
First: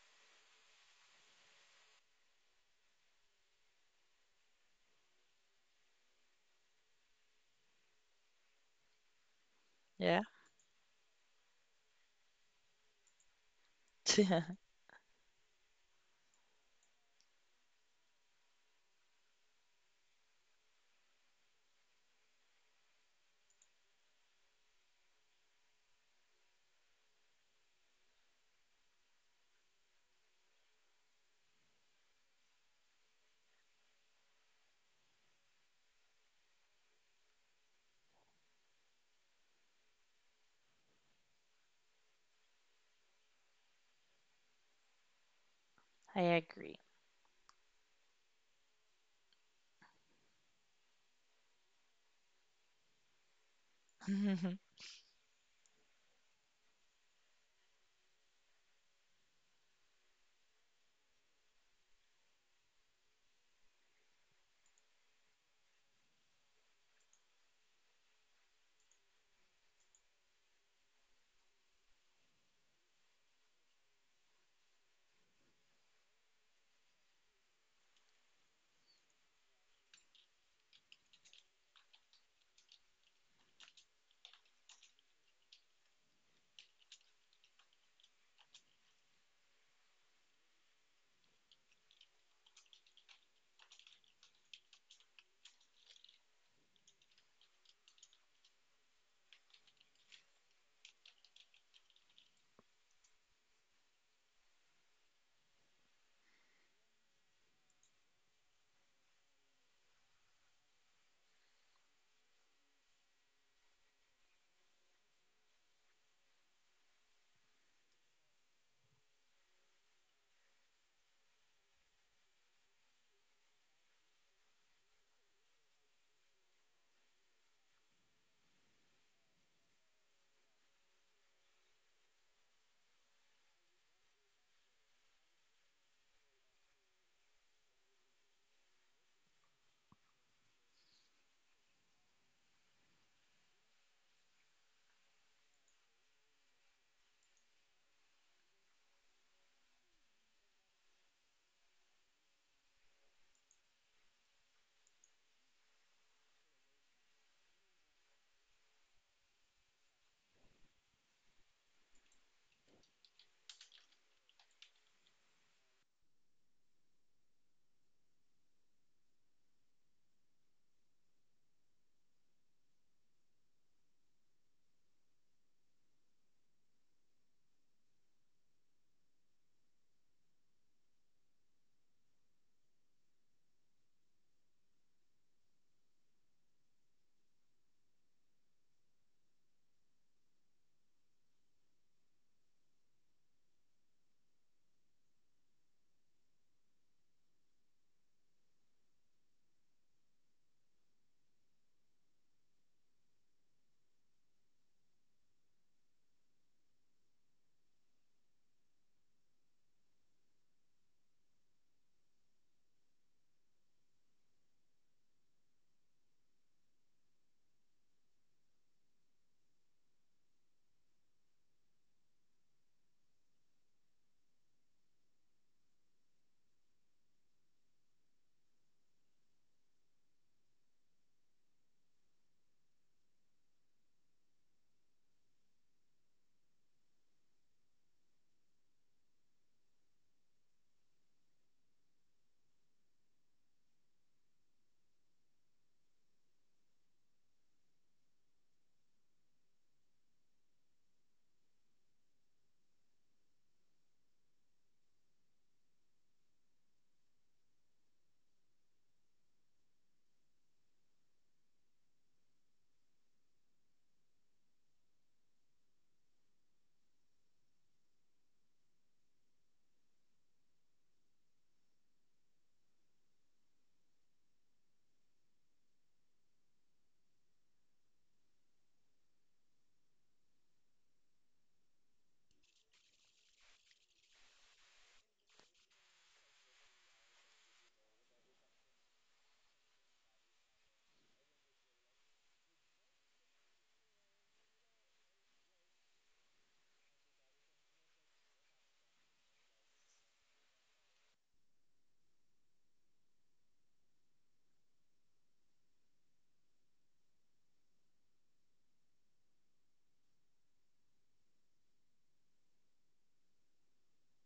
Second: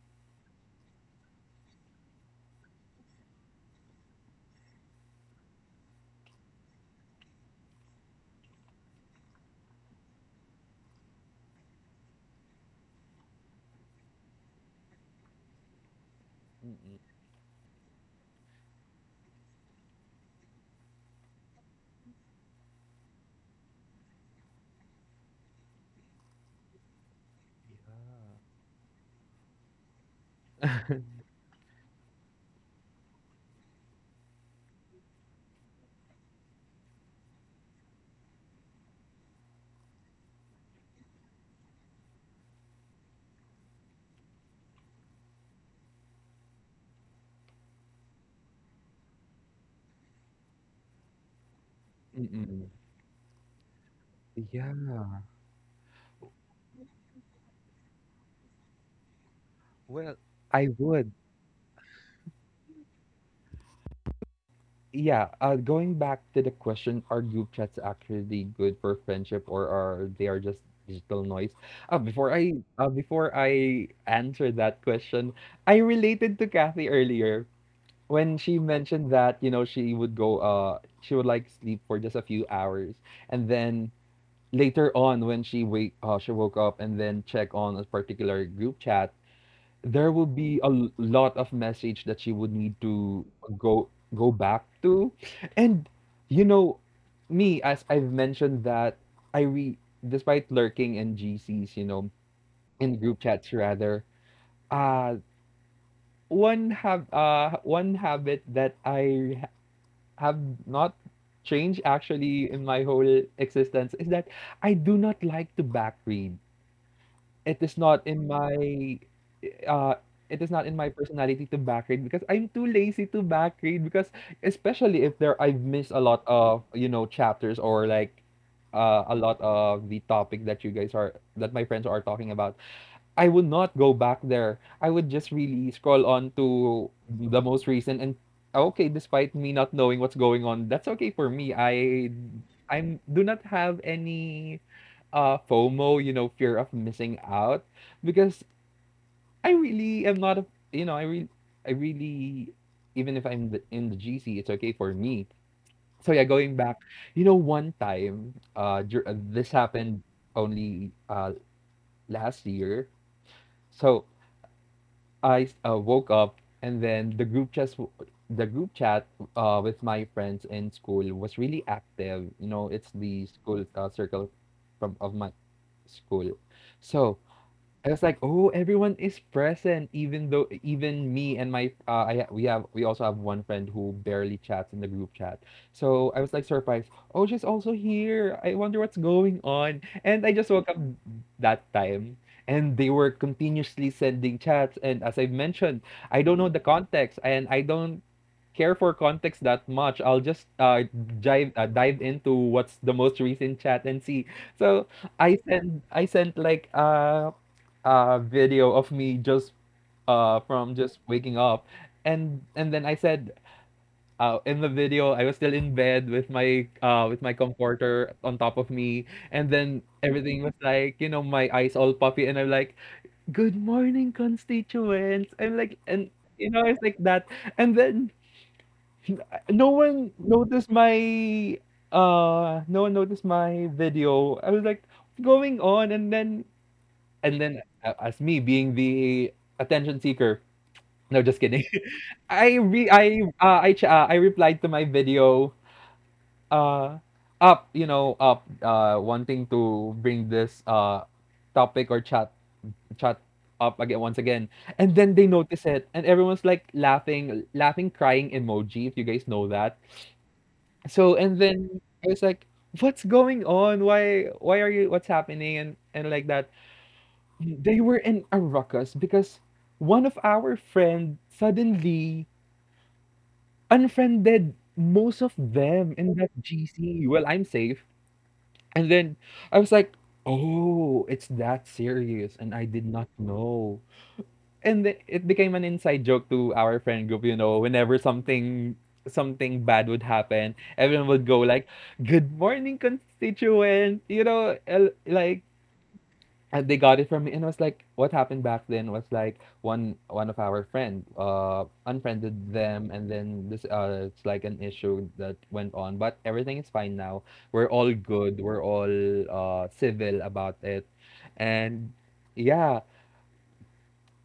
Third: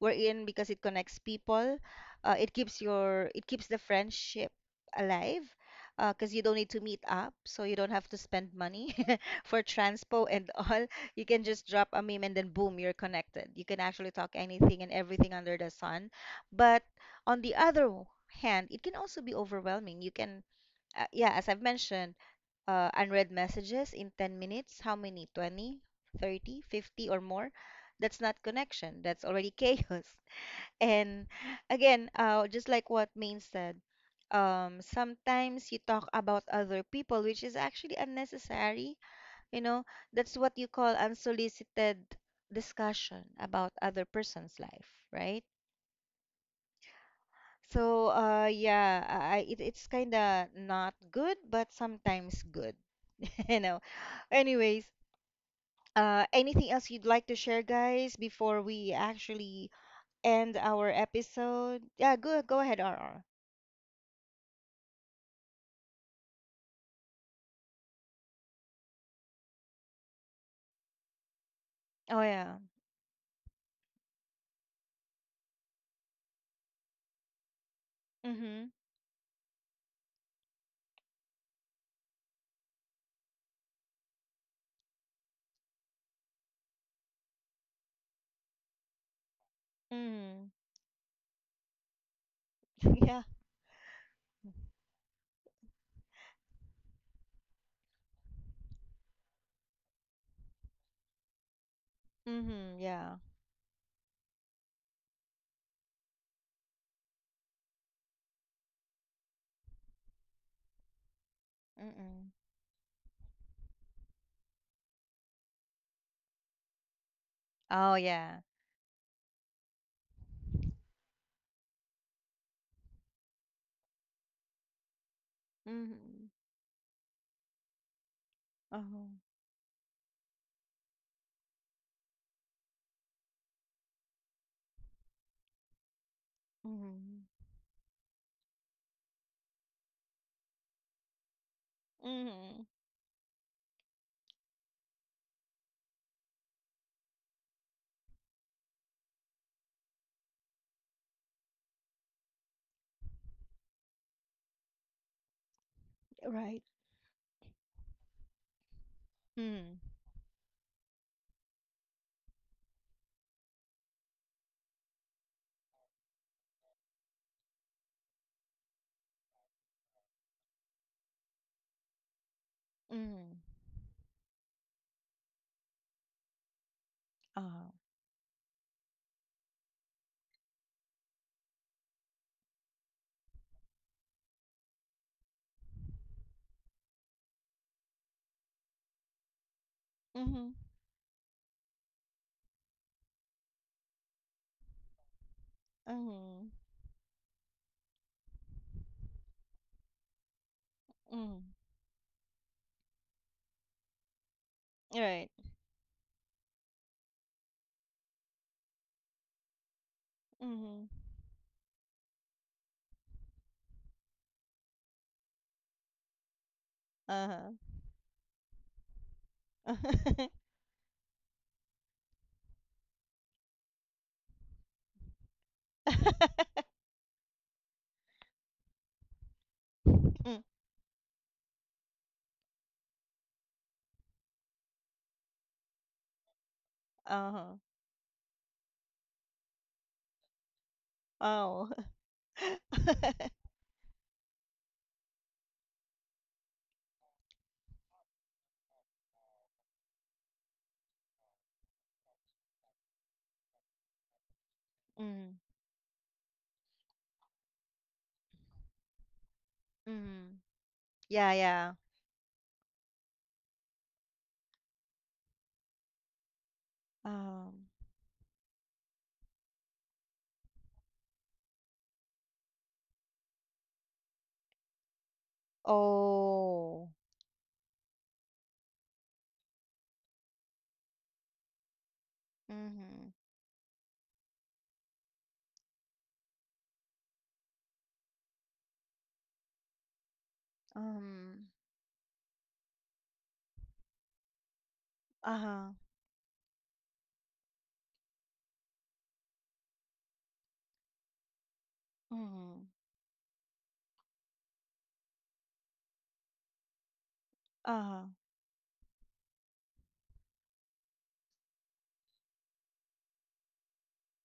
A: we're in because it connects people. It keeps your, it keeps the friendship alive, because you don't need to meet up, so you don't have to spend money (laughs) for
B: yeah.
A: transpo and all. You can just drop a meme and then boom, you're connected. You can actually talk
B: (laughs)
A: anything and everything under the sun. But on the other hand, it can also be overwhelming. You can, yeah, as I've mentioned, unread messages in 10 minutes, how many? 20, 30, 50, or more? That's not connection. That's already (laughs) chaos.
C: (laughs)
A: And again, just like what Main said, sometimes you talk about other people, which is actually unnecessary. You know, that's what you call unsolicited discussion about other person's life, right?
B: I agree.
A: So, yeah, it, it's kind of not good, but sometimes
C: Mm.
A: good, (laughs) you know.
C: Yeah.
B: (laughs)
A: Anyways,
C: Mm. Yeah.
A: anything else you'd like to share, guys, before we actually
C: Well,
A: end
C: I
A: our
C: would.
A: episode? Yeah, go go ahead, R. R.
C: Yeah, going back to the question, are group chats actually good for friendship, or are they are just digital noise?
A: Oh yeah.
C: Before I answer that question, I related to Kathy earlier when she
A: Mhm.
C: mentioned that, you know, she would go she would like sleep for just a few hours, and then later on, when she wake she woke up and then check on a particular group chat, there will
A: Mhm.
C: be a lot of message that she would need
A: (laughs) Yeah.
C: to go go back to. And, you know, me, as I've mentioned that, I re despite lurking in GCs, you know,
A: Mhm.
C: in
A: Yeah.
C: group chats rather, uh one habit that I have not changed
A: Mm-mm.
C: actually in my whole existence is that I do not like to backread. It is
A: Oh,
C: not in
A: yeah.
C: my uh, it is not in my personality to backgrade, because I'm too lazy to backgrade, because especially if there I've missed a lot
A: Mhm.
C: of, you know, chapters or like
A: Uh-huh.
C: a lot of the topic that you guys are that my friends are talking about, I would not go back there, I would just really scroll on to
A: Mhm.
C: the most recent. And okay, despite me not knowing what's going on, that's okay for me.
A: Mhm.
C: I'm do not have any FOMO, you know, fear of missing out, because I really am not a, you know, I really, even if I'm in the GC, it's okay for me. So yeah, going
A: Right.
C: back, you know, one time, this
A: Mhm.
C: happened only last year. So I woke up, and then the group chat with my friends in school was really active. You know, it's the
A: Mhm.
C: school circle from of my school. So
A: Uh-huh.
C: I was like, oh, everyone is present, even though even me and my I we have we also have one friend who barely chats in the group chat. So I was like surprised. Oh, she's also here. I wonder what's going on. And I just
A: Mhm.
C: woke up that time, and they were continuously sending chats. And as I've mentioned, I don't know
A: Mhm.
C: the context, and I don't care for context that much. I'll just
A: Mhm.
C: dive into what's the most recent chat and see. So
A: Right.
C: I sent like video of me just from
A: Mhm.
C: just waking up and then I said in the video I was still in bed with my
A: Uh-huh.
C: comforter on top of me and then everything was like my eyes all puffy and I'm like good morning constituents I'm like and you know
A: (laughs)
C: it's like that and then (laughs) no one
A: Mm.
C: noticed my no one noticed my video I was like, "What's going on?" And then
A: Uh-huh.
C: as me being the attention seeker, no, just kidding.
A: Oh.
C: (laughs) I re-
A: (laughs)
C: I ch- I replied to my video, uh up, you know, up wanting to bring this topic or chat up again, once again, and then they
A: Mhm.
C: notice it and everyone's like laughing, laughing crying emoji, if you guys know that.
A: Mhm.
C: So
A: Yeah,
C: and then
A: yeah.
C: I was like, what's going on, why are you, what's happening? And like that.
A: Um.
C: They were in a ruckus because one of our friend suddenly unfriended most of them in that
A: Oh.
C: GC. Well, I'm safe. And then I was like, oh, it's that serious. And I did not
A: Mhm.
C: know. And then it became an inside joke to our friend group, you know, whenever something bad would happen, everyone would go
A: Um.
C: like, good morning, constituent, you know, like,
A: Uh-huh.
C: and they got it from me. And I was like, what happened back then was like one of our friend unfriended
A: Mhm.
C: them, and then this it's like an issue that went on, but everything is fine now. We're all
A: Uh-huh.
C: good, we're all civil about it. And yeah,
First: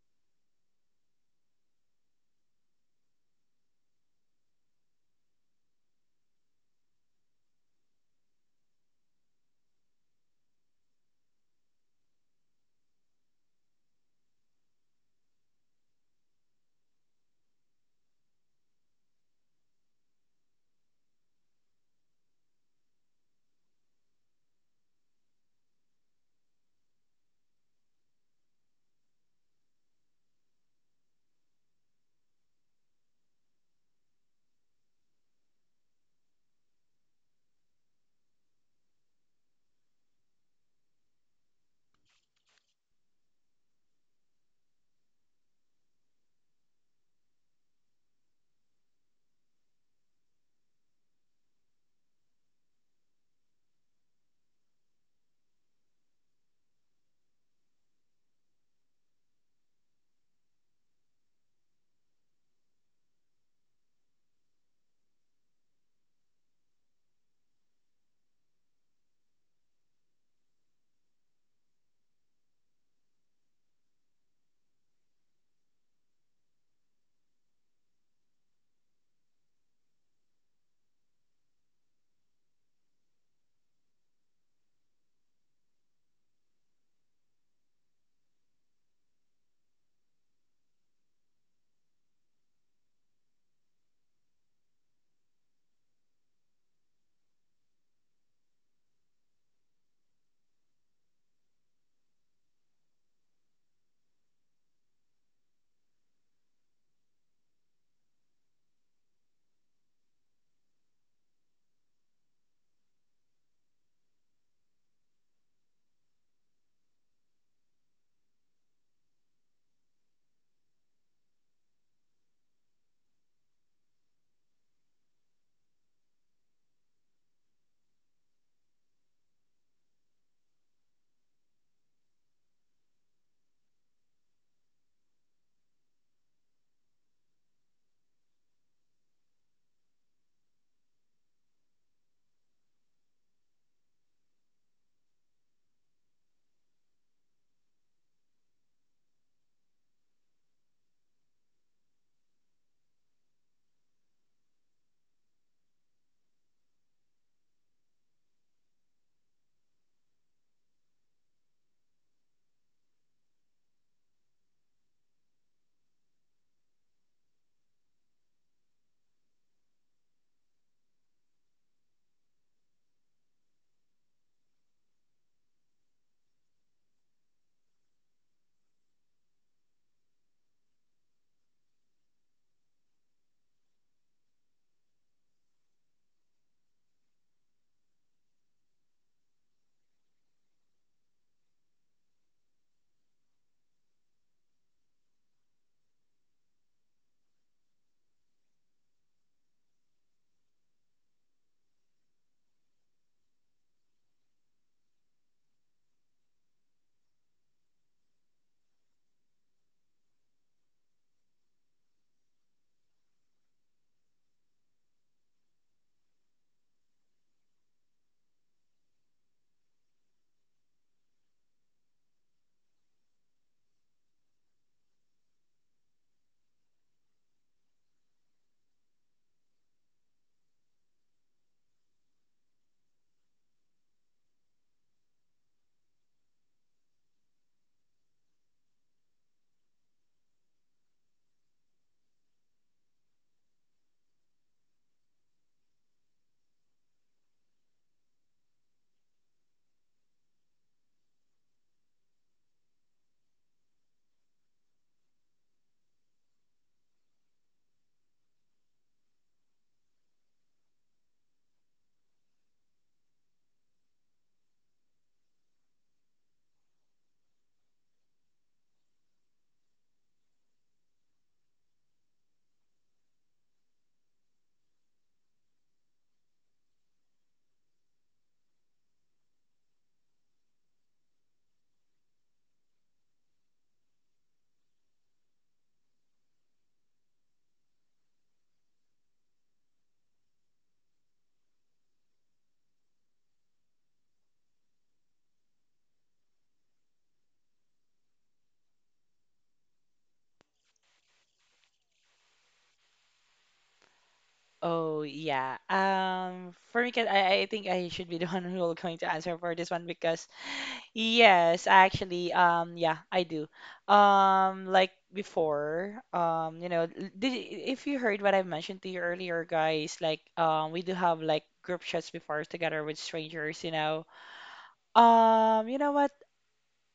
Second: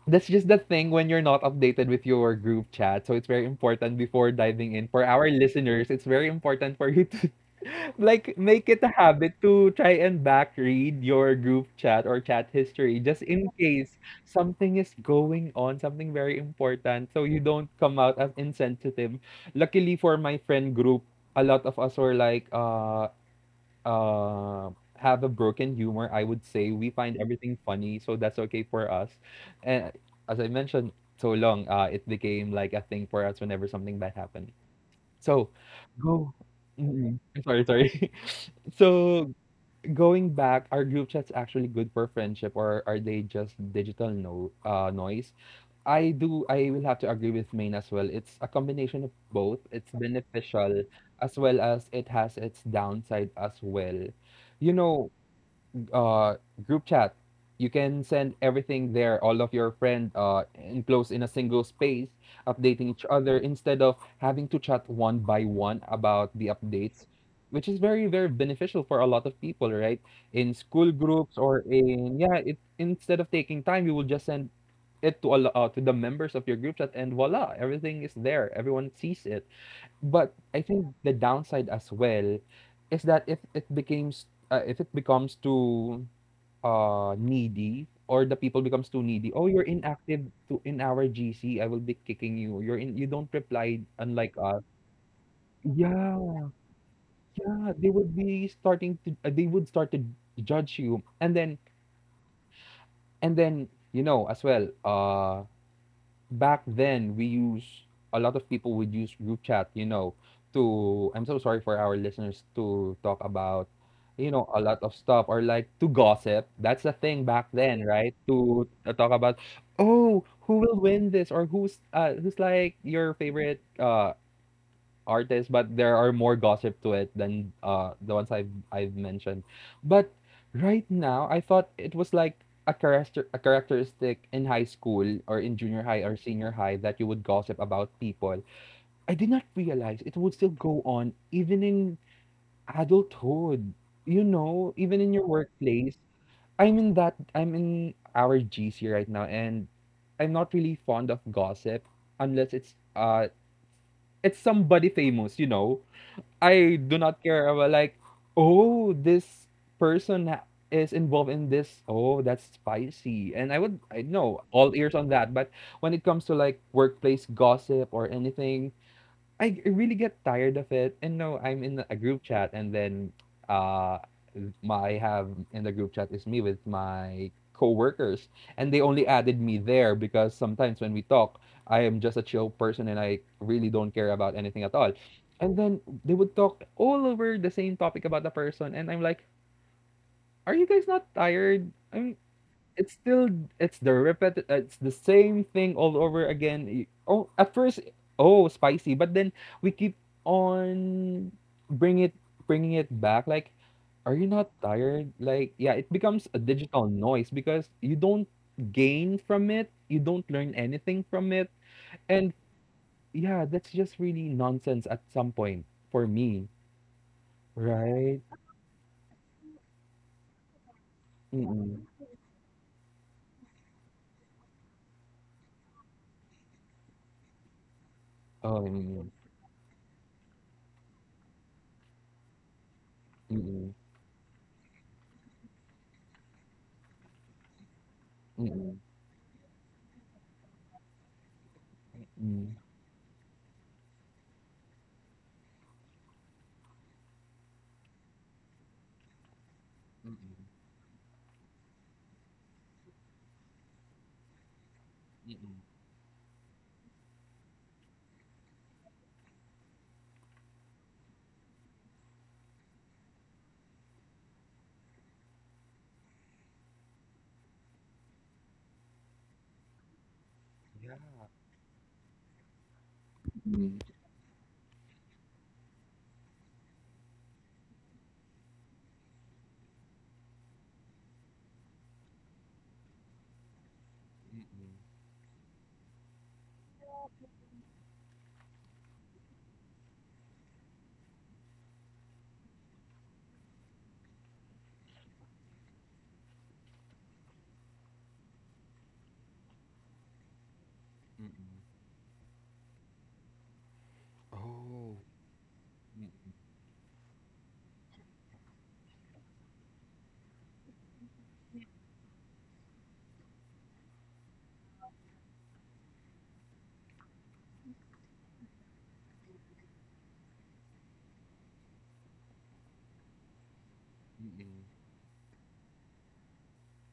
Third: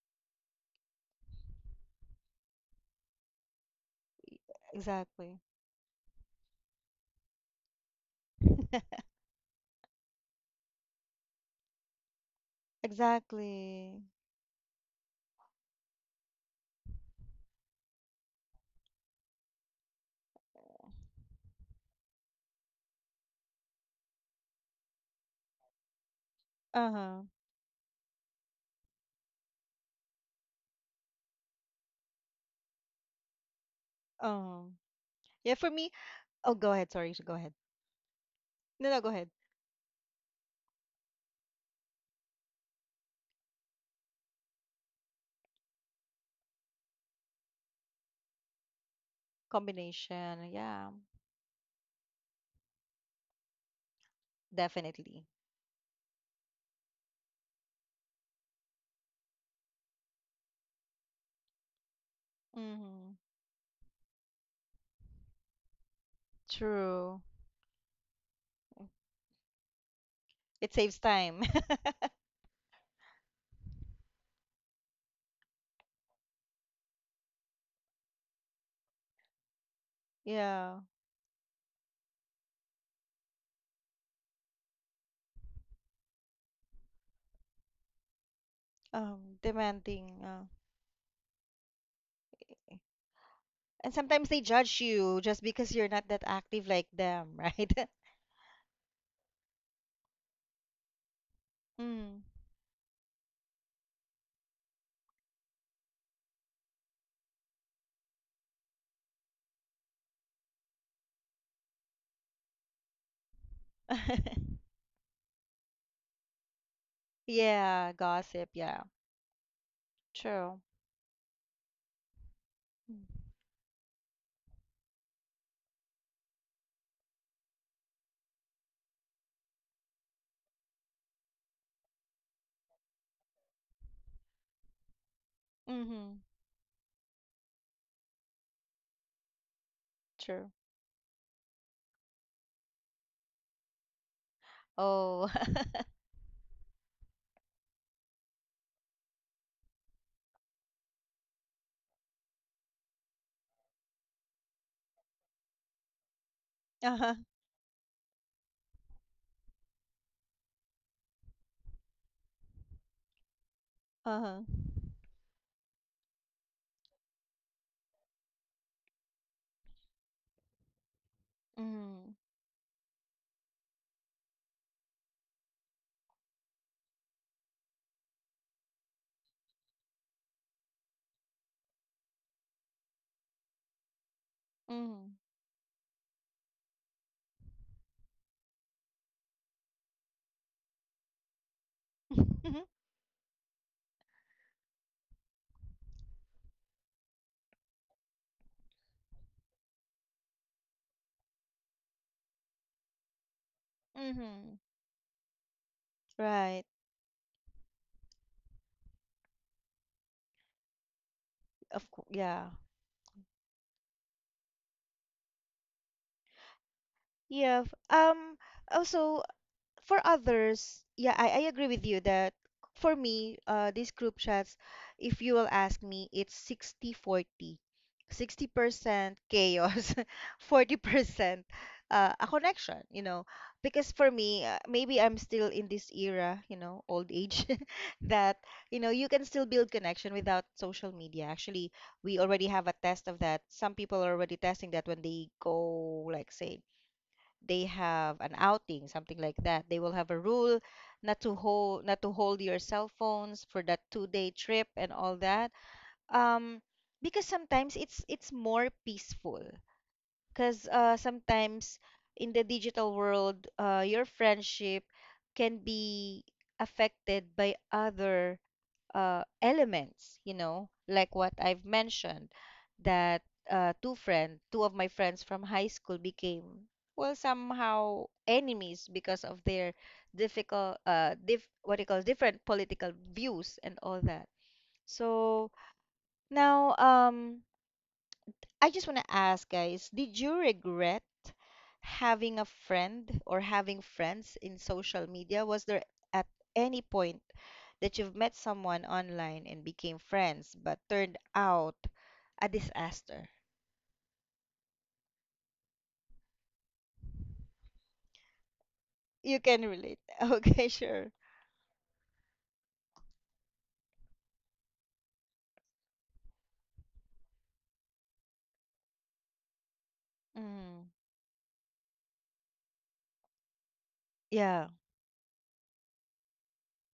C: that's just the thing when you're not updated with your group chat. So it's very important before diving in, for our
A: Exactly.
C: listeners, it's very important for you to like make it a habit to try and back read your group chat or chat history, just in case
A: Exactly.
C: something is going on, something very important, so you don't come out as insensitive. Luckily for my friend group, a lot of us were like uh have a broken humor, I would say. We find
A: Uh-huh.
C: everything funny, so that's okay for us. And as I mentioned so long, it became like a thing for us whenever something bad happened.
A: Uh-huh.
C: So,
A: Yeah, for me,
C: go
A: oh, go ahead. Sorry,
C: mm,
A: go
C: I
A: ahead.
C: sorry, sorry. (laughs)
A: No, no, go ahead.
C: So, going back, are group chats actually good for friendship, or are they just digital no noise? I do, I will have to agree with Maine as well. It's a combination of both. It's
A: Combination.
C: beneficial
A: Yeah,
C: as well as it has its downside as well. You know,
A: definitely.
C: uh group chat, you can send everything there, all of your friend enclosed in a single space, updating each
A: Mm-hmm.
C: other instead of having to chat one by one about the updates,
A: True.
C: which is very very beneficial for a lot of people, right? In
A: It
C: school
A: saves
C: groups
A: time.
C: or
A: (laughs)
C: in, yeah, it, instead of taking time, you will just send it to all to the members of your group chat, and voila, everything is there, everyone sees it. But I
A: Yeah.
C: think the downside as well is that if it becomes too needy, or the people becomes too needy, oh, you're inactive
A: Demanding.
C: to in our GC, I will be kicking you, you're in, you don't reply
A: And sometimes
C: unlike
A: they
C: us.
A: judge you just because you're not
C: Yeah,
A: that active like them, (laughs) right?
C: yeah, they would be starting to they would start to judge you,
A: Mm.
C: and then you know as well, back then we use, a lot of people would use group chat, you know, to, I'm so sorry for our listeners, to talk about, you know, a
A: (laughs)
C: lot of stuff, or like to gossip. That's the thing back then,
A: Yeah,
C: right?
A: gossip.
C: To
A: Yeah.
C: talk about, oh, who
A: True.
C: will win this, or who's who's like your favorite artists, but there are more gossip to it than the ones I've mentioned. But right now, I thought it was like a characteristic in high school or in junior high or
A: Mm-hmm.
C: senior high that you would gossip about people. I did not realize it would
A: True.
C: still go on even in adulthood. You know, even in your
A: Oh. (laughs)
C: workplace. I'm in our GC right now, and I'm not really fond of gossip unless it's it's somebody famous, you know. I do
A: Uh-huh.
C: not care about like, oh, this person is involved in this. Oh, that's spicy. And I would, I
A: Uh-huh.
C: know, all ears on that. But when it comes to like workplace gossip or anything, really get tired of it. And no, I'm in a
A: Mm-hmm.
C: group chat, and then uh, my I have in the group chat is me with my coworkers, and they only added me there because sometimes when we talk, I am just a chill person and I really don't care about anything at all.
A: Mm-hmm.
C: And then they would talk all over the same topic about the person, and I'm like, "Are you guys not tired? I mean,
A: (laughs)
C: it's still it's the same thing all over again. Y- Oh, at first, oh, spicy, but then we keep on bring it bringing it back. Like, are you not
A: Mm-hmm.
C: tired?" Like, yeah, it becomes a
A: Right.
C: digital noise because you don't gain from it, you don't learn anything from it,
A: Of course.
C: and
A: Yeah.
C: yeah, that's just really nonsense at some point for me,
A: Yeah.
C: right?
A: Also, for others, yeah, I agree with
C: Mm-mm.
A: you that for me, these group chats, if you will ask me, it's
C: Oh, mm-mm.
A: 60% chaos, (laughs) 40% a connection, you know.
C: Mm-mm.
A: Because for me, maybe I'm still in this era, you know, old age, (laughs) that,
C: Mm-mm.
A: you know, you can still build connection without social media. Actually, we already have
C: Mm-mm.
A: a test of that. Some people are already testing that when they go, like, say, they have an outing, something like that. They will have a rule
C: Mm-mm.
A: not to hold your cell phones for that two-day trip and all that. Um, because sometimes it's more peaceful. Because sometimes in the digital world, your friendship can be affected by other elements, you know,
C: Yeah.
A: like what I've mentioned, that
C: Mm, mm,
A: two of my friends from high school became well somehow enemies because of their difficult, diff what do you call different political views and all that.
C: mm,
A: So now, I just want to ask, guys, did you regret having a friend or having friends in social media? Was there at any point that you've met someone online and became friends, but turned
C: mm. Mm.
A: out a disaster?
C: Oh.
B: Oh, yeah.
C: Mm,
B: For me, 'cause I think I should be the (laughs) one who will going to answer
A: You
B: for
A: can
B: this one,
A: relate. (laughs)
B: because
A: Okay, sure.
B: yes, actually, I do. Like before, you know, l- did if you heard what I mentioned to you earlier, guys, like, we
A: Mm.
B: do have like group chats before together with strangers,
C: mm, mm.
A: Yeah.
B: You know what?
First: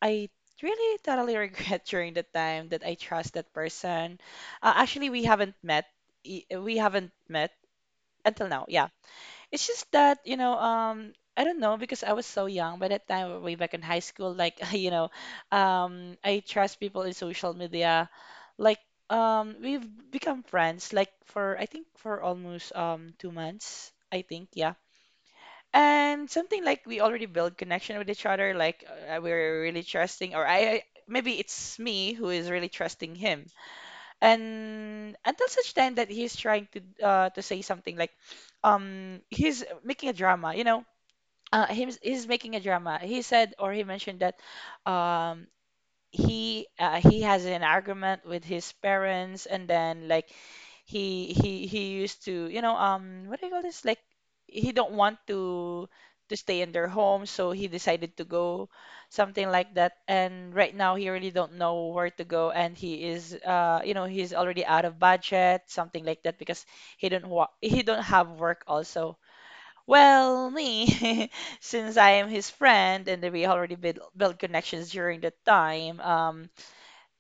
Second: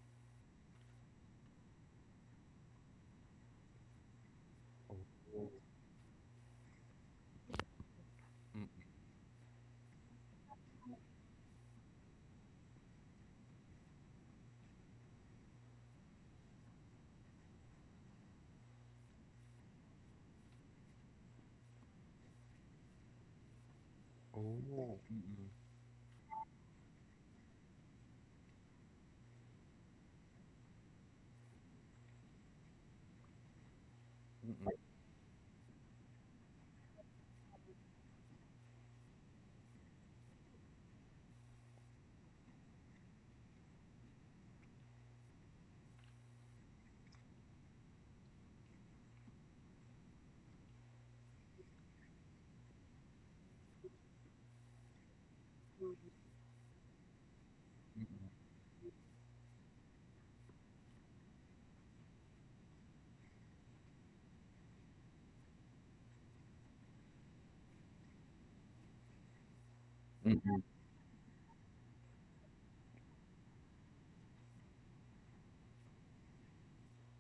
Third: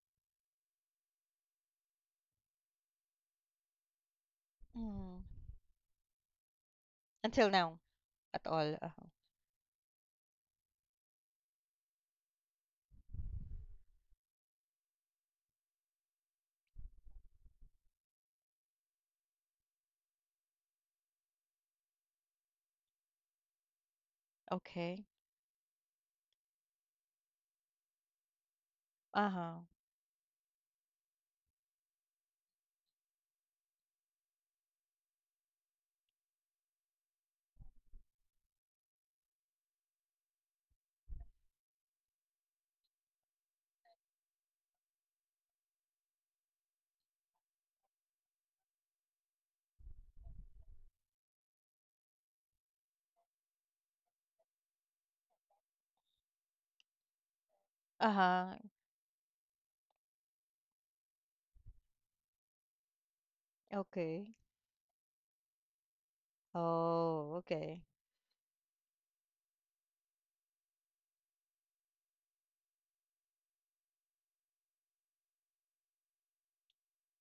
B: I really totally regret (laughs) during the time that I trust that person.
C: Oh.
B: Actually,
A: Mm.
B: we
C: Oh.
B: haven't met. i- We haven't
A: Until
B: met
A: now, at
B: until
C: Mm,
B: now.
A: all.
B: Yeah.
A: Uh-huh.
B: It's just that, I don't know because I was so young by that time, way back in high school. Like, (laughs) I trust people in social media. Like, we've become friends, like for I think for almost 2 months, I think, yeah.
C: oh.
A: Okay.
C: Mm,
B: And something like we already build connection with each other. Like,
A: Uh-huh.
B: we're really trusting, or maybe it's me who is really trusting him.
C: mm, mm,
B: And until such time that he's trying to say something like he's making a drama, he's making a drama. He said or he mentioned that um he has an argument with his parents, and then like he used to what do you call this, like he don't want to stay in their home, so he decided to
A: Uh-huh.
B: go something like that. And right now he really don't know where to go, and he is
A: Okay.
B: he's already out of budget something like that, because
A: Oh, okay.
B: he don't have work also.
C: mm. Mm,
B: Well,
C: mm,
B: me, (laughs) since I am his friend and we already build, built connections during the time,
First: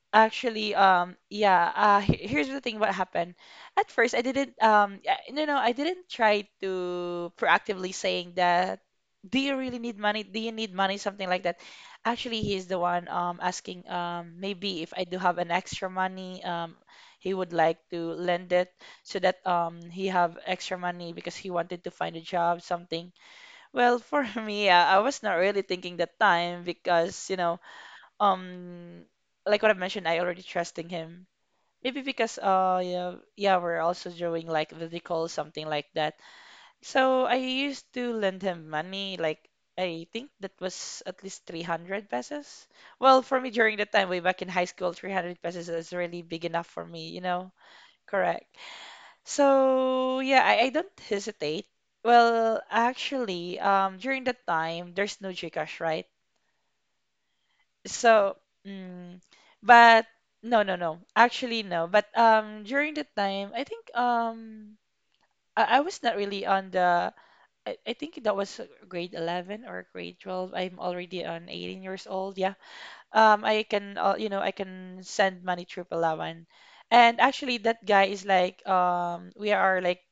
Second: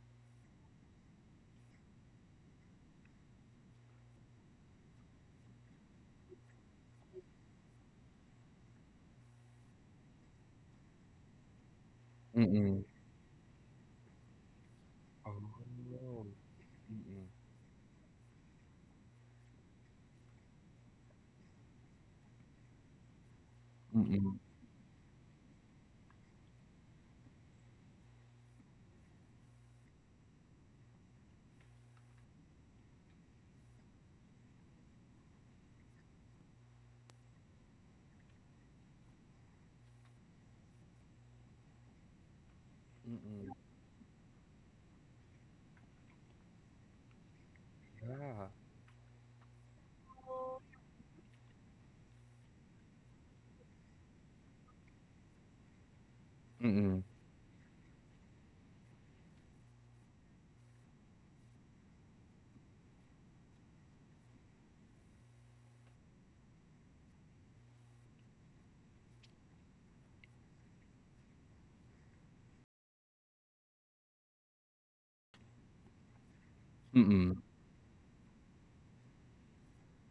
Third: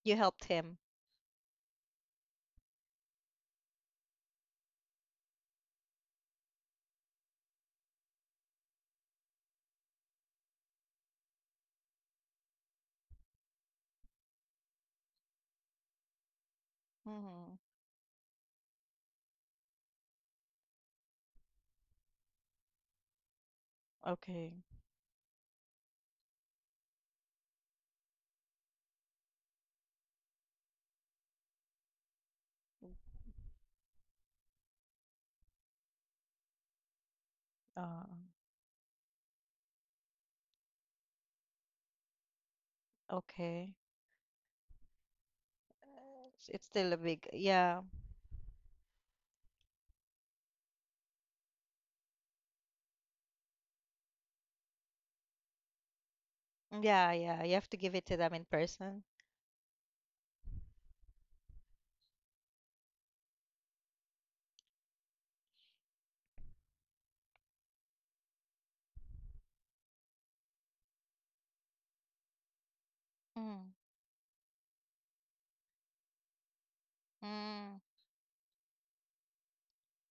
A: You helped
B: actually,
A: him.
B: he- here's the thing what happened. At first, I didn't, I didn't try to proactively saying that, do you really need money? Do you need money? Something like that. Actually, he's the
C: mm.
B: one, asking, maybe if I do
C: Oh.
B: have an extra money,
C: Mm, mm,
B: he
A: Mm-hmm.
B: would like to lend it so that he have extra money because he wanted to find a job something. Well, for (laughs)
A: Okay.
B: me, yeah, I was not really thinking that time because, um, like what I mentioned, I already trusting him. Maybe because, we're also doing like video call, something like that. So I used
A: Uh.
B: to lend him money, like I think that was at least 300 pesos.
C: mm,
B: Well,
C: mm.
B: for
C: Mm,
B: me
C: mm.
A: Okay.
B: during the time way back in high school, 300 pesos is really big
A: It's
B: enough for
A: still a
B: me, you
A: big,
B: know?
A: yeah,
C: Yeah.
B: Correct. So yeah, I don't hesitate. Well, actually, during that time, there's no Gcash, right?
C: Mm-mm.
A: yeah, yeah. You have to give it to them
B: So,
A: in person.
B: mm, but no. Actually, no. But during that time, I think I was not really on the. I think that was grade 11 or grade 12. I'm already on 18 years old. Yeah. I
A: Mm.
B: can, I can send money through Palawan. And
C: Mm-mm.
B: actually,
A: Mm.
B: that guy is like, we are like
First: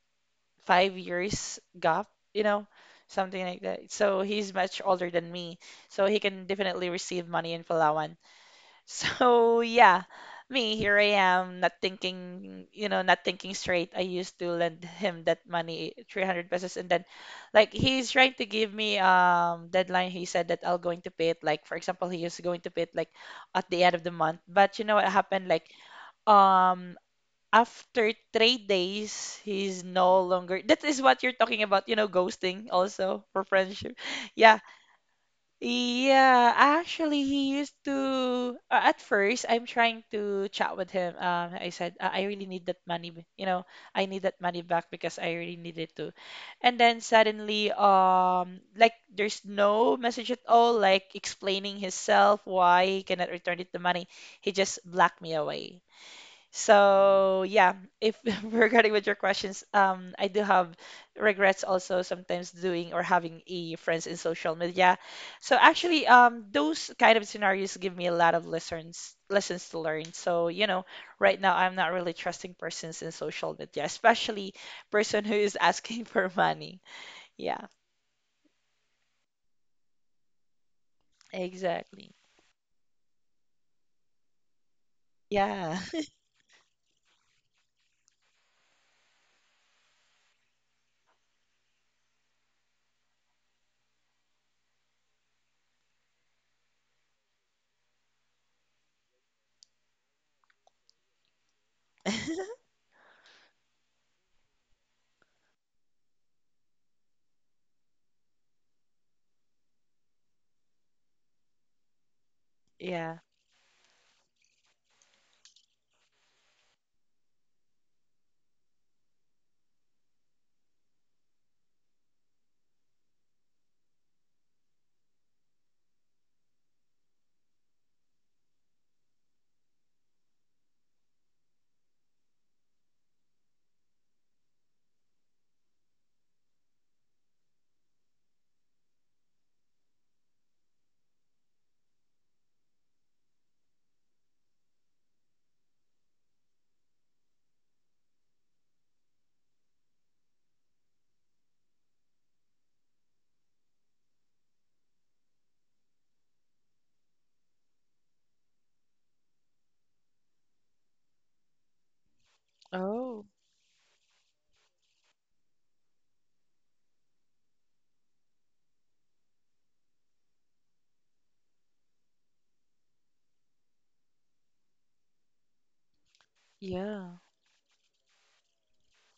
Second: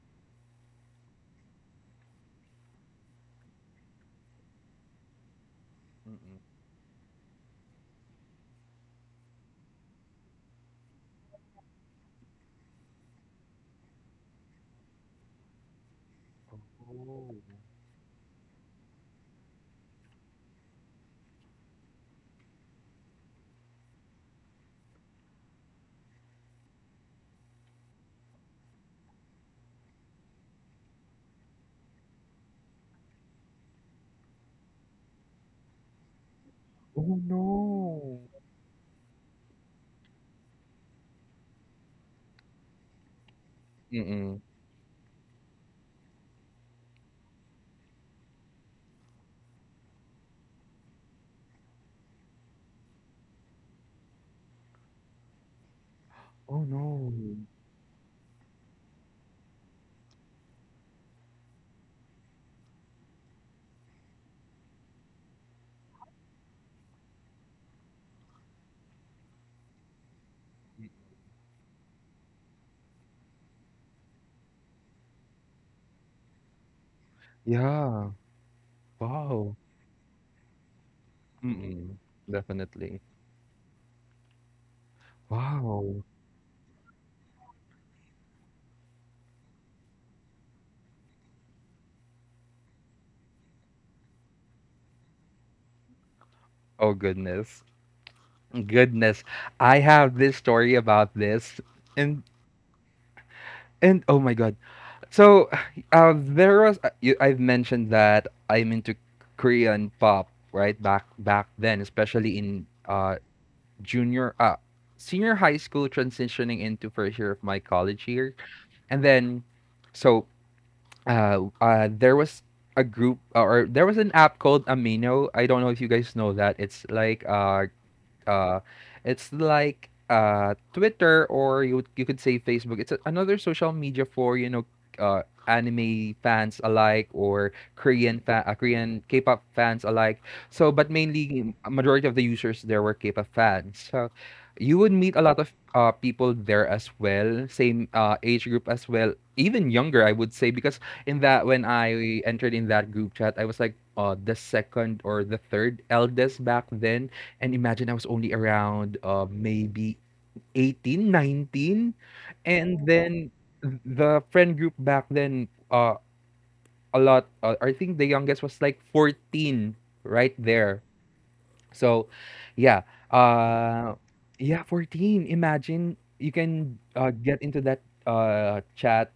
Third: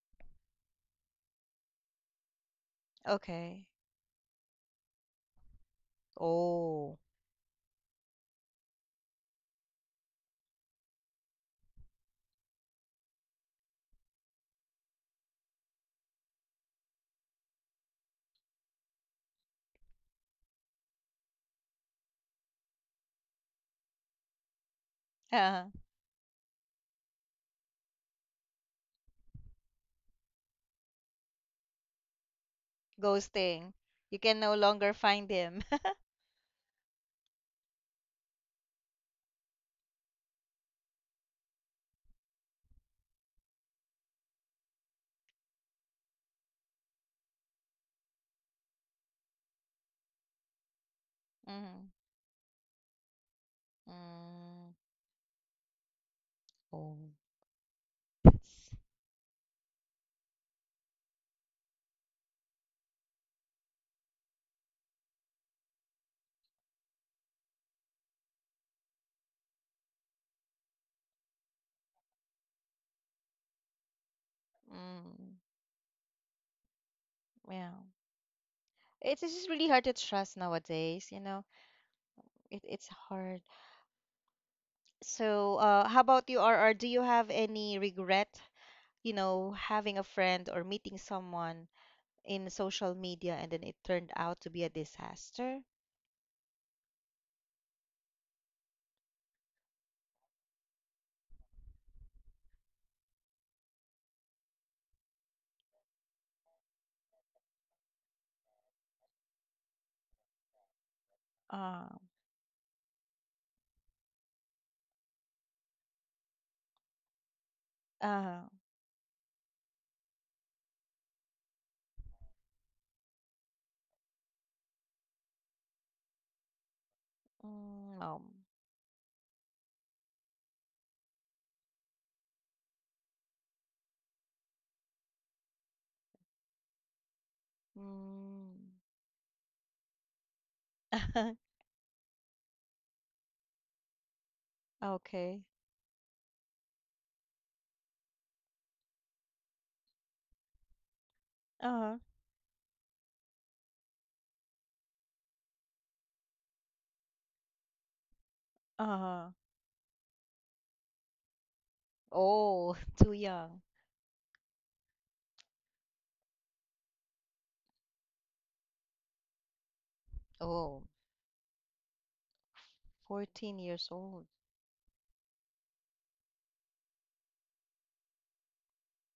B: 5 years gap, you know, something like
A: Okay.
B: that. So he's much older than me. So he can
C: Mm-mm.
B: definitely
A: Oh,
B: receive money in Palawan. (laughs) So yeah, me, here I am, not thinking, not thinking straight. I used to lend him that money, 300 pesos, and then
C: Oh.
B: like he's trying to give me deadline. He said that I'll going to pay it, like for example, he is going to pay it like at the end of the month. But you know what
A: (laughs)
B: happened?
A: yeah.
B: Like um after 3 days, he's no longer. That is what you're talking about, ghosting also for
A: Ghosting.
B: friendship.
A: You
B: (laughs)
A: can no
B: Yeah.
A: longer find him. (laughs)
B: Yeah.
C: Oh
B: Actually, he used
C: no.
B: to. At first, I'm trying to chat with him. I said, I really need that money. You know, I need that
C: Mm-mm.
B: money back because I really need it too." And then suddenly, like, there's no message at all, like explaining
A: Mm.
B: himself why he cannot return it the money. He
A: Mm.
B: just blocked me away.
C: Oh
A: Oh,
C: no.
B: So yeah, if (laughs)
A: that's.
B: regarding with your questions, I do have regrets also sometimes doing or having a friends in social media. So actually, those kind of scenarios give me a lot of lessons to learn. So you know, right now I'm not really trusting persons in social media, especially person who
A: Mm.
B: is asking (laughs) for money. Yeah,
A: Yeah.
C: Yeah.
A: It's just
C: Wow.
A: really hard to trust nowadays, you know.
C: Mm-mm.
B: exactly.
A: It it's
C: Definitely.
A: hard. So,
B: Yeah,
A: how
C: Wow.
A: about you, RR? Do you have any regret, you know, having a friend or meeting someone in social media and then it turned out to be a disaster?
C: Oh goodness. Goodness, I have this story about this, and and oh my god. So, there was you, I've mentioned that I'm into Korean pop, right? Back then,
A: Uh,
C: especially in
B: (laughs) yeah.
C: junior senior high school, transitioning into first year of my college year,
A: Uh,
C: and then so, there was a group, or there was an app called Amino. I don't know if you guys know that.
A: mm,
C: Uh it's like Twitter, or you would- you could say Facebook. It's a, another social media for, you know, anime fans alike, or
A: mm.
C: Korean K-pop fans alike. So, but mainly
A: (laughs)
C: a majority of the users there were K-pop fans. So, you would meet a lot
A: Okay.
C: of people there as well, same age group as well, even younger, I would say, because in that when
A: Uh-huh.
C: I entered in that group chat, I was like the second or the third eldest back then. And imagine I was only around
A: Huh.
C: maybe 18, 19.
A: Oh,
C: And
A: (laughs) too
B: Oh,
C: then
A: young.
C: the friend group back then, a lot, I think the youngest was like 14 right there.
A: Oh,
C: So, yeah.
A: 14 years
C: Uh,
A: old.
C: yeah, 14. Imagine you can
B: yeah.
C: get into that chat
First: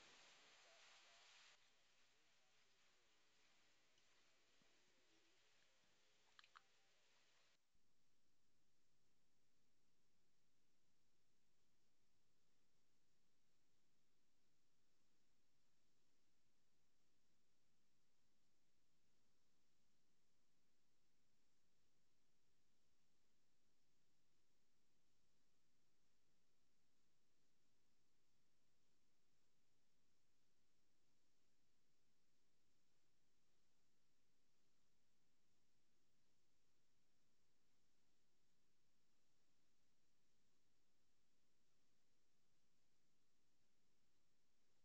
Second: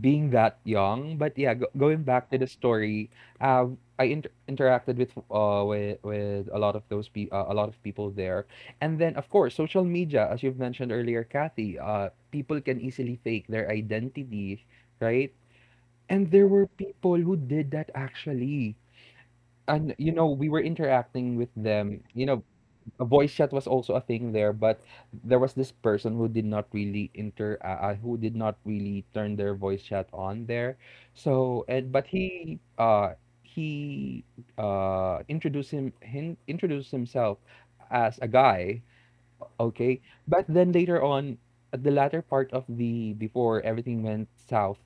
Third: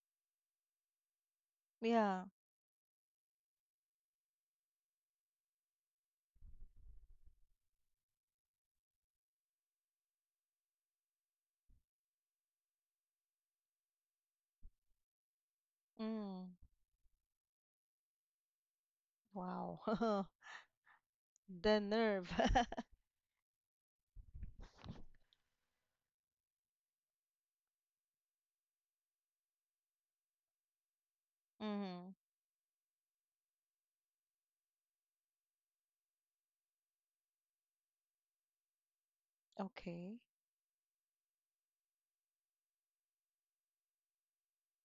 C: being that young. But yeah, going
A: Yeah.
C: back to the story, uh, interacted with with a lot of a lot of people there, and then of course social media, as you've mentioned earlier, Kathy. People can easily fake their identity, right? And there
A: Mm,
C: were people who did that actually.
A: wow.
C: And you
A: (laughs)
C: know, we were interacting with
A: The
C: them. You
A: nerve.
C: know,
A: (laughs)
C: a voice chat was also a thing there, but there was this person who did not really inter who did not really turn their voice chat on there. So and but
A: Mm,
C: he introduced him, him introduced himself as a guy, okay?
A: okay.
C: But then later on, at the latter part of the, before everything went south,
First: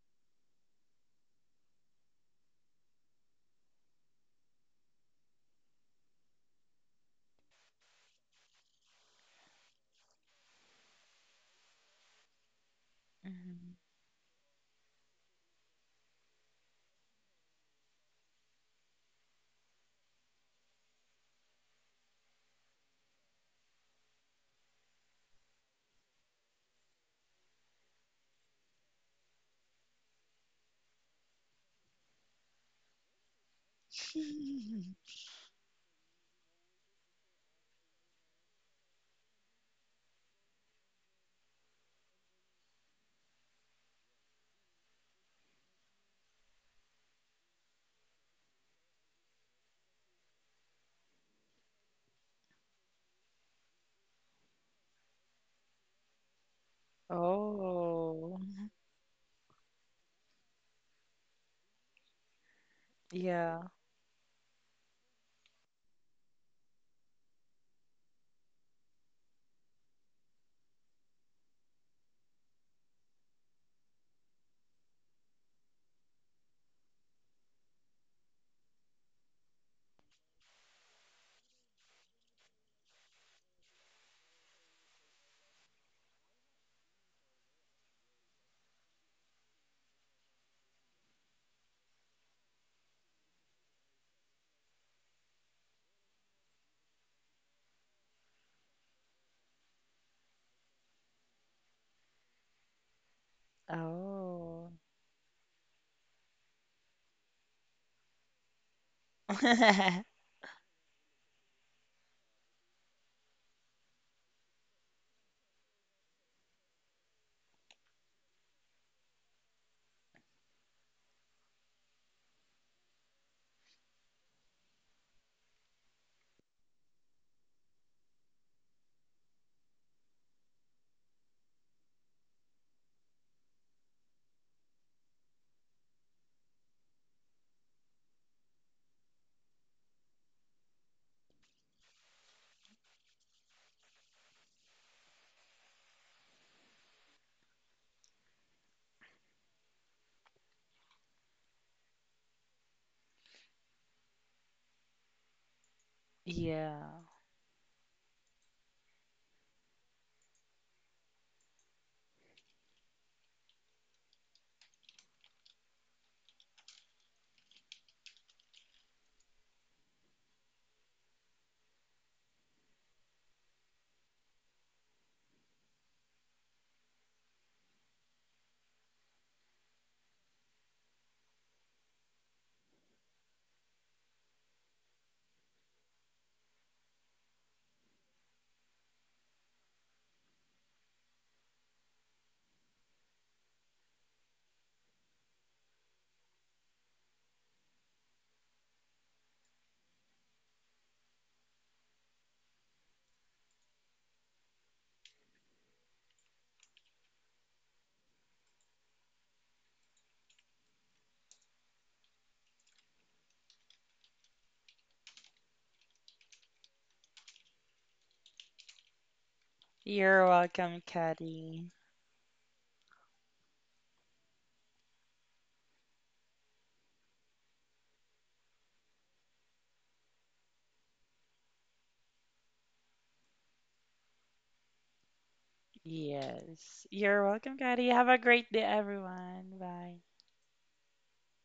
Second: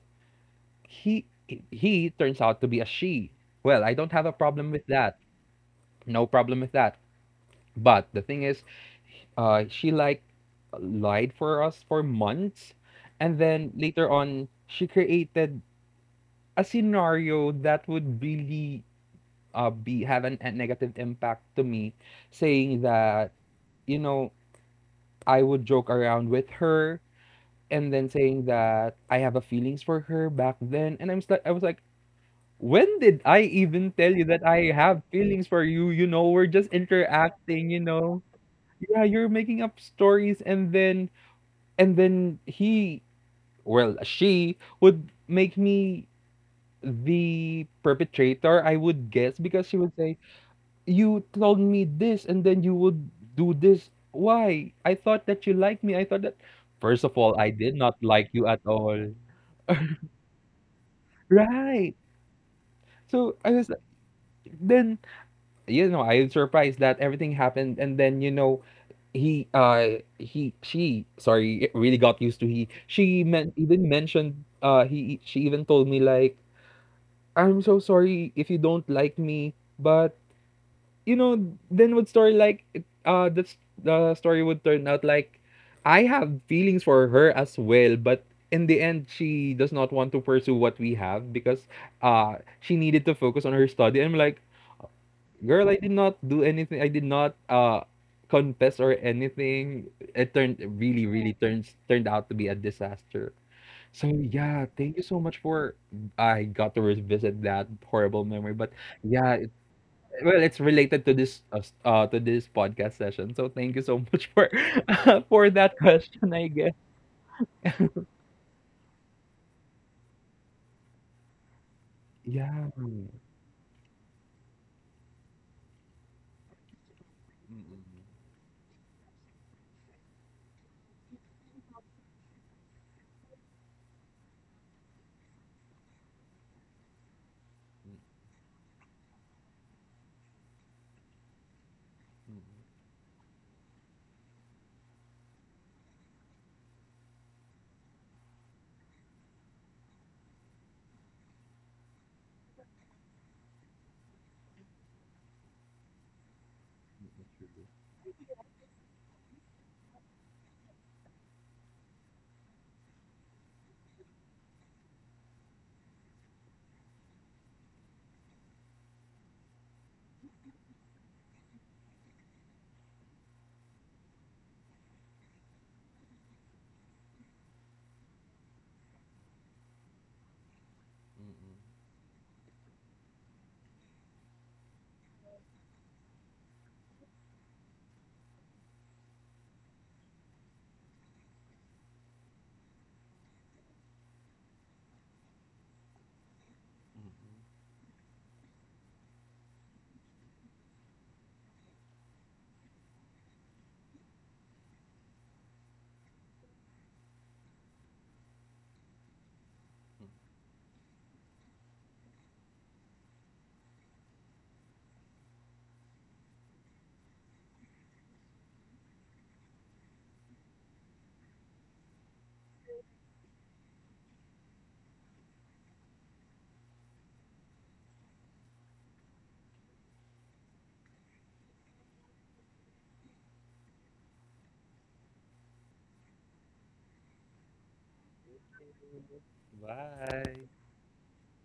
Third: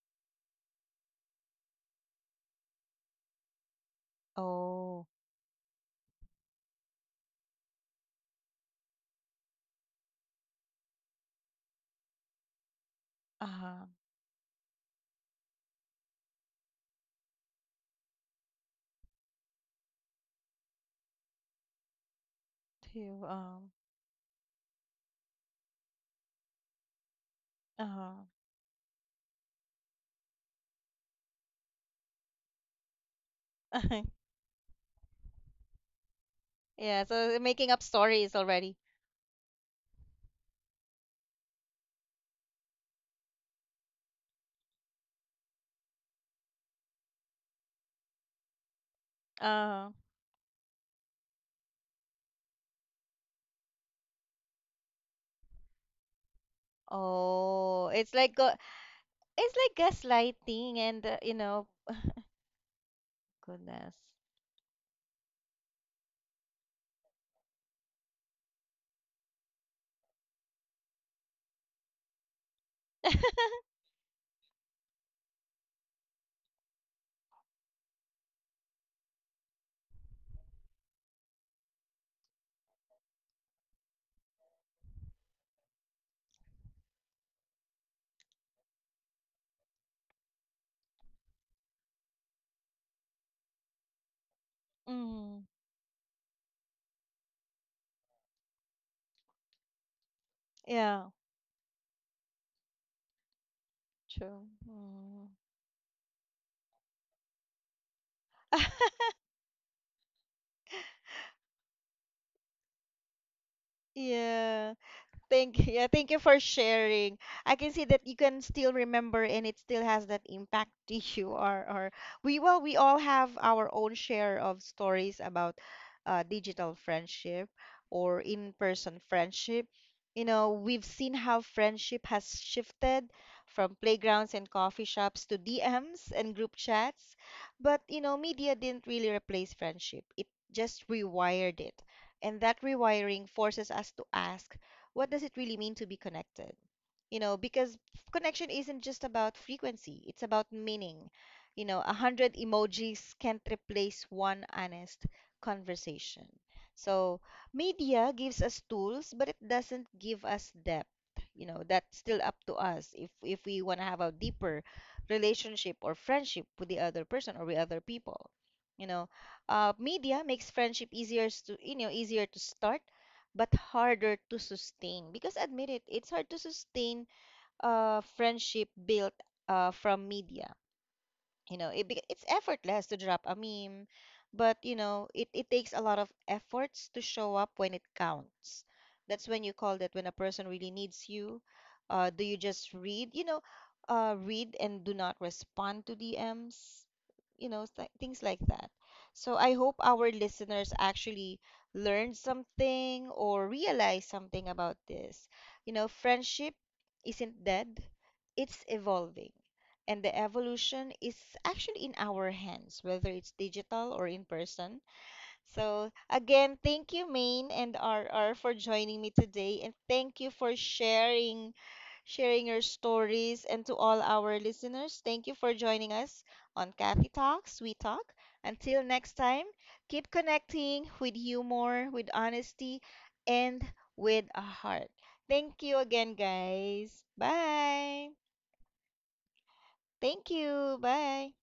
C: he he turns out to be a she. Well, I don't have a problem with
A: Oh.
C: that. No problem with that, but the thing is, she like lied for us for months, and then
B: Mhm.
A: Huh.
C: later on, she created a scenario that would really be have an, a negative impact to me, saying
A: To
C: that, you know, I would joke around with her, and then
A: uh,
C: saying that I have a feelings for her back then, and I was like, when did I even
A: huh.
C: tell
A: (laughs)
C: you that I have
B: (laughs)
C: feelings for you? You know, we're just
A: Yeah, so
C: interacting,
A: making
C: you
A: up
C: know.
A: stories already.
C: Yeah, you're making up stories. And then and then he well, she would make me the perpetrator, I would guess, because she
A: Huh.
C: would say, you told me this, and then you would do this. Why? I thought that you liked me. I thought that, first of all, I did
A: Oh,
C: not like
B: Oh,
C: you at all.
A: it's like gaslighting and, you know,
C: Right. So I
B: yeah.
C: was like,
A: goodness.
C: then, you know, I was surprised that everything happened, and then you know, he she sorry really got used to,
A: (laughs)
C: he she even told me like, I'm so sorry if you don't like me, but, you know, then would story like that's, the story would turn out like, I have feelings for her as well, but in the end she does not want to pursue what we have because uh she needed to focus on her study. I'm like,
A: Mm,
C: girl, I did not do anything. I did not confess or anything. It turned, it really,
A: yeah,
C: really turns turned out to be a disaster. So
A: true.
C: yeah,
B: Oh,
C: thank you so
A: Mm.
C: much for, I got to revisit that horrible memory. But
A: (laughs)
C: yeah, it,
B: (laughs)
C: well, it's related to this to this podcast session. So thank you so much for,
A: Yeah.
C: (laughs) for
A: Thank
C: that
A: Yeah, thank you
C: question,
A: for
C: I guess.
A: sharing. I can see that you can still remember and it still has that impact (laughs) to you or we well
C: Yeah.
A: we all have our own share of stories about digital friendship or in-person friendship. You know, we've seen how friendship has shifted from playgrounds and coffee shops to DMs and group chats. But, you know, media didn't really replace friendship. It just rewired it. And that rewiring forces us to ask what does it really mean to be connected? You know, because connection isn't just about frequency, it's about meaning. You know, 100 emojis can't replace one honest conversation.
B: yeah.
A: So, media gives us tools, but it doesn't give us depth. You know, that's still up to us if we want to have a deeper relationship or friendship with the other person or with other people. You know, media makes friendship easier to you know easier to start but harder to sustain because admit it it's hard to sustain a friendship built from media you know it's effortless to drop a meme but you know it takes a lot of efforts to show up when it counts that's when you call that when a person really needs you do you just read you know read and do not respond to DMs you know, things like that. So I hope our listeners actually learned something or realize something about this. You know, friendship isn't dead, it's evolving. And the evolution is actually in our hands, whether it's digital or in person. So, again, thank you, Maine and RR, for joining me today. And thank
B: You're
A: you for
B: welcome, Caddy.
A: sharing your stories. And to all our listeners, thank you for joining us on Kathy Talks, We Talk. Until next time, keep connecting with humor, with honesty, and with a heart. Thank you again,
B: Yes.
A: guys.
B: You're welcome, Caddy. Have
A: Bye.
B: a great day, everyone. Bye.
A: Thank
C: Bye.
A: you. Bye.